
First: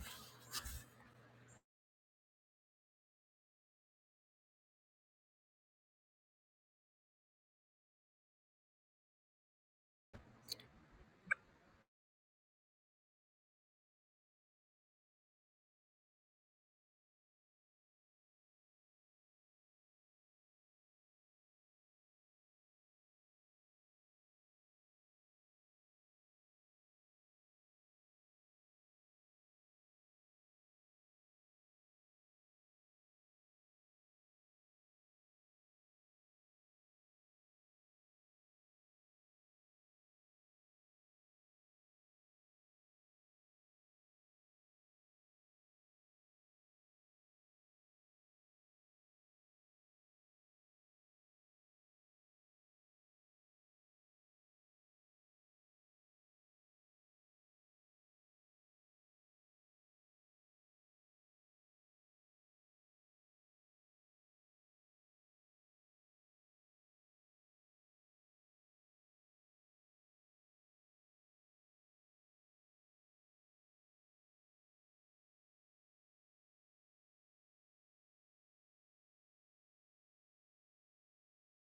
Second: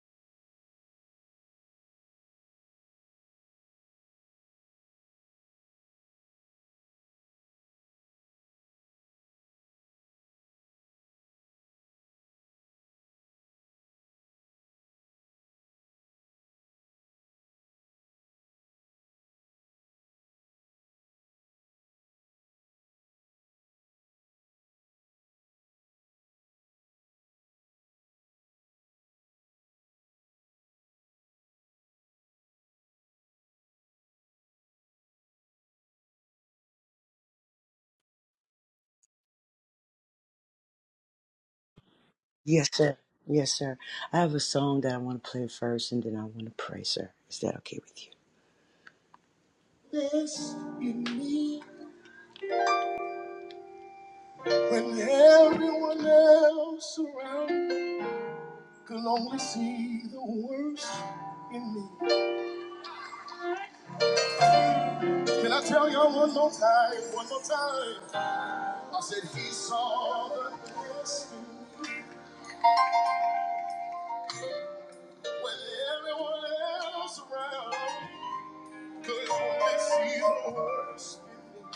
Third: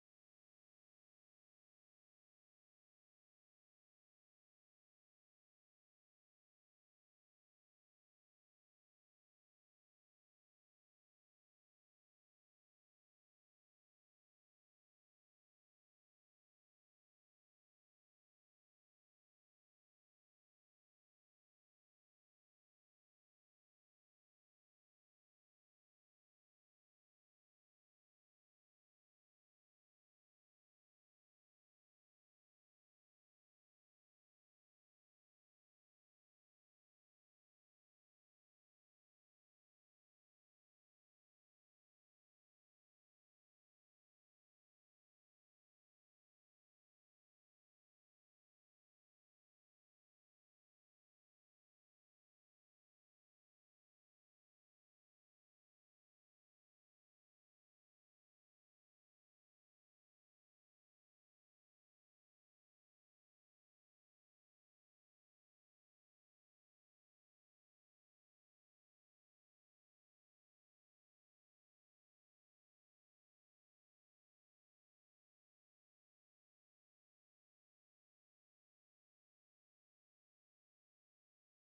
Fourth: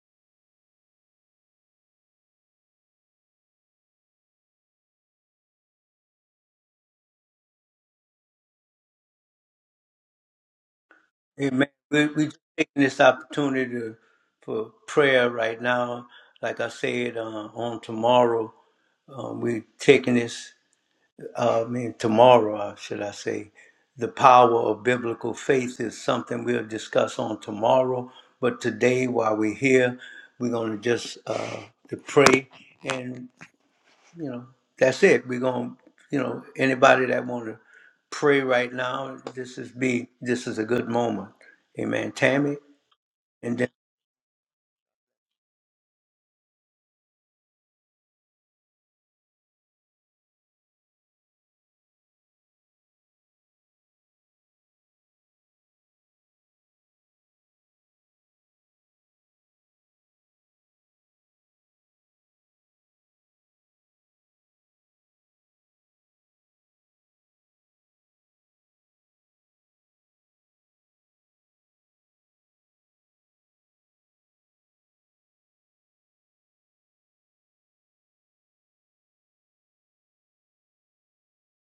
Speaker 1: Amen. We we just taking this opportunity to, for prayer right now. Like I said, uh, on tomorrow, um, we taking this uh, I mean, tomorrow, uh, should I say, the power of biblical faith is something we'll discuss on tomorrow. But today, while we're here, we're going to just uh, to pray, and you know, that's it. We're going, to you know, anybody that want to pray right now, this is be this is a good moment. Amen, Tammy.
Speaker 3: Yes, sir. Yes, sir. I have a song that I want to play first and then I want to pray, sir. Is that okay with you? This in me when everyone else around me could only see the worst in me. Can I tell y'all one more time? One more time. I said he saw the worst in me when everyone else around could only see the worst in me.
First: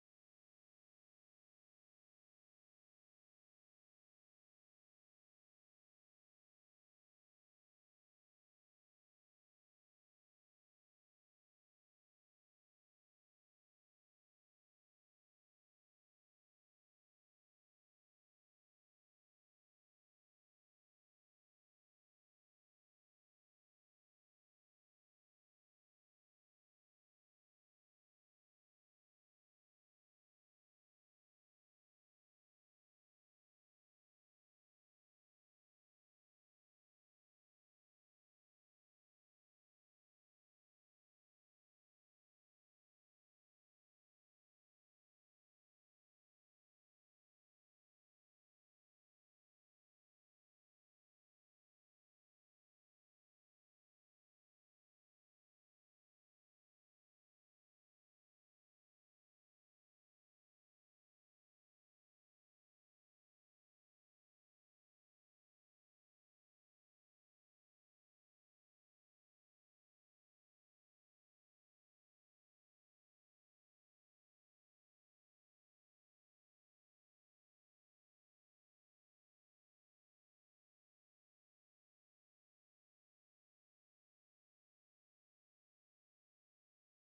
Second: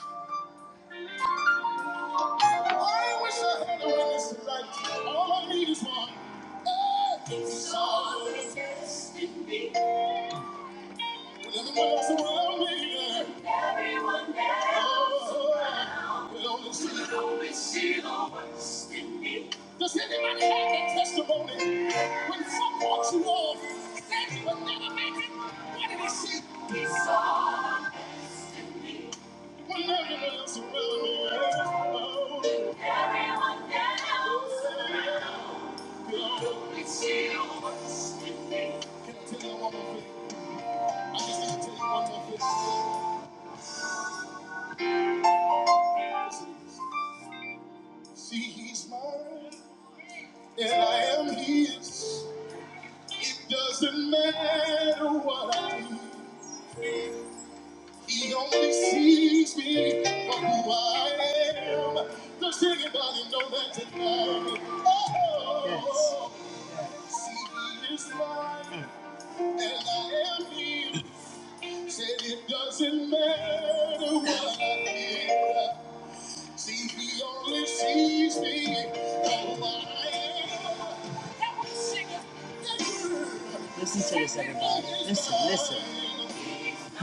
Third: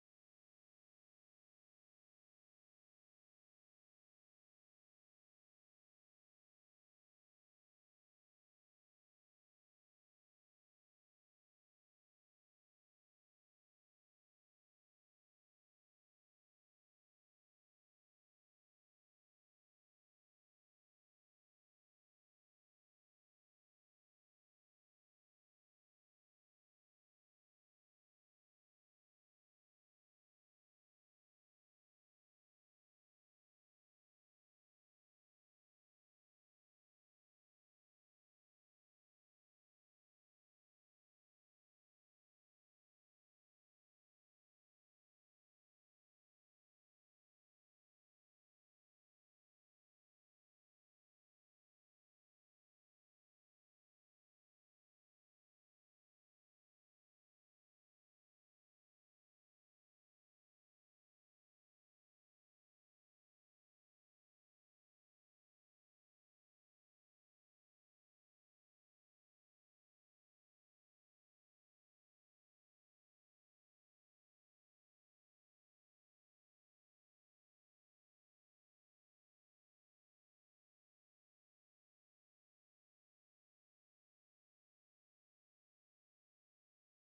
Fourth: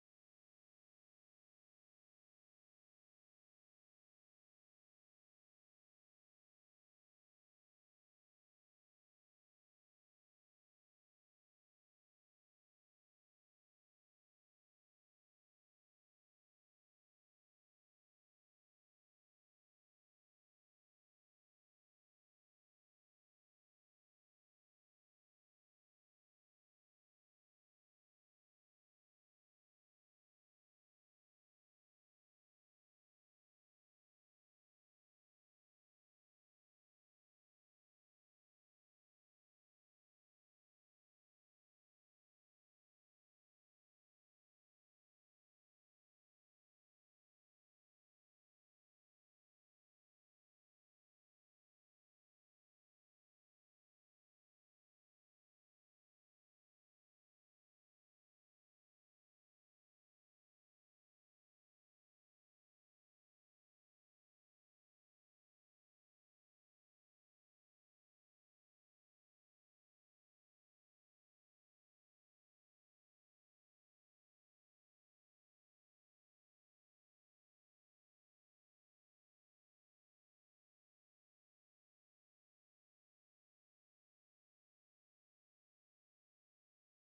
Speaker 3: I wish I had a witness tonight. All I need is one. Someone to test me. When everyone else around me, everyone else around, me, will only see, will only see the worst in me. Does anybody have a testimony? When some walks you off, said you would never make it, what did he see? He saw the best in me. When everyone else around me, oh, everyone else around. me. Can I tell you one more thing? I just need to tell you one more thing. See, he's mine, and I am his. It doesn't matter what I do. He only sees me for who I am. Does anybody know that tonight? Oh, yes. see, he is mine, and I am his. Said it doesn't matter what I did. See, he only sees me how I am. Listen to this, everybody. Listen, listen. Huh?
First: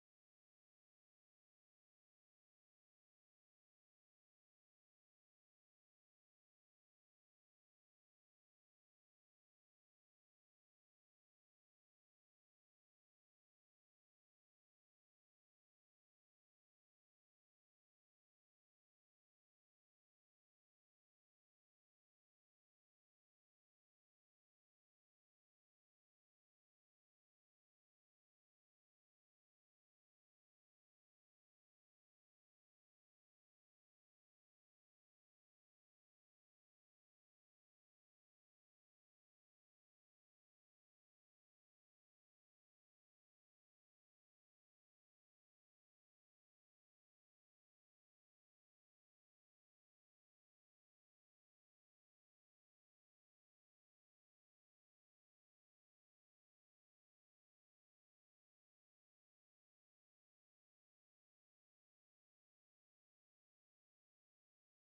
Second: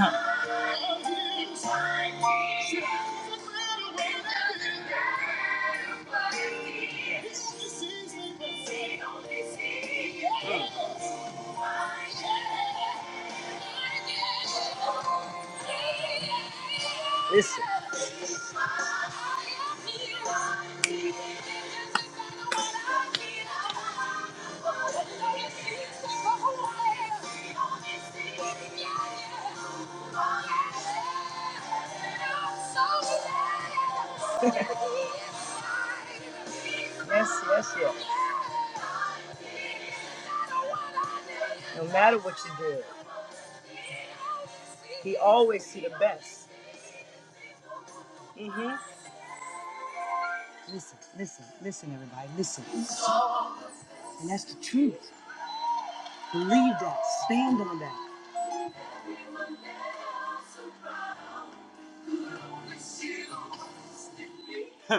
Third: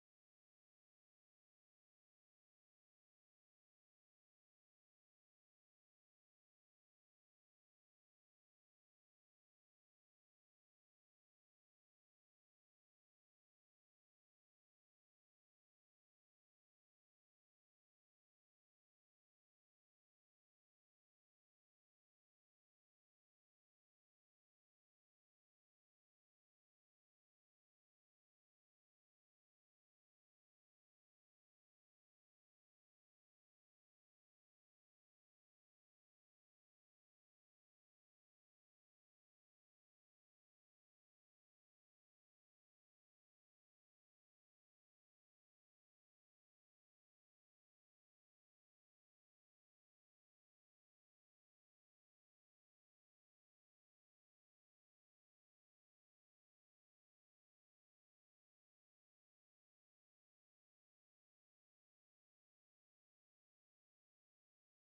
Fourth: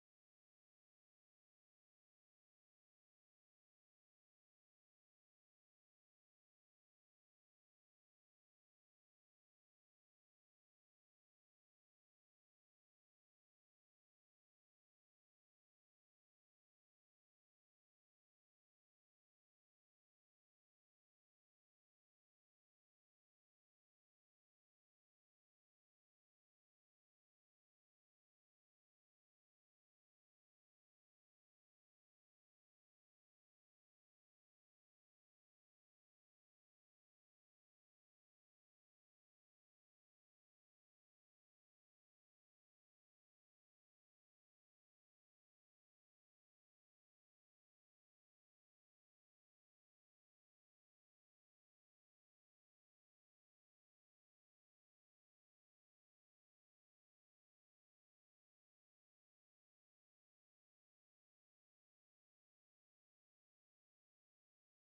Speaker 3: Listen. Yes, yes, yes. No matter what you do, he always see the best. Listen, listen, listen, everybody, listen. And that's the truth. Believe that. Stand on that.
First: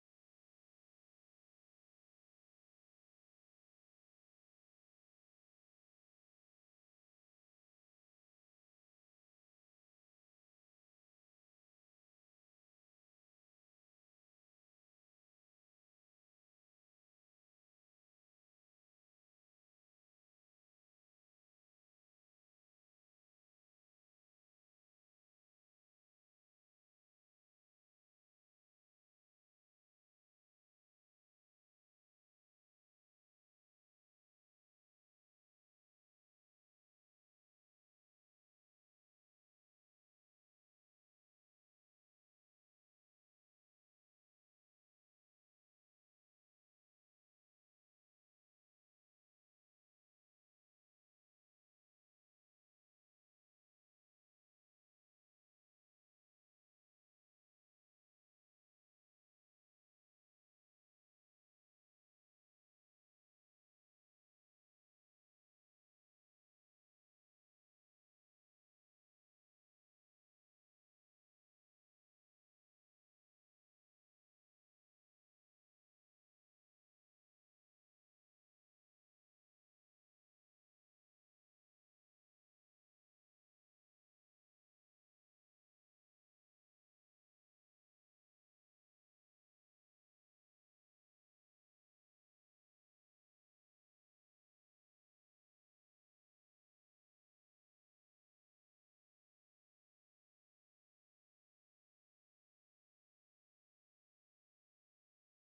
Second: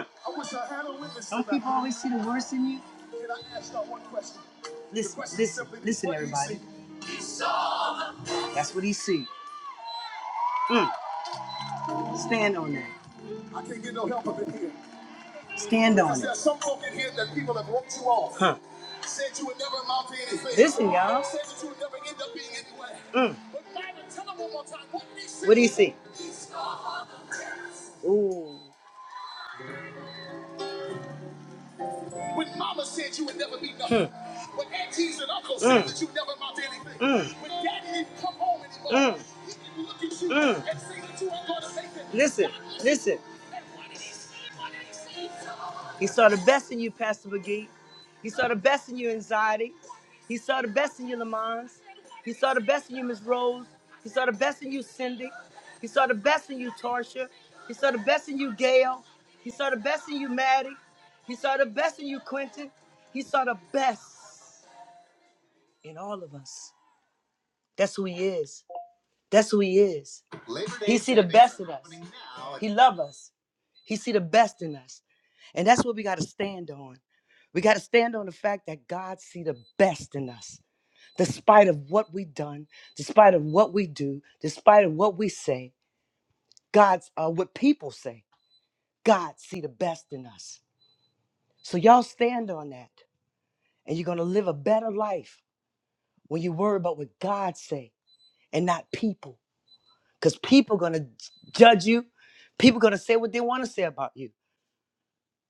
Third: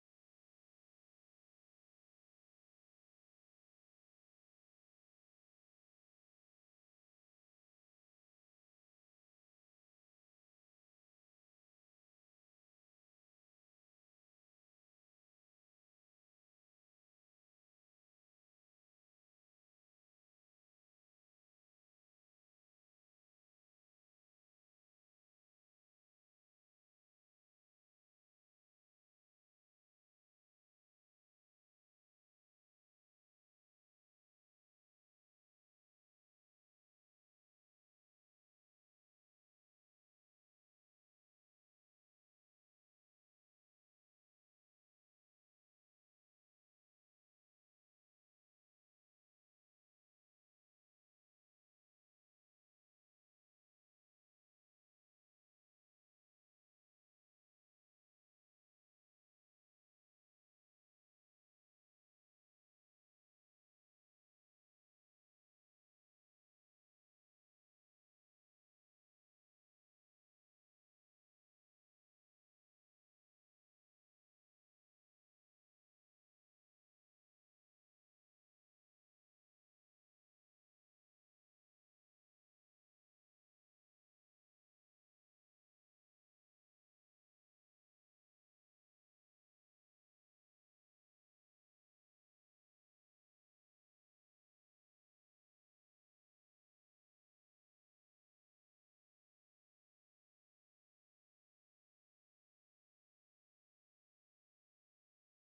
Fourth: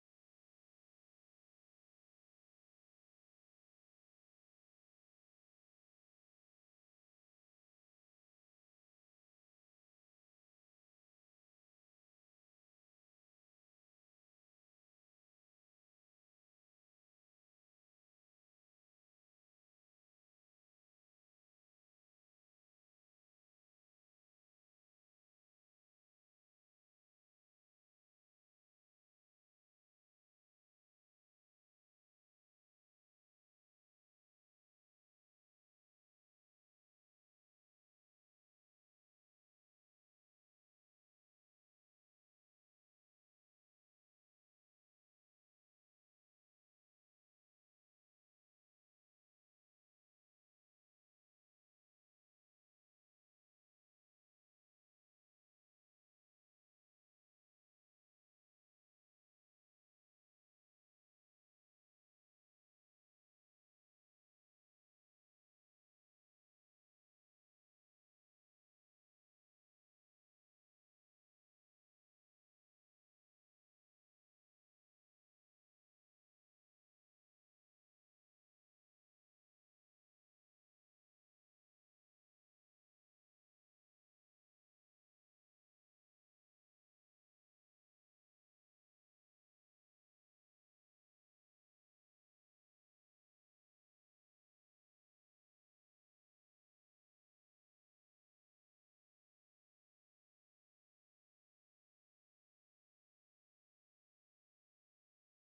Speaker 3: Don't people always see the worst in you? Can I ask one question? Listen, listen, listen, everybody. That's what he see. Mm. Stand on that. I can't get no help up in here. Stand on it. There's some folk in here that people have wrote you off. Huh. Said you would never amount to anything. Listen, y'all. Said that you would never end up being anywhere. Mm. But Bible, tell them one more time. What do you see? What do you see? Ooh. When mama said you would never be nothing. Mm. When aunties and uncles mm. said Mm. that you never amount to anything. Mm. When daddy didn't come home anymore. Mm. He can look at you Mm. and say that you ain't gonna make it. Listen, listen. he saw the best in you, Pastor McGee. He saw the best in you, anxiety. He saw the best in you, Lamons. He saw the best in you, Miss Rose. He saw the best in you, Cindy. He saw the best in you, Tarsha. He saw the best in you, Gail. He saw the best in you, Maddie. He saw the best in you, Quentin. He saw the best in all of us. That's who he is. That's who he is. Labor Day he see the best in us. He love us. He see the best in us. And that's what we got to stand on. We got to stand on the fact that God see the best in us despite of what we done, despite of what we do, despite of what we say, God's uh, what people say. God see the best in us. So y'all stand on that, and you're gonna live a better life when you worry about what God say and not people, because people gonna judge you. People gonna say what they want to say about you.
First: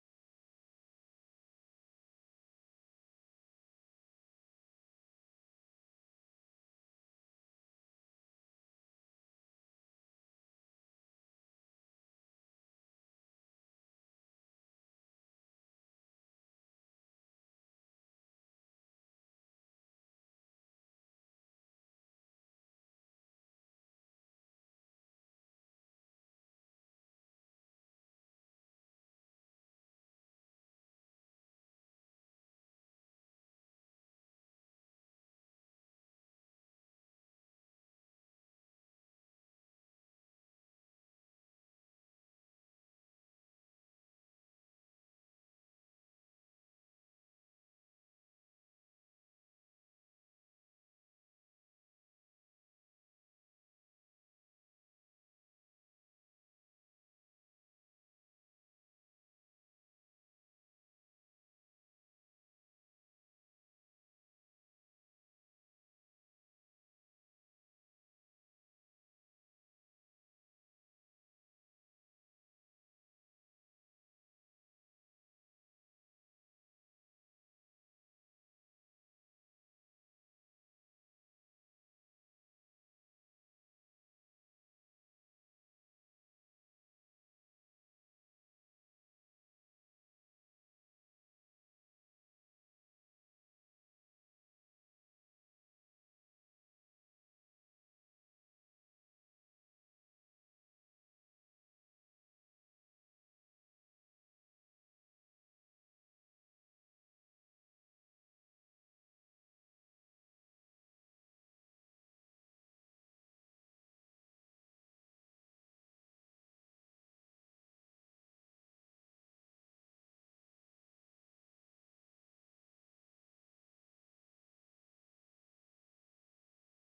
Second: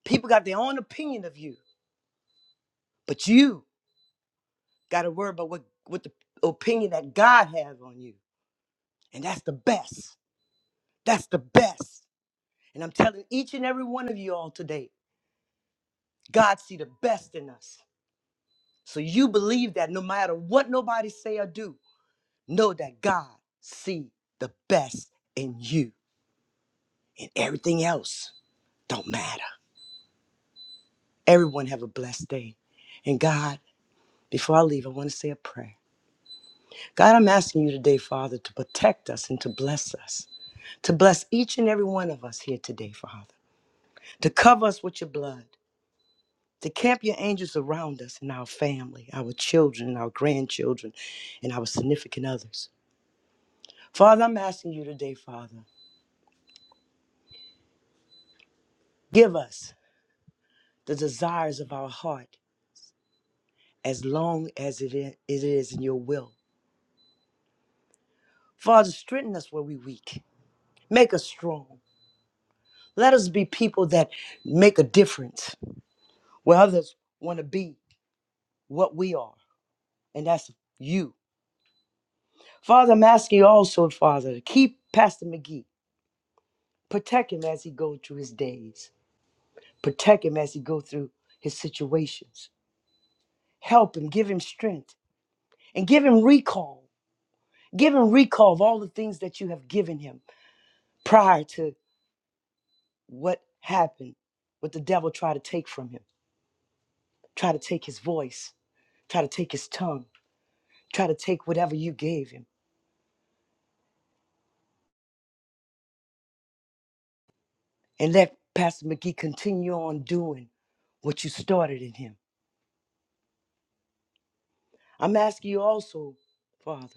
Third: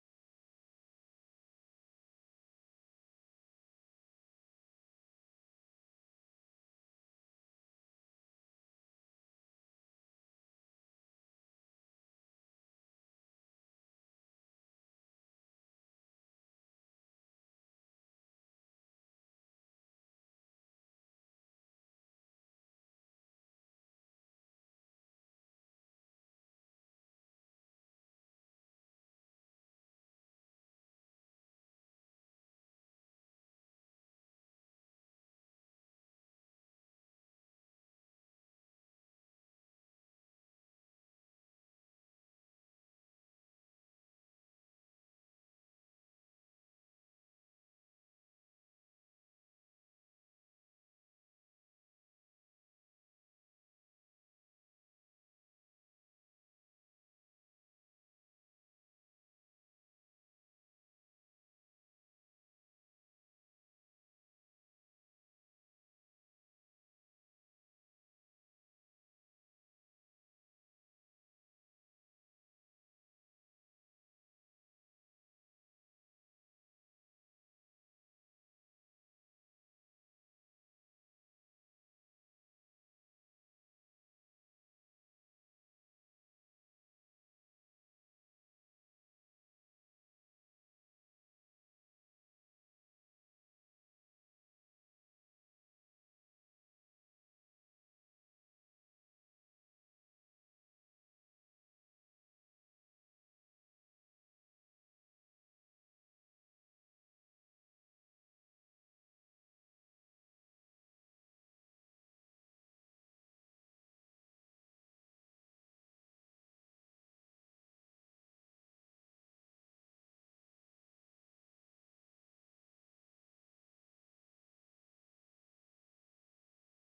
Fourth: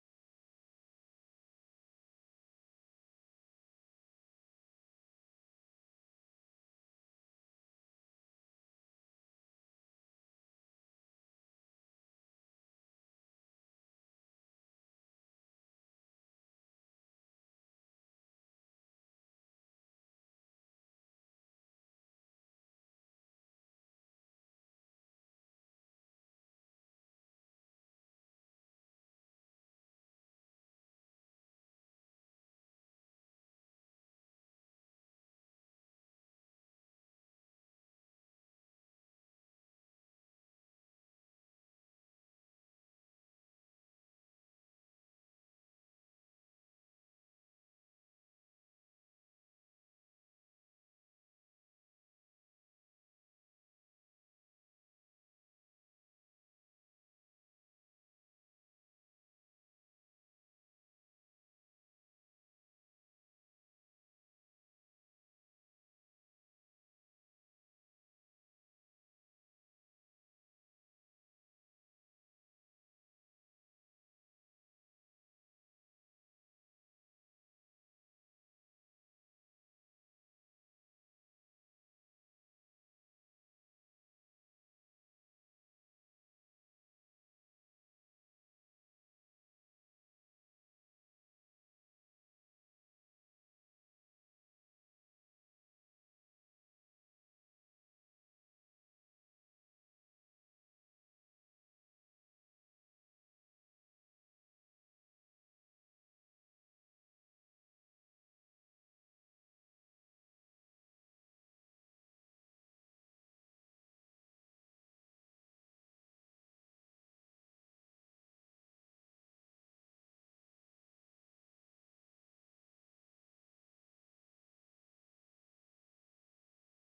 Speaker 3: People got their own opinion of you, but you gotta worry about what what the opinion that God has on you, and that's the best. That's the best. And I'm telling each and every one of you all today, God see the best in us. So you believe that no matter what nobody say or do, know that God see the best in you and everything else don't matter. Everyone have a blessed day. And God, before I leave, I want to say a prayer. God, I'm asking you today, Father, to protect us and to bless us, to bless each and every one of us here today, Father, to cover us with your blood, to camp your angels around us and our family, our children, our grandchildren, and our significant others. Father, I'm asking you today, Father, give us the desires of our heart as long as it i- it is in your will. Father, strengthen us where we're weak, make us strong. Let us be people that make a difference where others want to be what we are, and that's you. Father, I'm asking you also, Father, to keep Pastor McGee, protect him as he goes through his days. Protect him as he go through his situations. Help him, give him strength, and give him recall. Give him recall of all the things that you have given him prior to what happened, what the devil tried to take from him, try to take his voice, try to take his tongue, try to take whatever you gave him. And let Pastor McGee continue on doing what you started in him. I'm asking you also, Father,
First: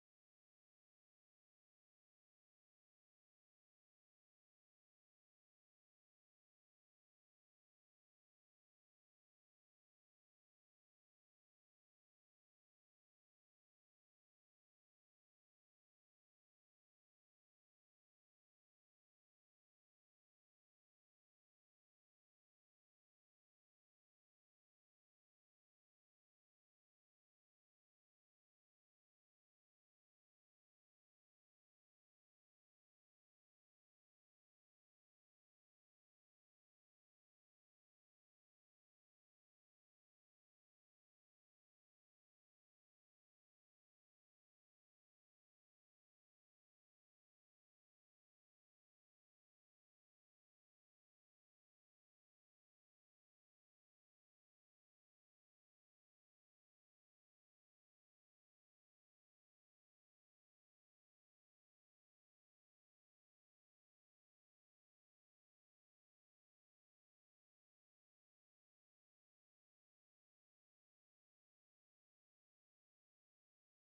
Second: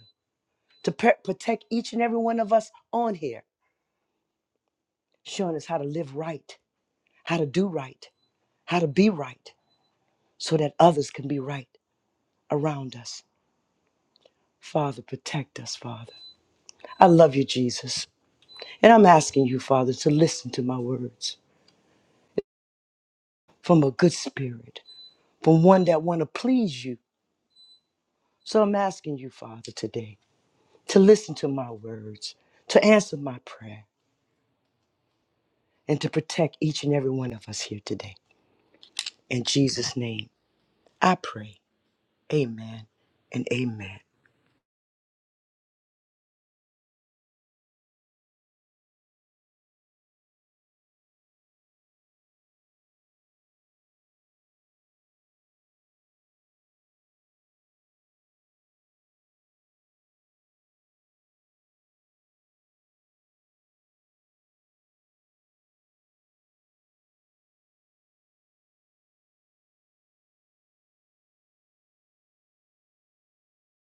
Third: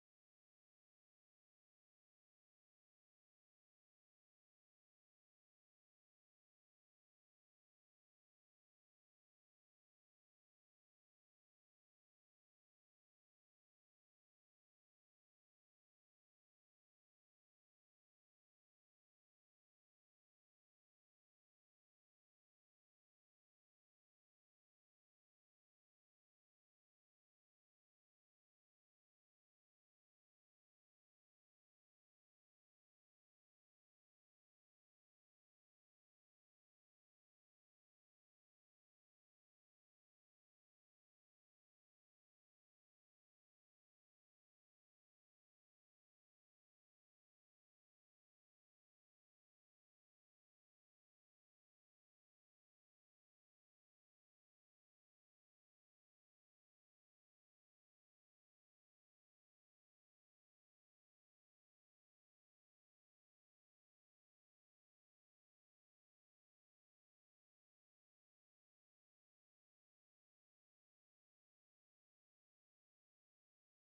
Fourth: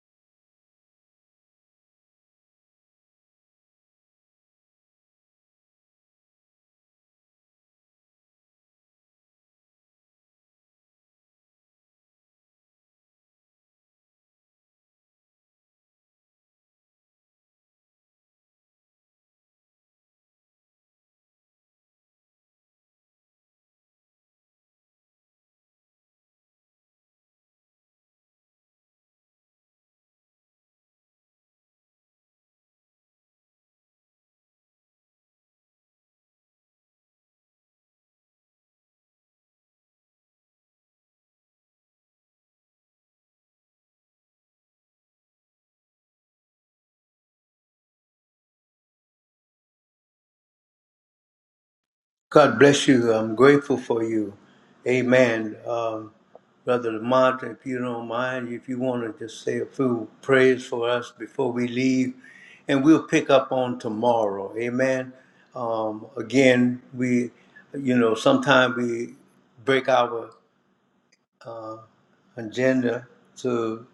Speaker 3: to pre- protect each and every one of us on here, showing us how to live right how to do right, how to be right, so that others can be right around us. Father, protect us, Father. I love you, Jesus. And I'm asking you, Father, to listen to my words from a good spirit, from one that want to please you. So I'm asking you, Father, today to listen to my words, to answer my prayer, and to protect each and every one of us here today. In Jesus' name, I pray. Amen and amen.
Speaker 1: God bless you. I'm grateful for you. Amen. Um, Brother Lamont, if you don't mind, if you want to just say a few prayers for us before we leave, and we'll pick up on tomorrow. Amen. Um, again, we, you know, sometimes we break our agenda to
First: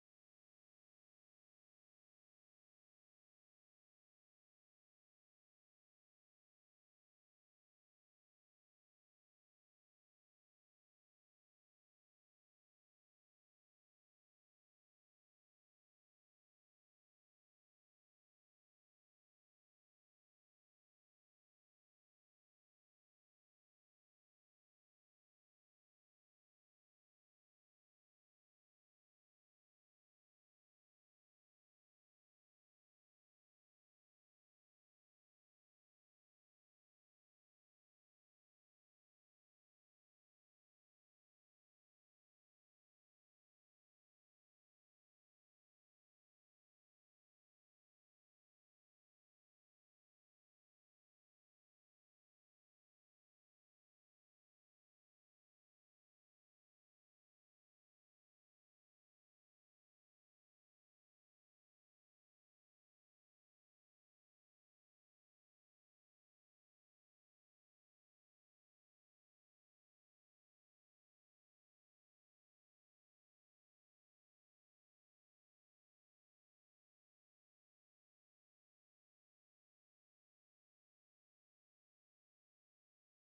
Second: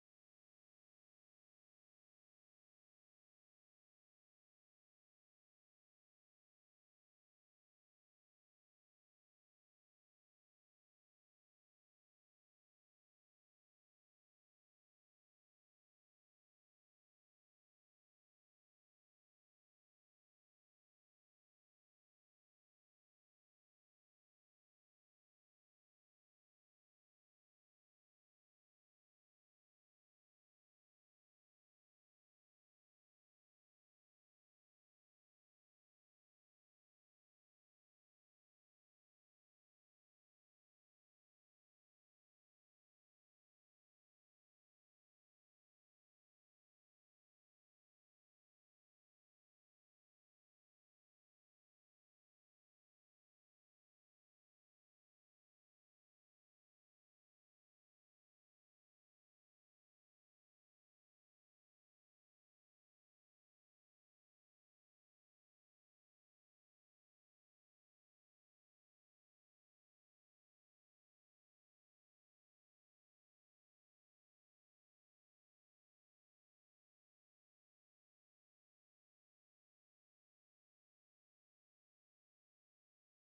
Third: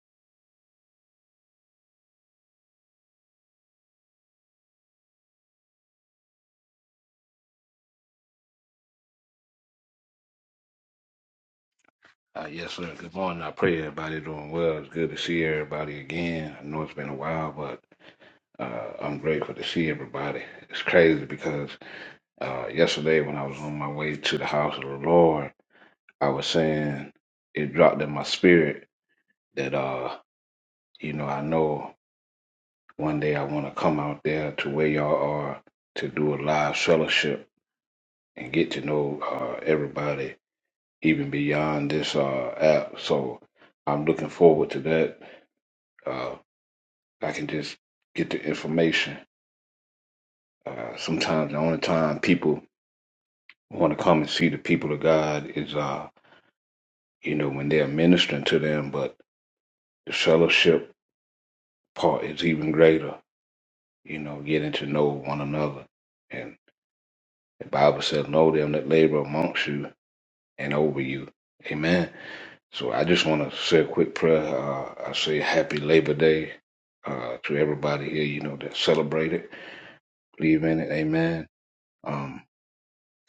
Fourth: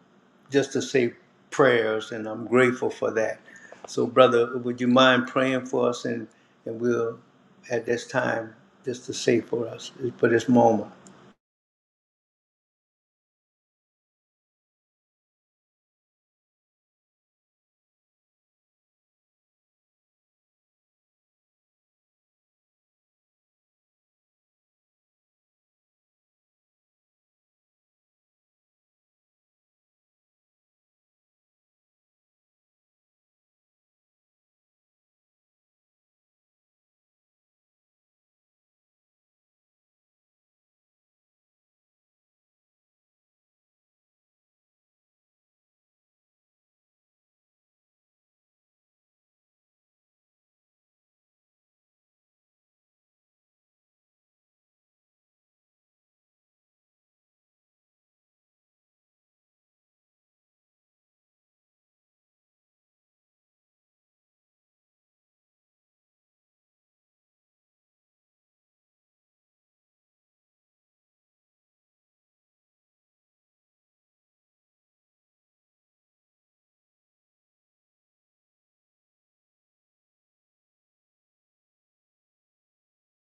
Speaker 1: just to say prayers, and I'm grateful for that. So, brother, would you mind praying for us, and, and we'll at this time just to say for us for this moment.
Speaker 4: Uh, yes, sir. Good morning. I pray everybody doing well. It's good to see everybody again. I know it's been a while, but uh, I'm grateful to see everybody. It's crazy because uh, yesterday when I was on my way to the house of the Lord, I was saying it dropped in my spirit that uh, you know, I know one day I want to come out there to where y'all are to do a live fellowship and get to know uh, everybody even beyond this uh, app. So I'm looking forward to that. Uh, I can just get the information. Uh, sometimes the only time people want to come and see the people of God is, uh, you know, when they're ministering to them. But the fellowship part is even greater. You know, getting to know one another, and the Bible says, "Know them that labor amongst you and over you." Amen. So I just want to say a quick prayer. Uh, I say Happy Labor Day uh, to everybody here. You know that celebrate it, believe in it. Amen. Um,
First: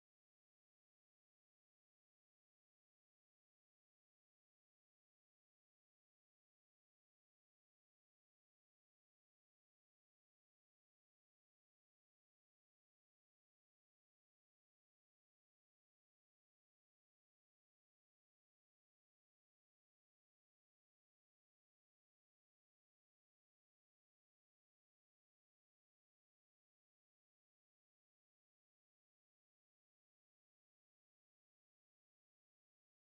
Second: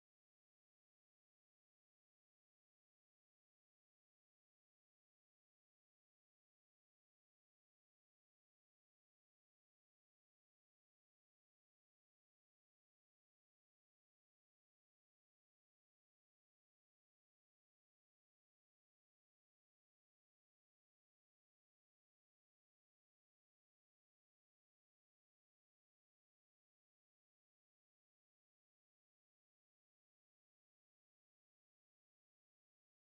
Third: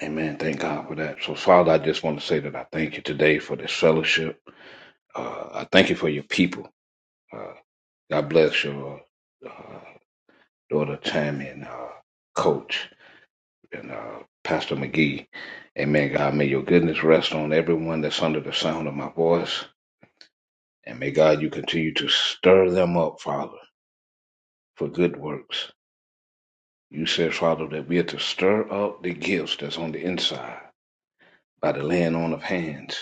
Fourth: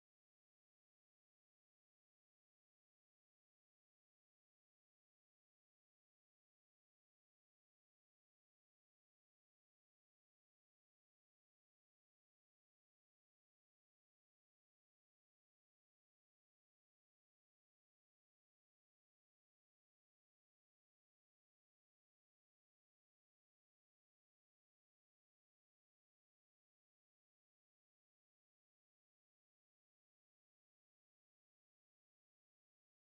Speaker 4: Amen. Thank God for that. So, Father, I just want to say that I thank you today for this fellowship. Uh, I thank you for your people. Uh, God bless your uh, daughter Tammy and uh, Coach and uh, Pastor McGee. Amen. God, may your goodness rest on everyone that's under the sound of my voice. And may God, you continue to stir them up, Father, for good works. You said, Father, that we are to stir up the gifts that's on the inside by the laying on of hands.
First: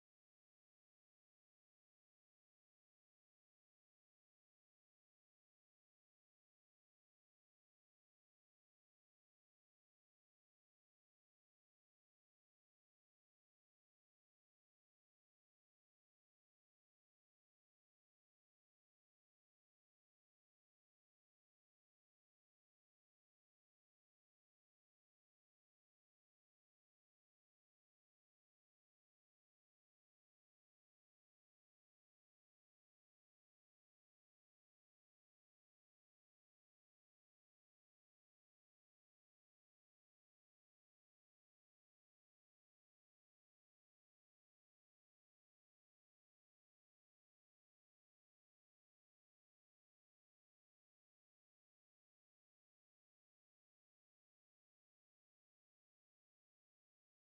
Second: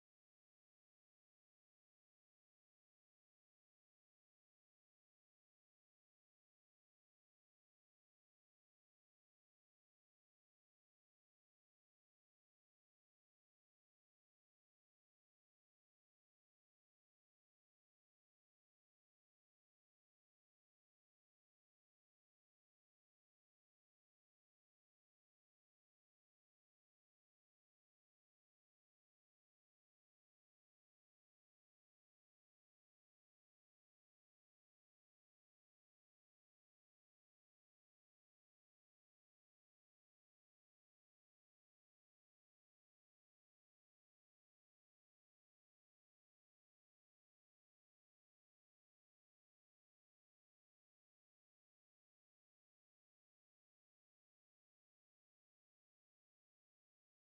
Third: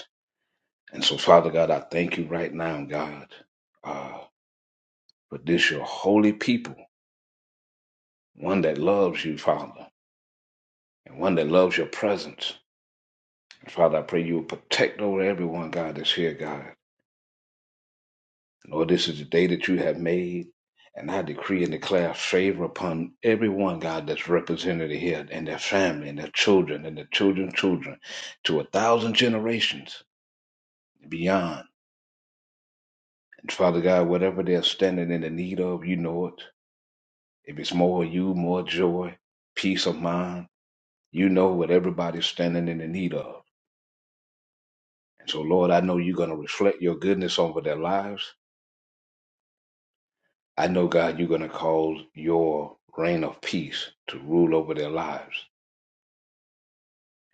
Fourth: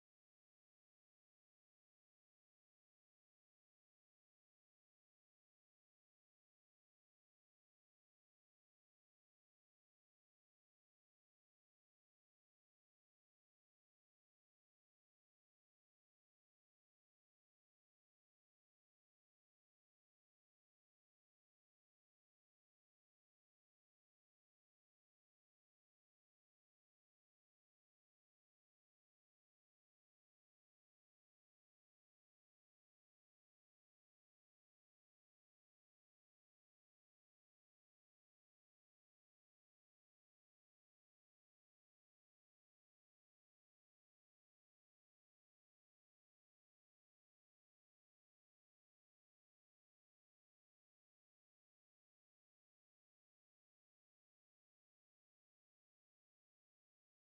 Speaker 4: And so, Father God, I thank you right now, God, uh, for this your holy people, one that loves you, Father, and one that loves your presence. And Father, I pray you will protect over everyone, God, that's here, God. Lord, this is the day that you have made, and I decree and declare favor upon everyone, God, that's represented here, and their family, and their children, and their children's children, to a thousand generations and beyond. And Father God, whatever they're standing in the need of, you know it. If it's more of you, more joy, peace of mind, you know what everybody's standing in the need of. And so, Lord, I know you're going to reflect your goodness over their lives. I know, God, you're going to cause your reign of peace to rule over their lives.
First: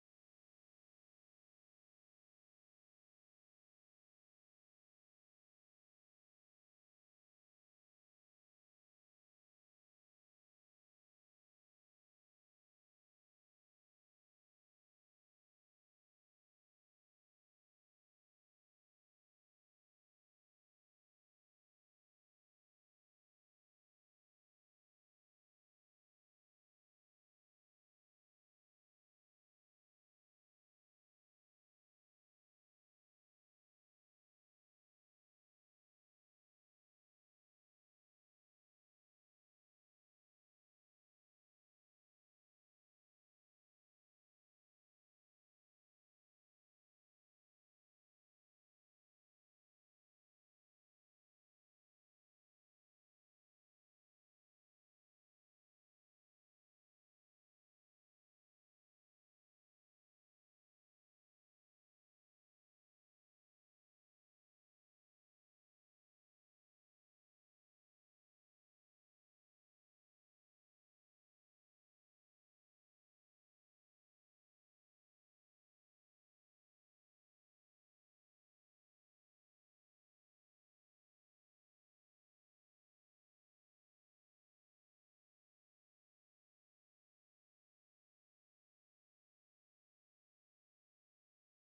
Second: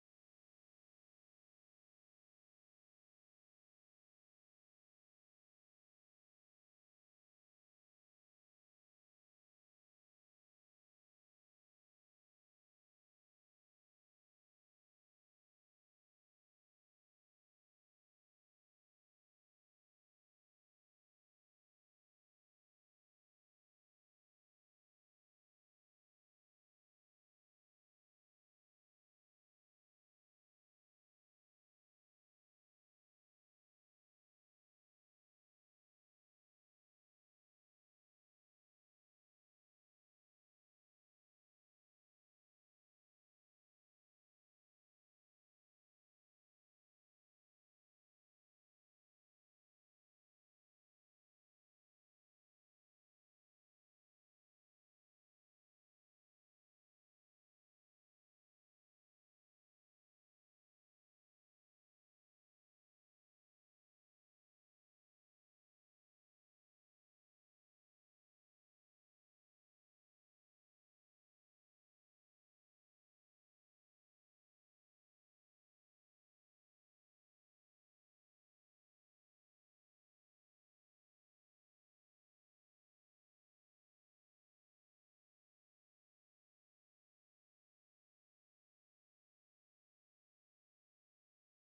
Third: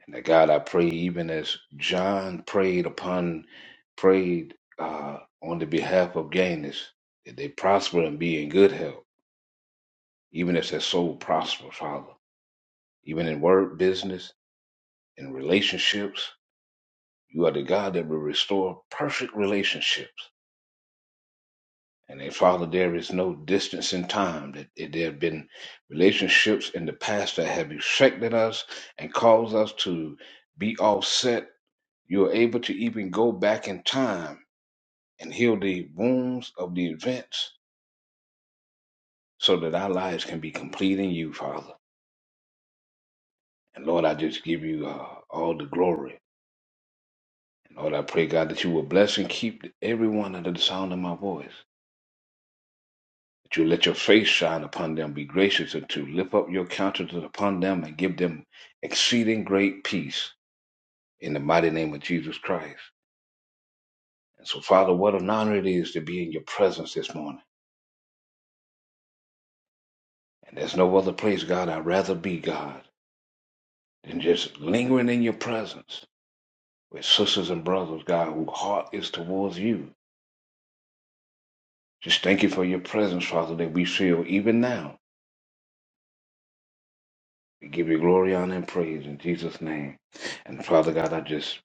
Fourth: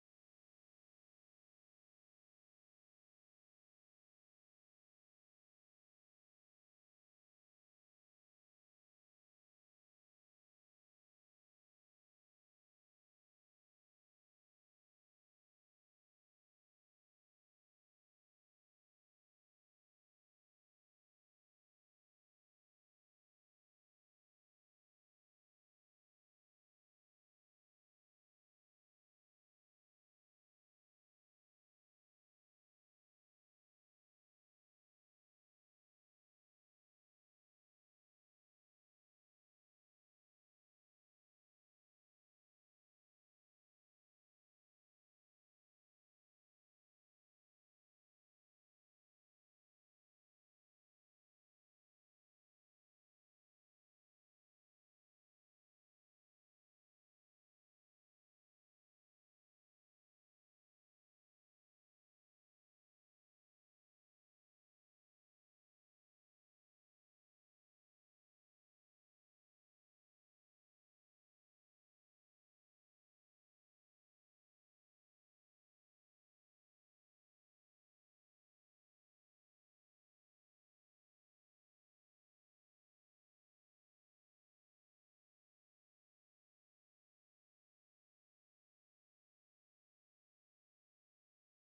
Speaker 4: And that, God, I pray, even as John prayed upon, prayed uh, on the behalf of Gaines, that they prosper and be in good health, even as their soul prospers, Father, even in work, business, in relationships. You are the God that will restore perfect relationships. And then, Father, there is no distance in time that there have been relationships in the past that have affected us and caused us to be offset. You are able to even go back in time and heal the wounds of the events so that our lives can be complete in you, Father. And Lord, I just give you uh, all the glory. And Lord, I pray, God, that you will bless and keep everyone under the sound of my voice. that you let your face shine upon them, be gracious unto, lift up your countenance upon them, and give them exceeding great peace in the mighty name of Jesus Christ. And so, Father, what an honor it is to be in your presence this morning. And there's no other place, God, I'd rather be, God, than just lingering in your presence with sisters and brothers, God, whose heart is towards you. Just thank you for your presence, Father, that we feel even now. We give you glory, honor, and praise in Jesus' name. And Father God, I just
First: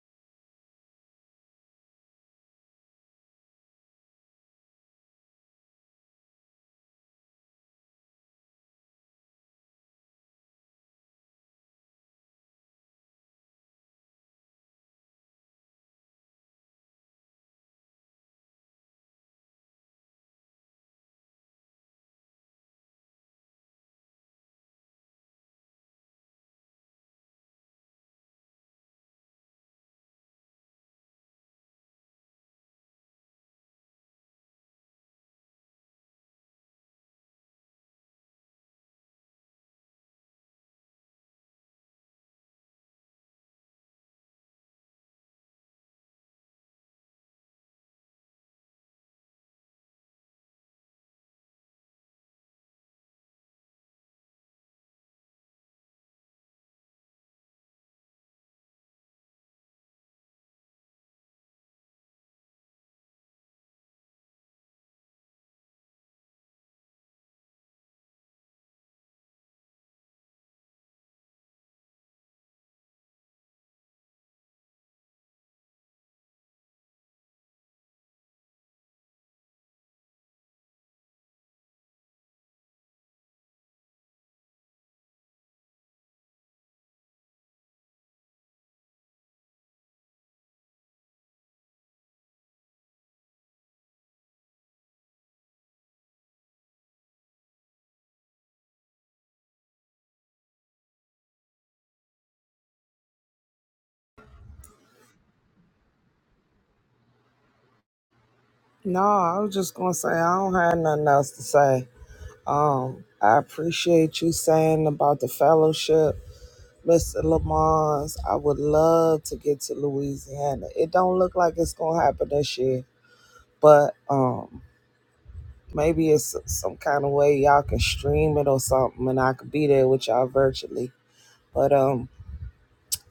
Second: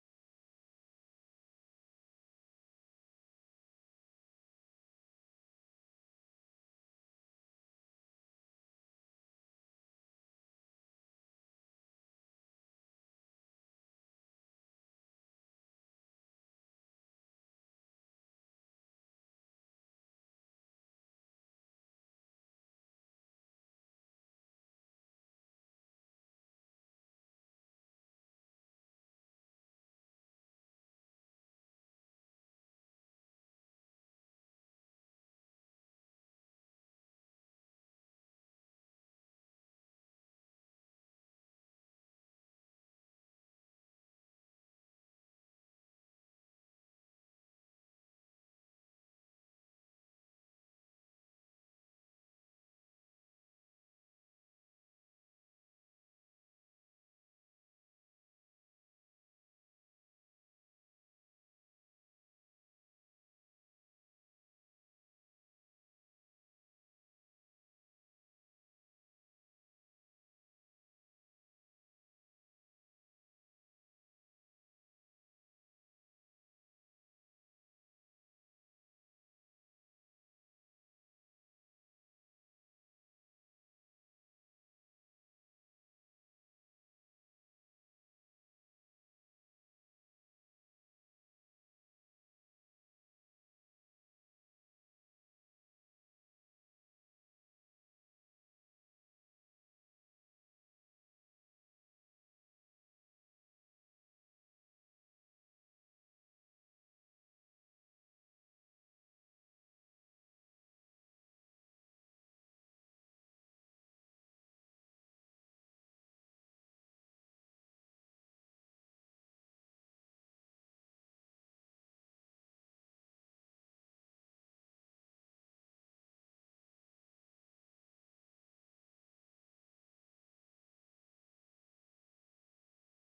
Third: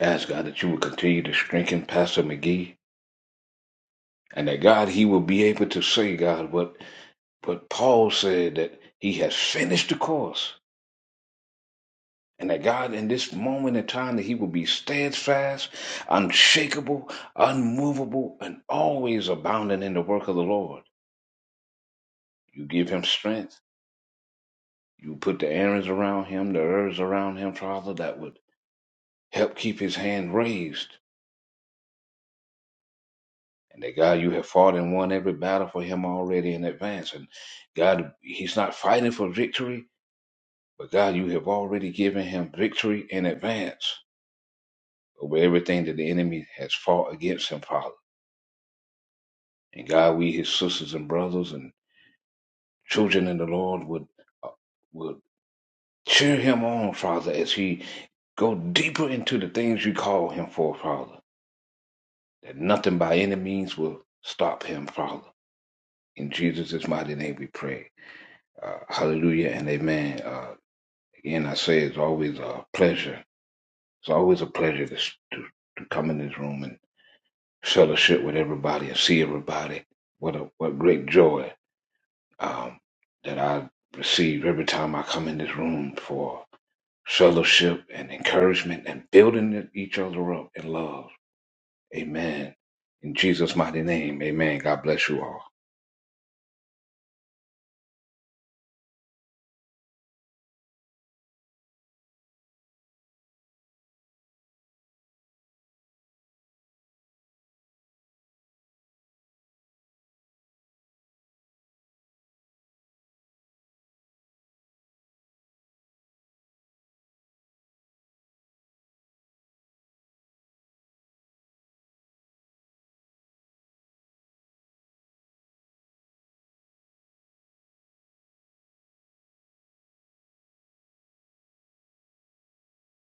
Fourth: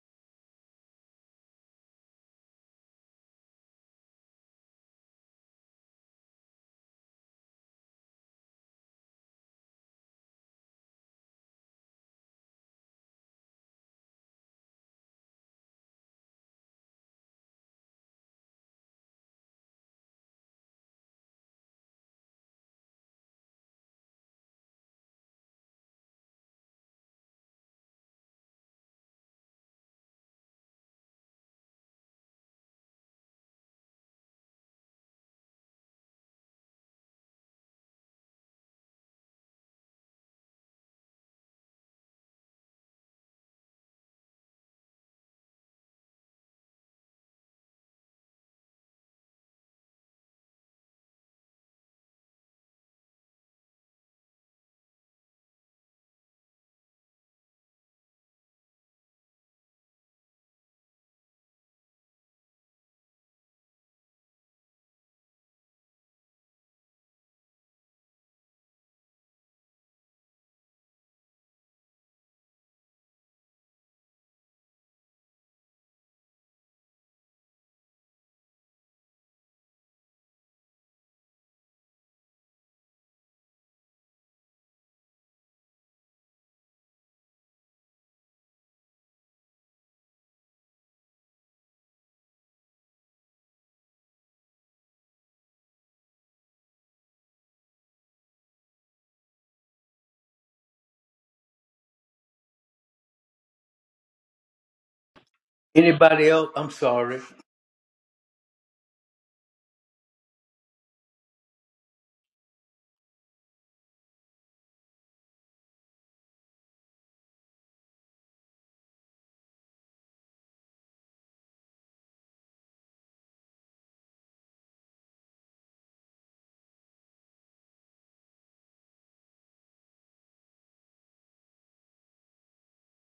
Speaker 4: Ask God that you will continue to strengthen Pastor McGee and that God, he will be able to say, God, what, what Paul said that he has finished the course. And that God, in this moment in time, that he will be steadfast, unshakable, unmovable, and always abounding in the work of the Lord. You give him strength. You put the errands around him, the herbs around him, Father, that would help keep his hand raised And that God, you have fought and won every battle for him already in advance. And God, he's not fighting for victory, but God, you have already given him victory in advance over everything that the enemy has fought against him, Father. And God, we, his sisters and brothers and children in the Lord, would, uh, would cheer him on, Father, as he go deeper into the things you call him for, Father, that nothing by any means will stop him, Father. In Jesus' mighty name we pray. Uh, hallelujah and amen. Uh, again, I say it's always a pleasure. It's always a pleasure to, s- to, to come in this room and fellowship with everybody and see everybody. What a what great joy um, that I receive every time I come in this room for fellowship and encouragement and building e-, each other up in love. Amen. In Jesus' mighty name, amen. God bless you all.
Speaker 1: Anybody else? I'm sorry.
Speaker 2: No, I was just going to say, I don't have nothing else to say. Um, I appreciate you saying about the fellowship. Mr. Lamont's, I would love to get to Louisiana. It don't look like it's gonna happen this year, but um, maybe it's some kind of way y'all can stream it or something, and I could be there with y'all virtually. But um,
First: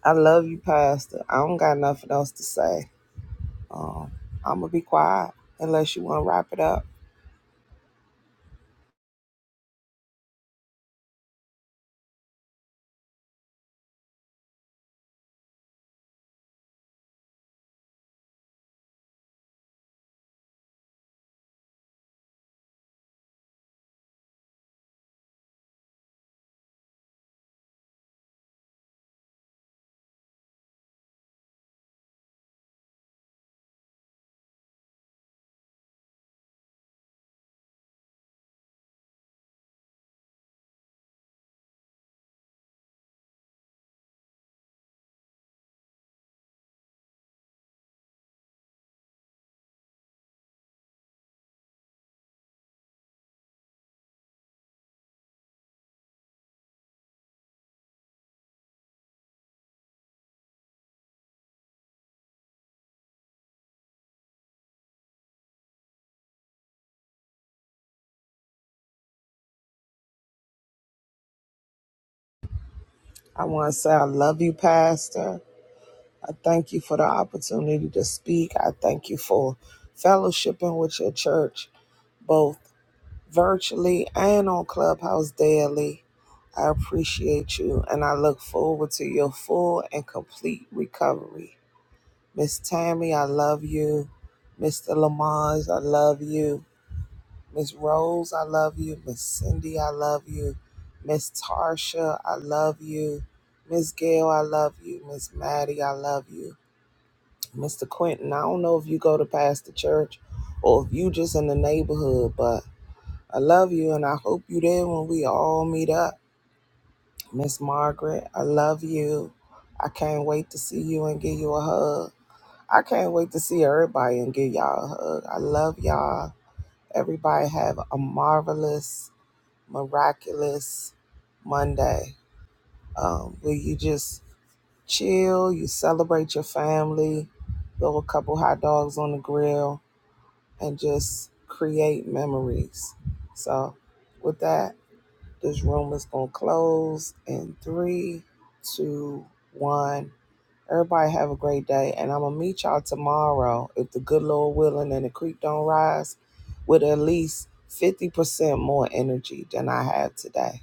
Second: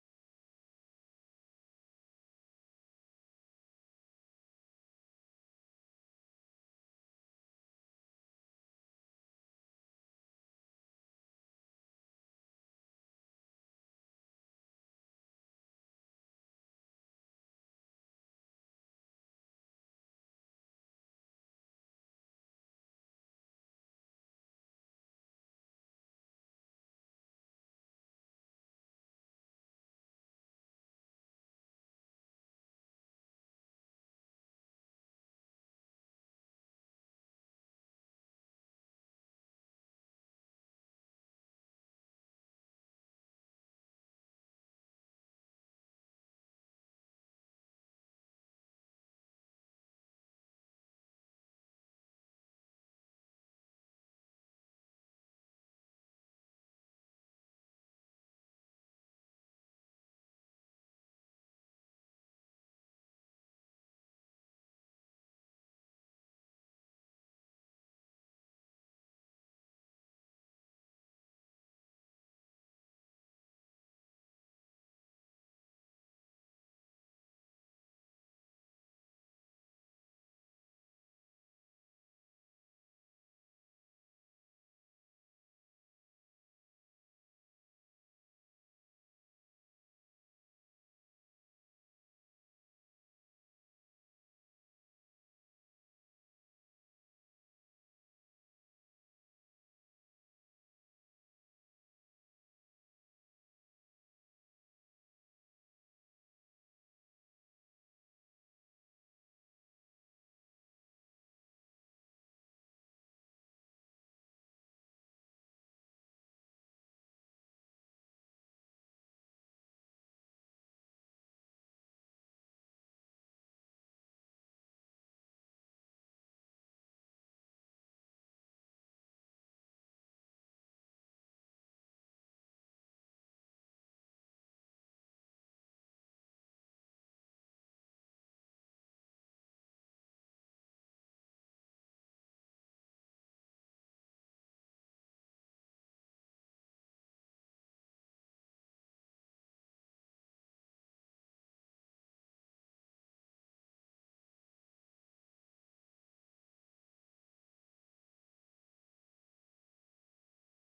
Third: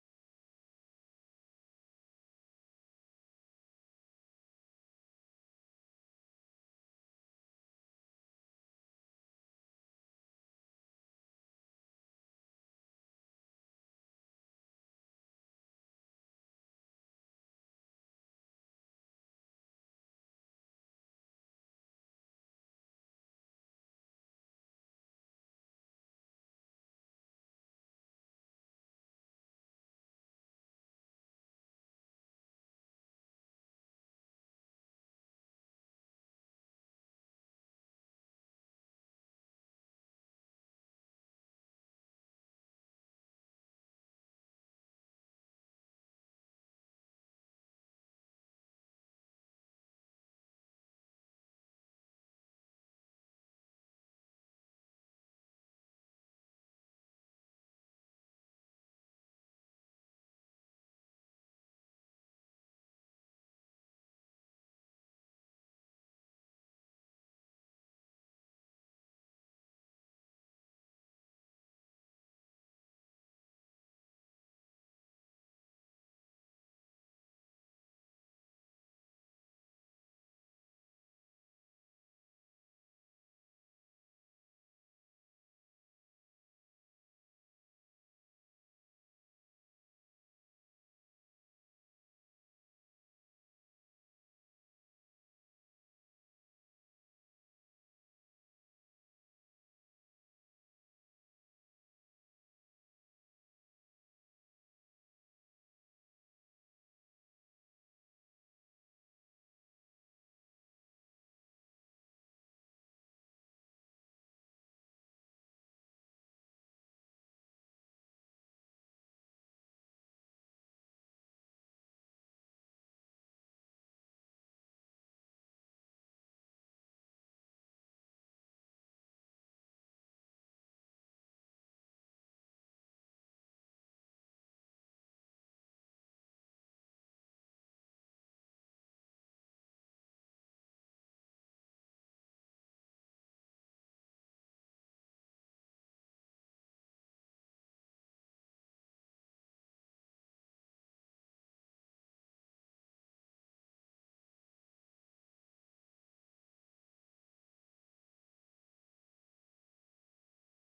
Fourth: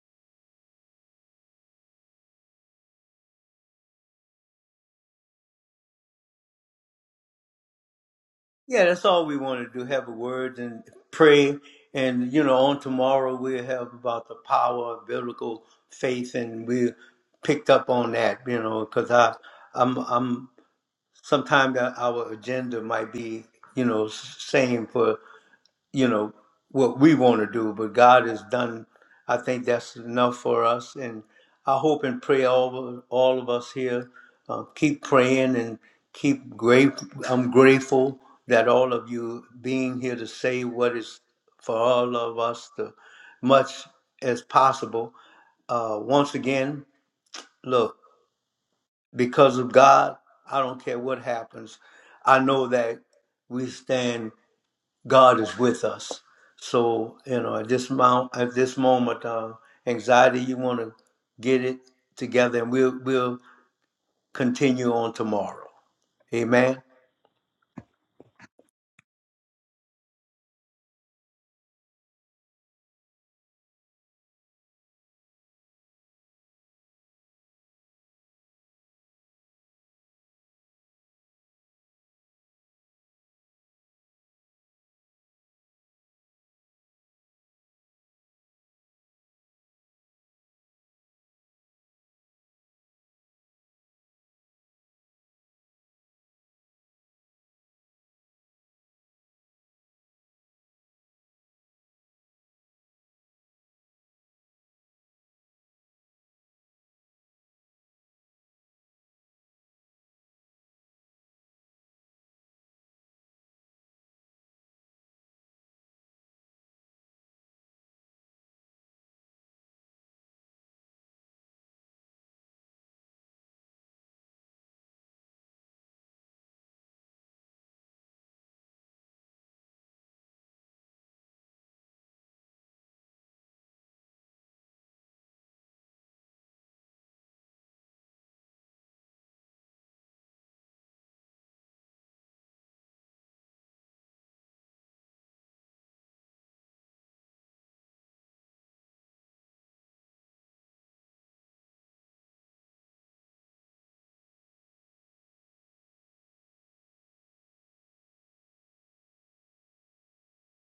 Speaker 2: I love you, Pastor. I don't got nothing else to say. I'm going to be quiet unless you want to wrap it up.
Speaker 1: Yeah, that's all we want to do. Have a word and pray, and you know, on tomorrow we'll have about the power of biblical faith, and we picked up on that, you know, because I, I'm, I'm. Sometimes our agenda might be, you know, same for you know what we want to do but god has done i think that's enough for us and i hope and pray all of, all of us here uh, keep praying and keep great i'm grateful that all of you being here to say what is for all of us to much as possible uh, once again look because of god i don't care what happens i know that we stand God is with us. So you know, at this mount, at this moment, uh, anxiety, you want to get it together, and we'll we'll continue on tomorrow. Amen.
Speaker 2: I want to say I love you, Pastor. I thank you for the opportunity to speak. I thank you for fellowshipping with your church, both virtually and on Clubhouse daily. I appreciate you and I look forward to your full and complete recovery. Miss Tammy, I love you. Mr. Lamont, I love you. Miss Rose, I love you. Miss Cindy, I love you. Miss Tarsha, I love you. Miss Gail, I love you. Miss Maddie, I love you. Mr. Quentin, I don't know if you go to Pastor Church or if you just in the neighborhood, but I love you and I hope you there when we all meet up. Miss Margaret, I love you. I can't wait to see you and give you a hug. I can't wait to see everybody and give y'all a hug. I love y'all. Everybody have a marvelous miraculous Monday um, where you just chill, you celebrate your family, throw a couple hot dogs on the grill, and just create memories. So, with that, this room is going to close in three, two, one. Everybody have a great day, and I'm gonna meet y'all tomorrow if the good Lord willing and the creek don't rise, with at least fifty percent more energy than I have today.